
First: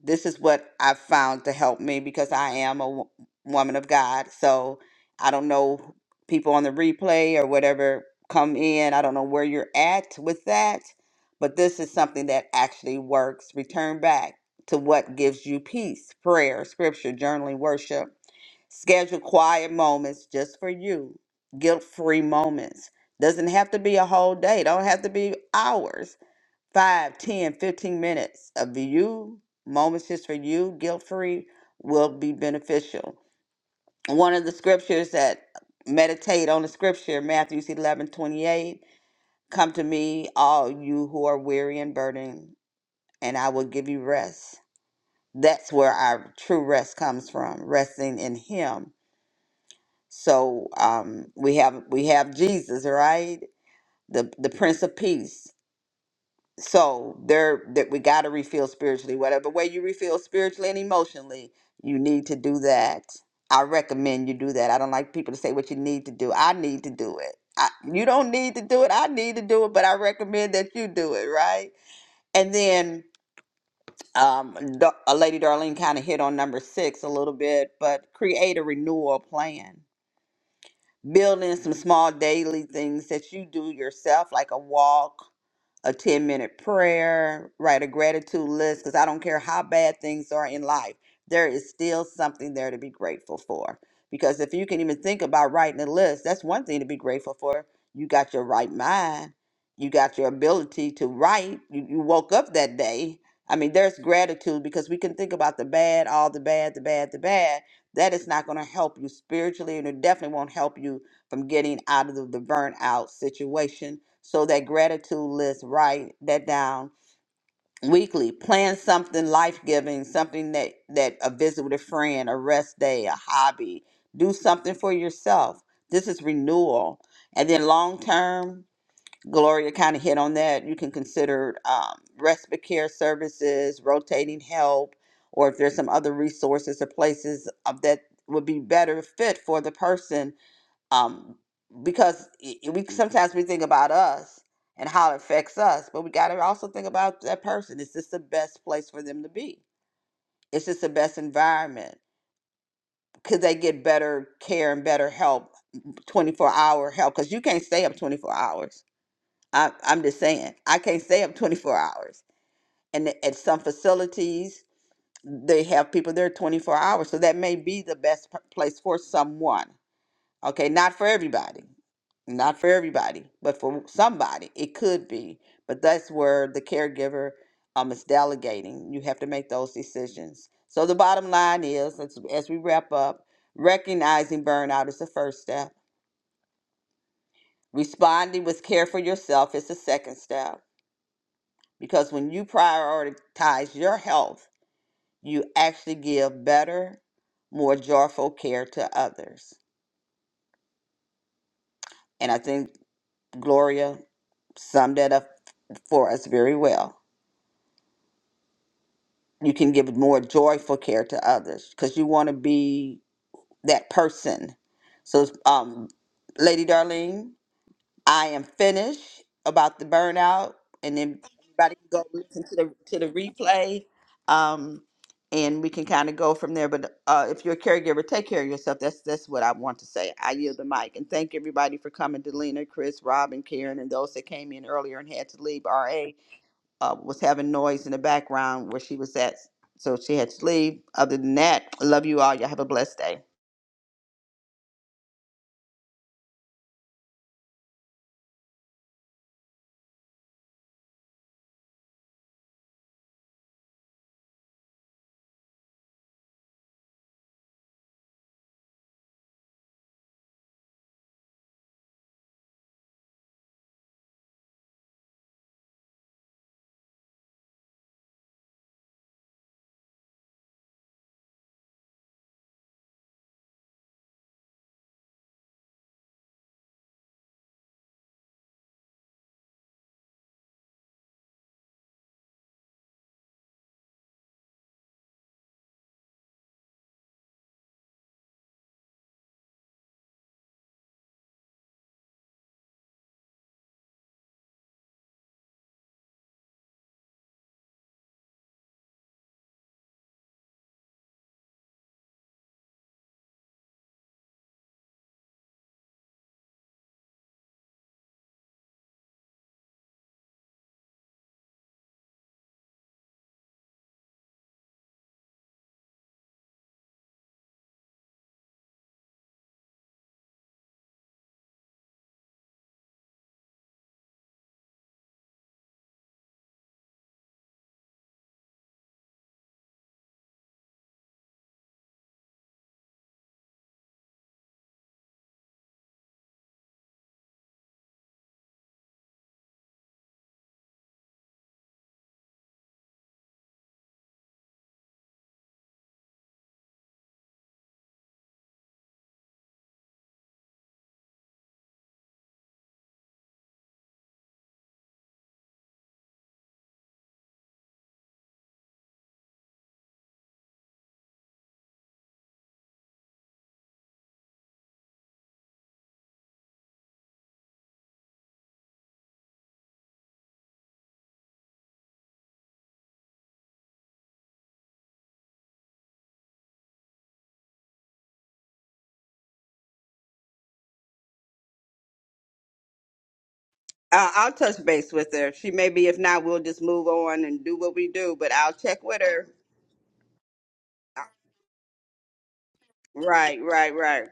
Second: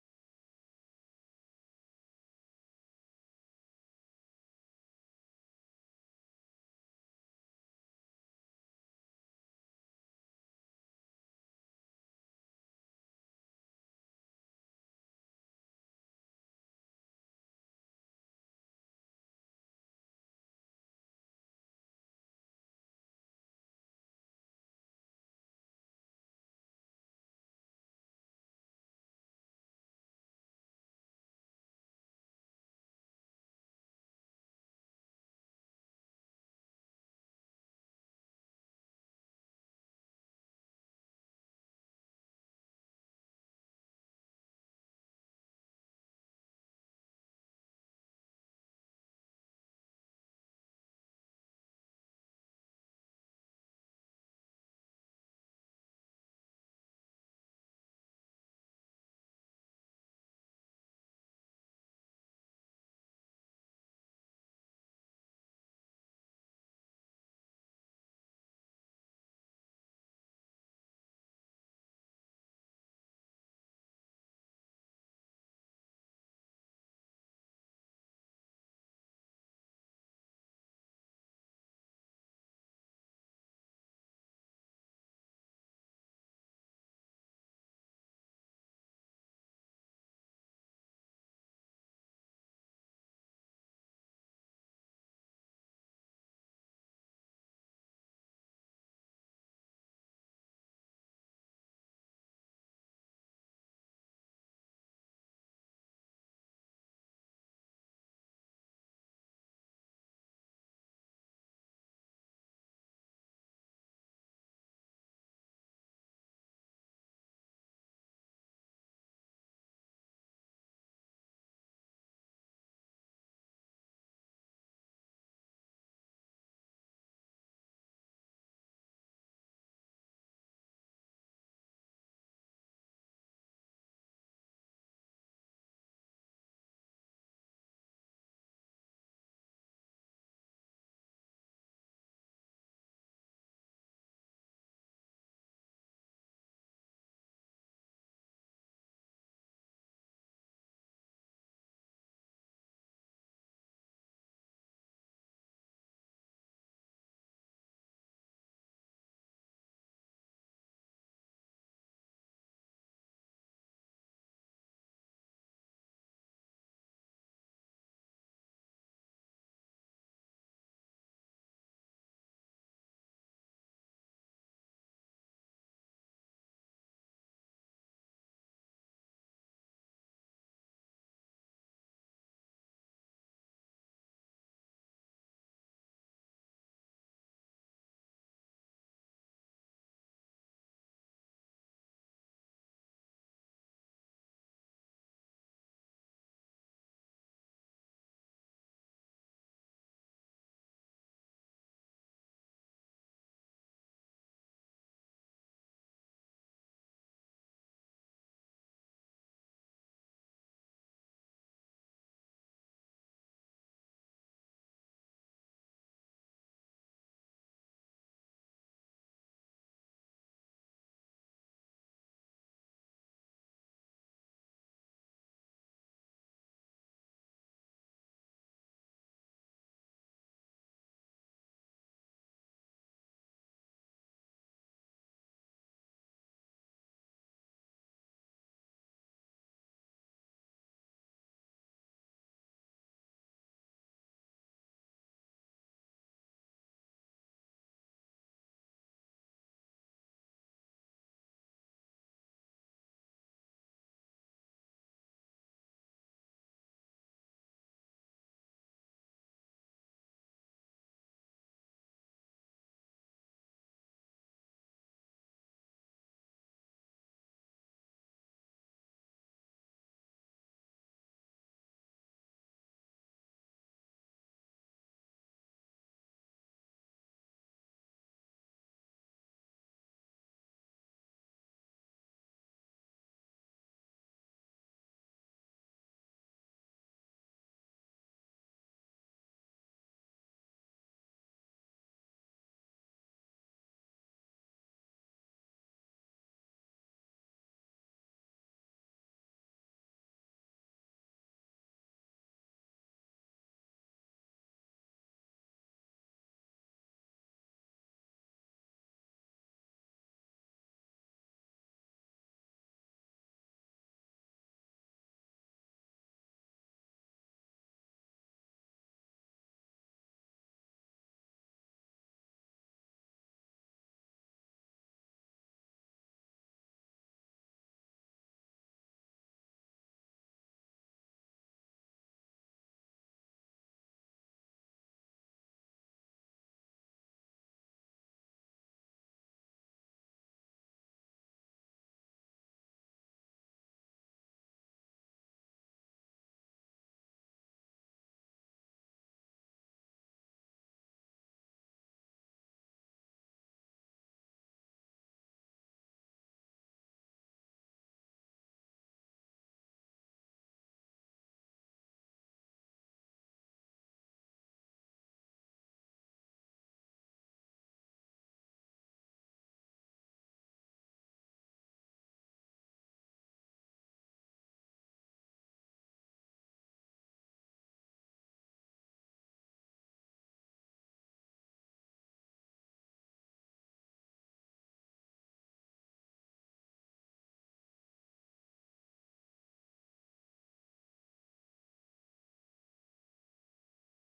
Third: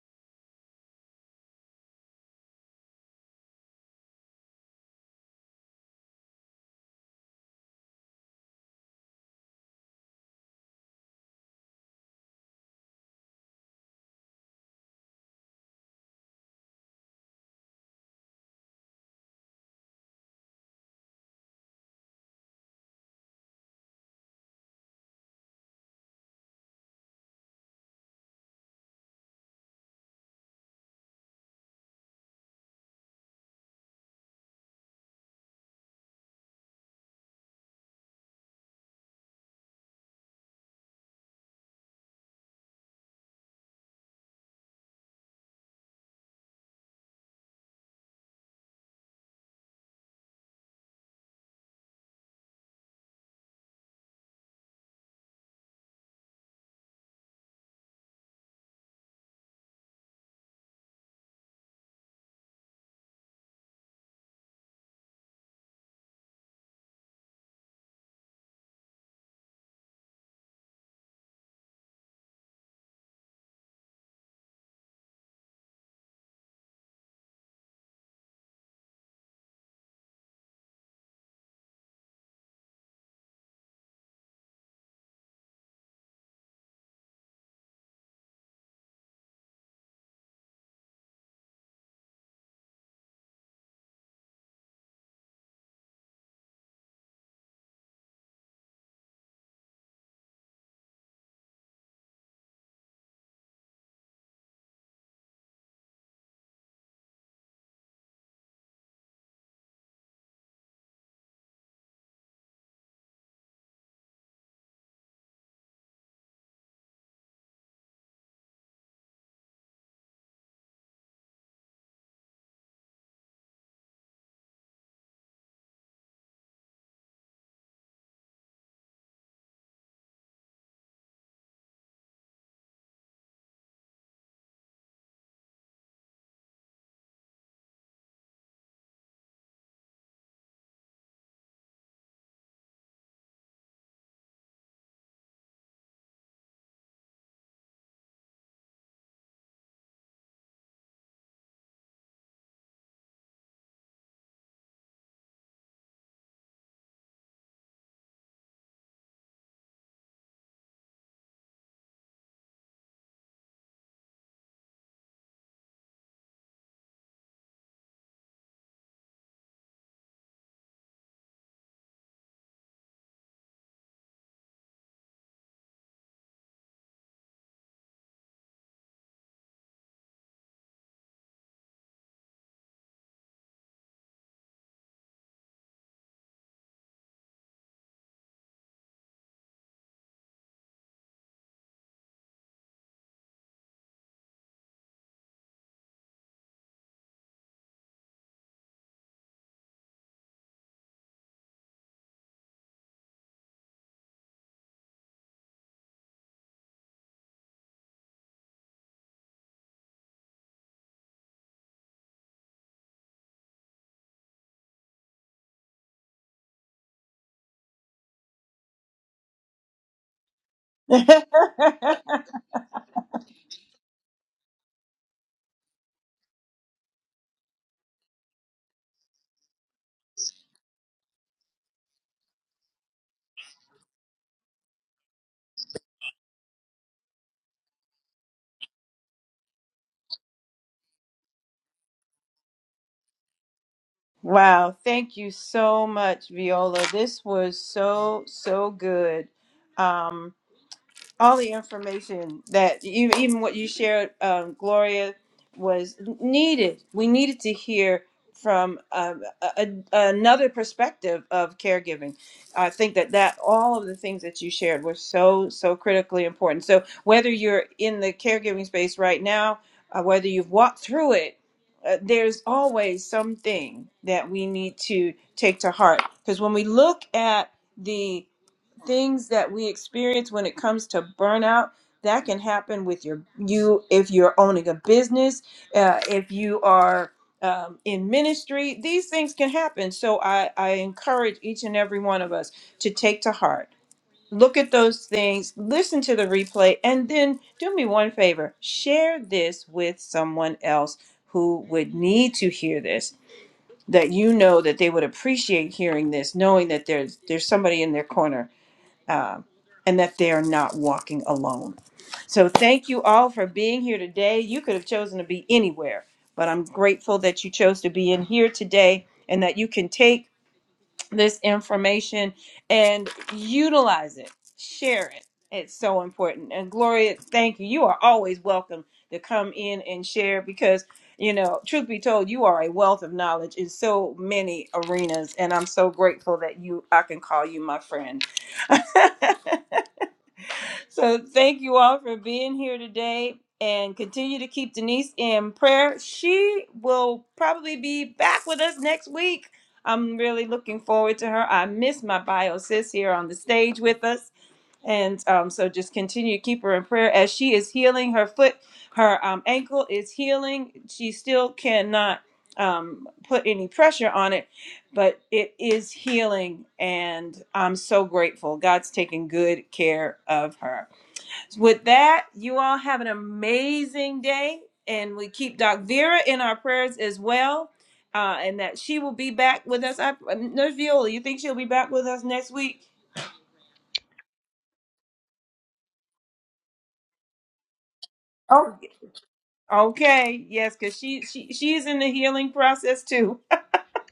[SPEAKER 2] This is what I've found to help me because I am a wo- woman of God. So I don't know people on the replay or whatever come in. I don't know where you're at with that, but this is something that actually works. Return back to what gives you peace prayer, scripture, journaling, worship Schedule quiet moments just for you, guilt free moments. Doesn't have to be a whole day, don't have to be hours. Five, ten, fifteen minutes of you, moments just for you, guilt free, will be beneficial. One of the scriptures that meditate on the scripture, Matthew 11 28, come to me, all you who are weary and burdened, and I will give you rest. That's where our true rest comes from, resting in Him So um, we have we have Jesus, right? The the Prince of Peace. So there that we got to refill spiritually. Whatever way you refill spiritually and emotionally, you need to do that. I recommend you do that. I don't like people to say what you need to do. I need to do it. I, you don't need to do it. I need to do it, but I recommend that you do it, right? And then um, Da- uh, Lady Darlene kind of hit on number six a little bit, but create a renewal plan building some small daily things that you do yourself, like a walk a 10 minute prayer, write a gratitude list, because I don't care how bad things are in life, there is still something there to be grateful for. Because if you can even think about writing a list, that's one thing to be grateful for. You got your right mind, you got your ability to write, you, you woke up that day. I mean, there's gratitude because we can think about the bad, all the bad, the bad, the bad. That is not going to help you spiritually, and it definitely won't help you from getting out of the, the burnout situation so that gratitude list, write that down weekly. Plan something life giving, something that that a visit with a friend, a rest day, a hobby. Do something for yourself. This is renewal, and then long term. Gloria kind of hit on that. You can consider um, respite care services, rotating help, or if there's some other resources or places of that would be better fit for the person um, because i- i- we sometimes we think about us and how it affects us, but we got to also think about that person. Is this the best place for them to be? Is this the best environment? Could they get better care and better help, twenty four hour help? Because you can't stay up twenty four hours. I, I'm just saying, I can't stay up twenty four hours. And at some facilities, they have people there twenty four hours, so that may be the best p- place for someone. Okay, not for everybody not for everybody, but for somebody, it could be. But that's where the caregiver um, is delegating. You have to make those decisions. So the bottom line is, as, as we wrap up, recognizing burnout is the first step. Responding with care for yourself is the second step. Because when you prioritize your health, you actually give better, more joyful care to others. And I think Gloria summed that up for us very well. you can give more joyful care to others because you want to be that person. So, um, Lady Darlene, I am finished about the burnout, and then everybody can
[SPEAKER 1] [LAUGHS]
[SPEAKER 2] go listen to the to the replay, um, and we can kind of go from there. But uh, if you're a caregiver, take care of yourself. That's that's what I want to say. I yield the mic and thank everybody for coming. Delina, Chris, Robin, Karen, and those that came in earlier and had to leave. Ra uh, was having noise in the background where she was at. So she had to leave. Other than that, I love you all. Y'all have a blessed day.
[SPEAKER 1] wow. Thank you so much, Viola. This was so, so good. Um, all the information that you, even what you shared, um, Gloria, was needed. We needed to hear from um, a, a- another perspective of caregiving. I think that that all of the things that you shared were so so critically important. So whether you're in the caregiving space right now, uh, whether you've walked through it. Uh, there's always something that we need to take to heart because when we look at things that we experience when it comes to burnout that can happen with your you if you're owning a business uh, if you are um, in ministry these things can happen so I, I encourage each and every one of us to take to heart look at those things listen to the replay and then do me one favor share this with someone else who would need to hear this that you know that they would appreciate hearing this knowing that there's there's somebody in their corner uh, and that they are not walking alone. So, thank you all for being here today. You could have chosen to be anywhere, but I'm grateful that you chose to be in here today and that you can take this information and utilize it, share it. It's so important. And Gloria, thank you. You are always welcome to come in and share because, you know, truth be told, you are a wealth of knowledge in so many arenas. And I'm so grateful that you, I can call you my friend. [LAUGHS] So thank you all for being here today and continue to keep Denise in prayer. She will probably be back with us next week. I'm really looking forward to her. I miss my bio sis here on the stage with us. And um, so just continue to keep her in prayer as she is healing. Her foot, her um, ankle is healing. She still cannot um, put any pressure on it, but it is healing. And I'm so grateful. God's taking good care of her. With that, you all have an amazing day, and we keep Doc Vera in our prayers as well, uh, and that she will be back with us. I, um, Nurse Viola, you think she'll be back with us next week?
[SPEAKER 2] Uh, I'll touch base with her. She may be, if not, we'll just move on and do what we do, but I'll
[SPEAKER 1] Oh,
[SPEAKER 2] check with her.
[SPEAKER 1] okay, yes, because
[SPEAKER 2] Uh,
[SPEAKER 1] she she she's in the healing process too.
[SPEAKER 2] Right, right, right.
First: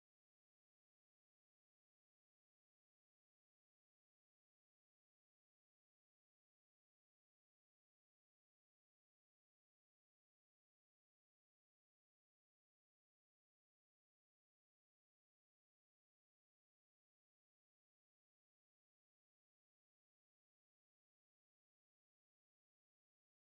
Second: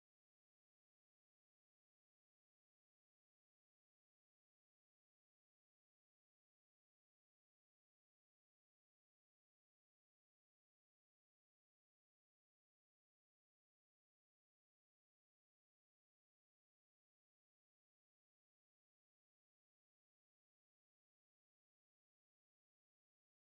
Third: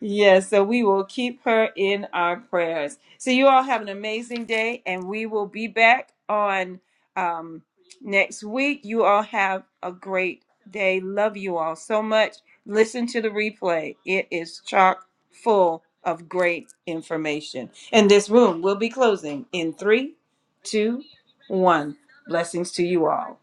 [SPEAKER 1] Yes, so we will keep her in our prayers. So you all have an amazing day, and we will be back on um, next week. You all have a great day. Love you all so much. Listen to the replay, it is chock full of great information. And this room will be closing in three, two, one. Blessings to you all.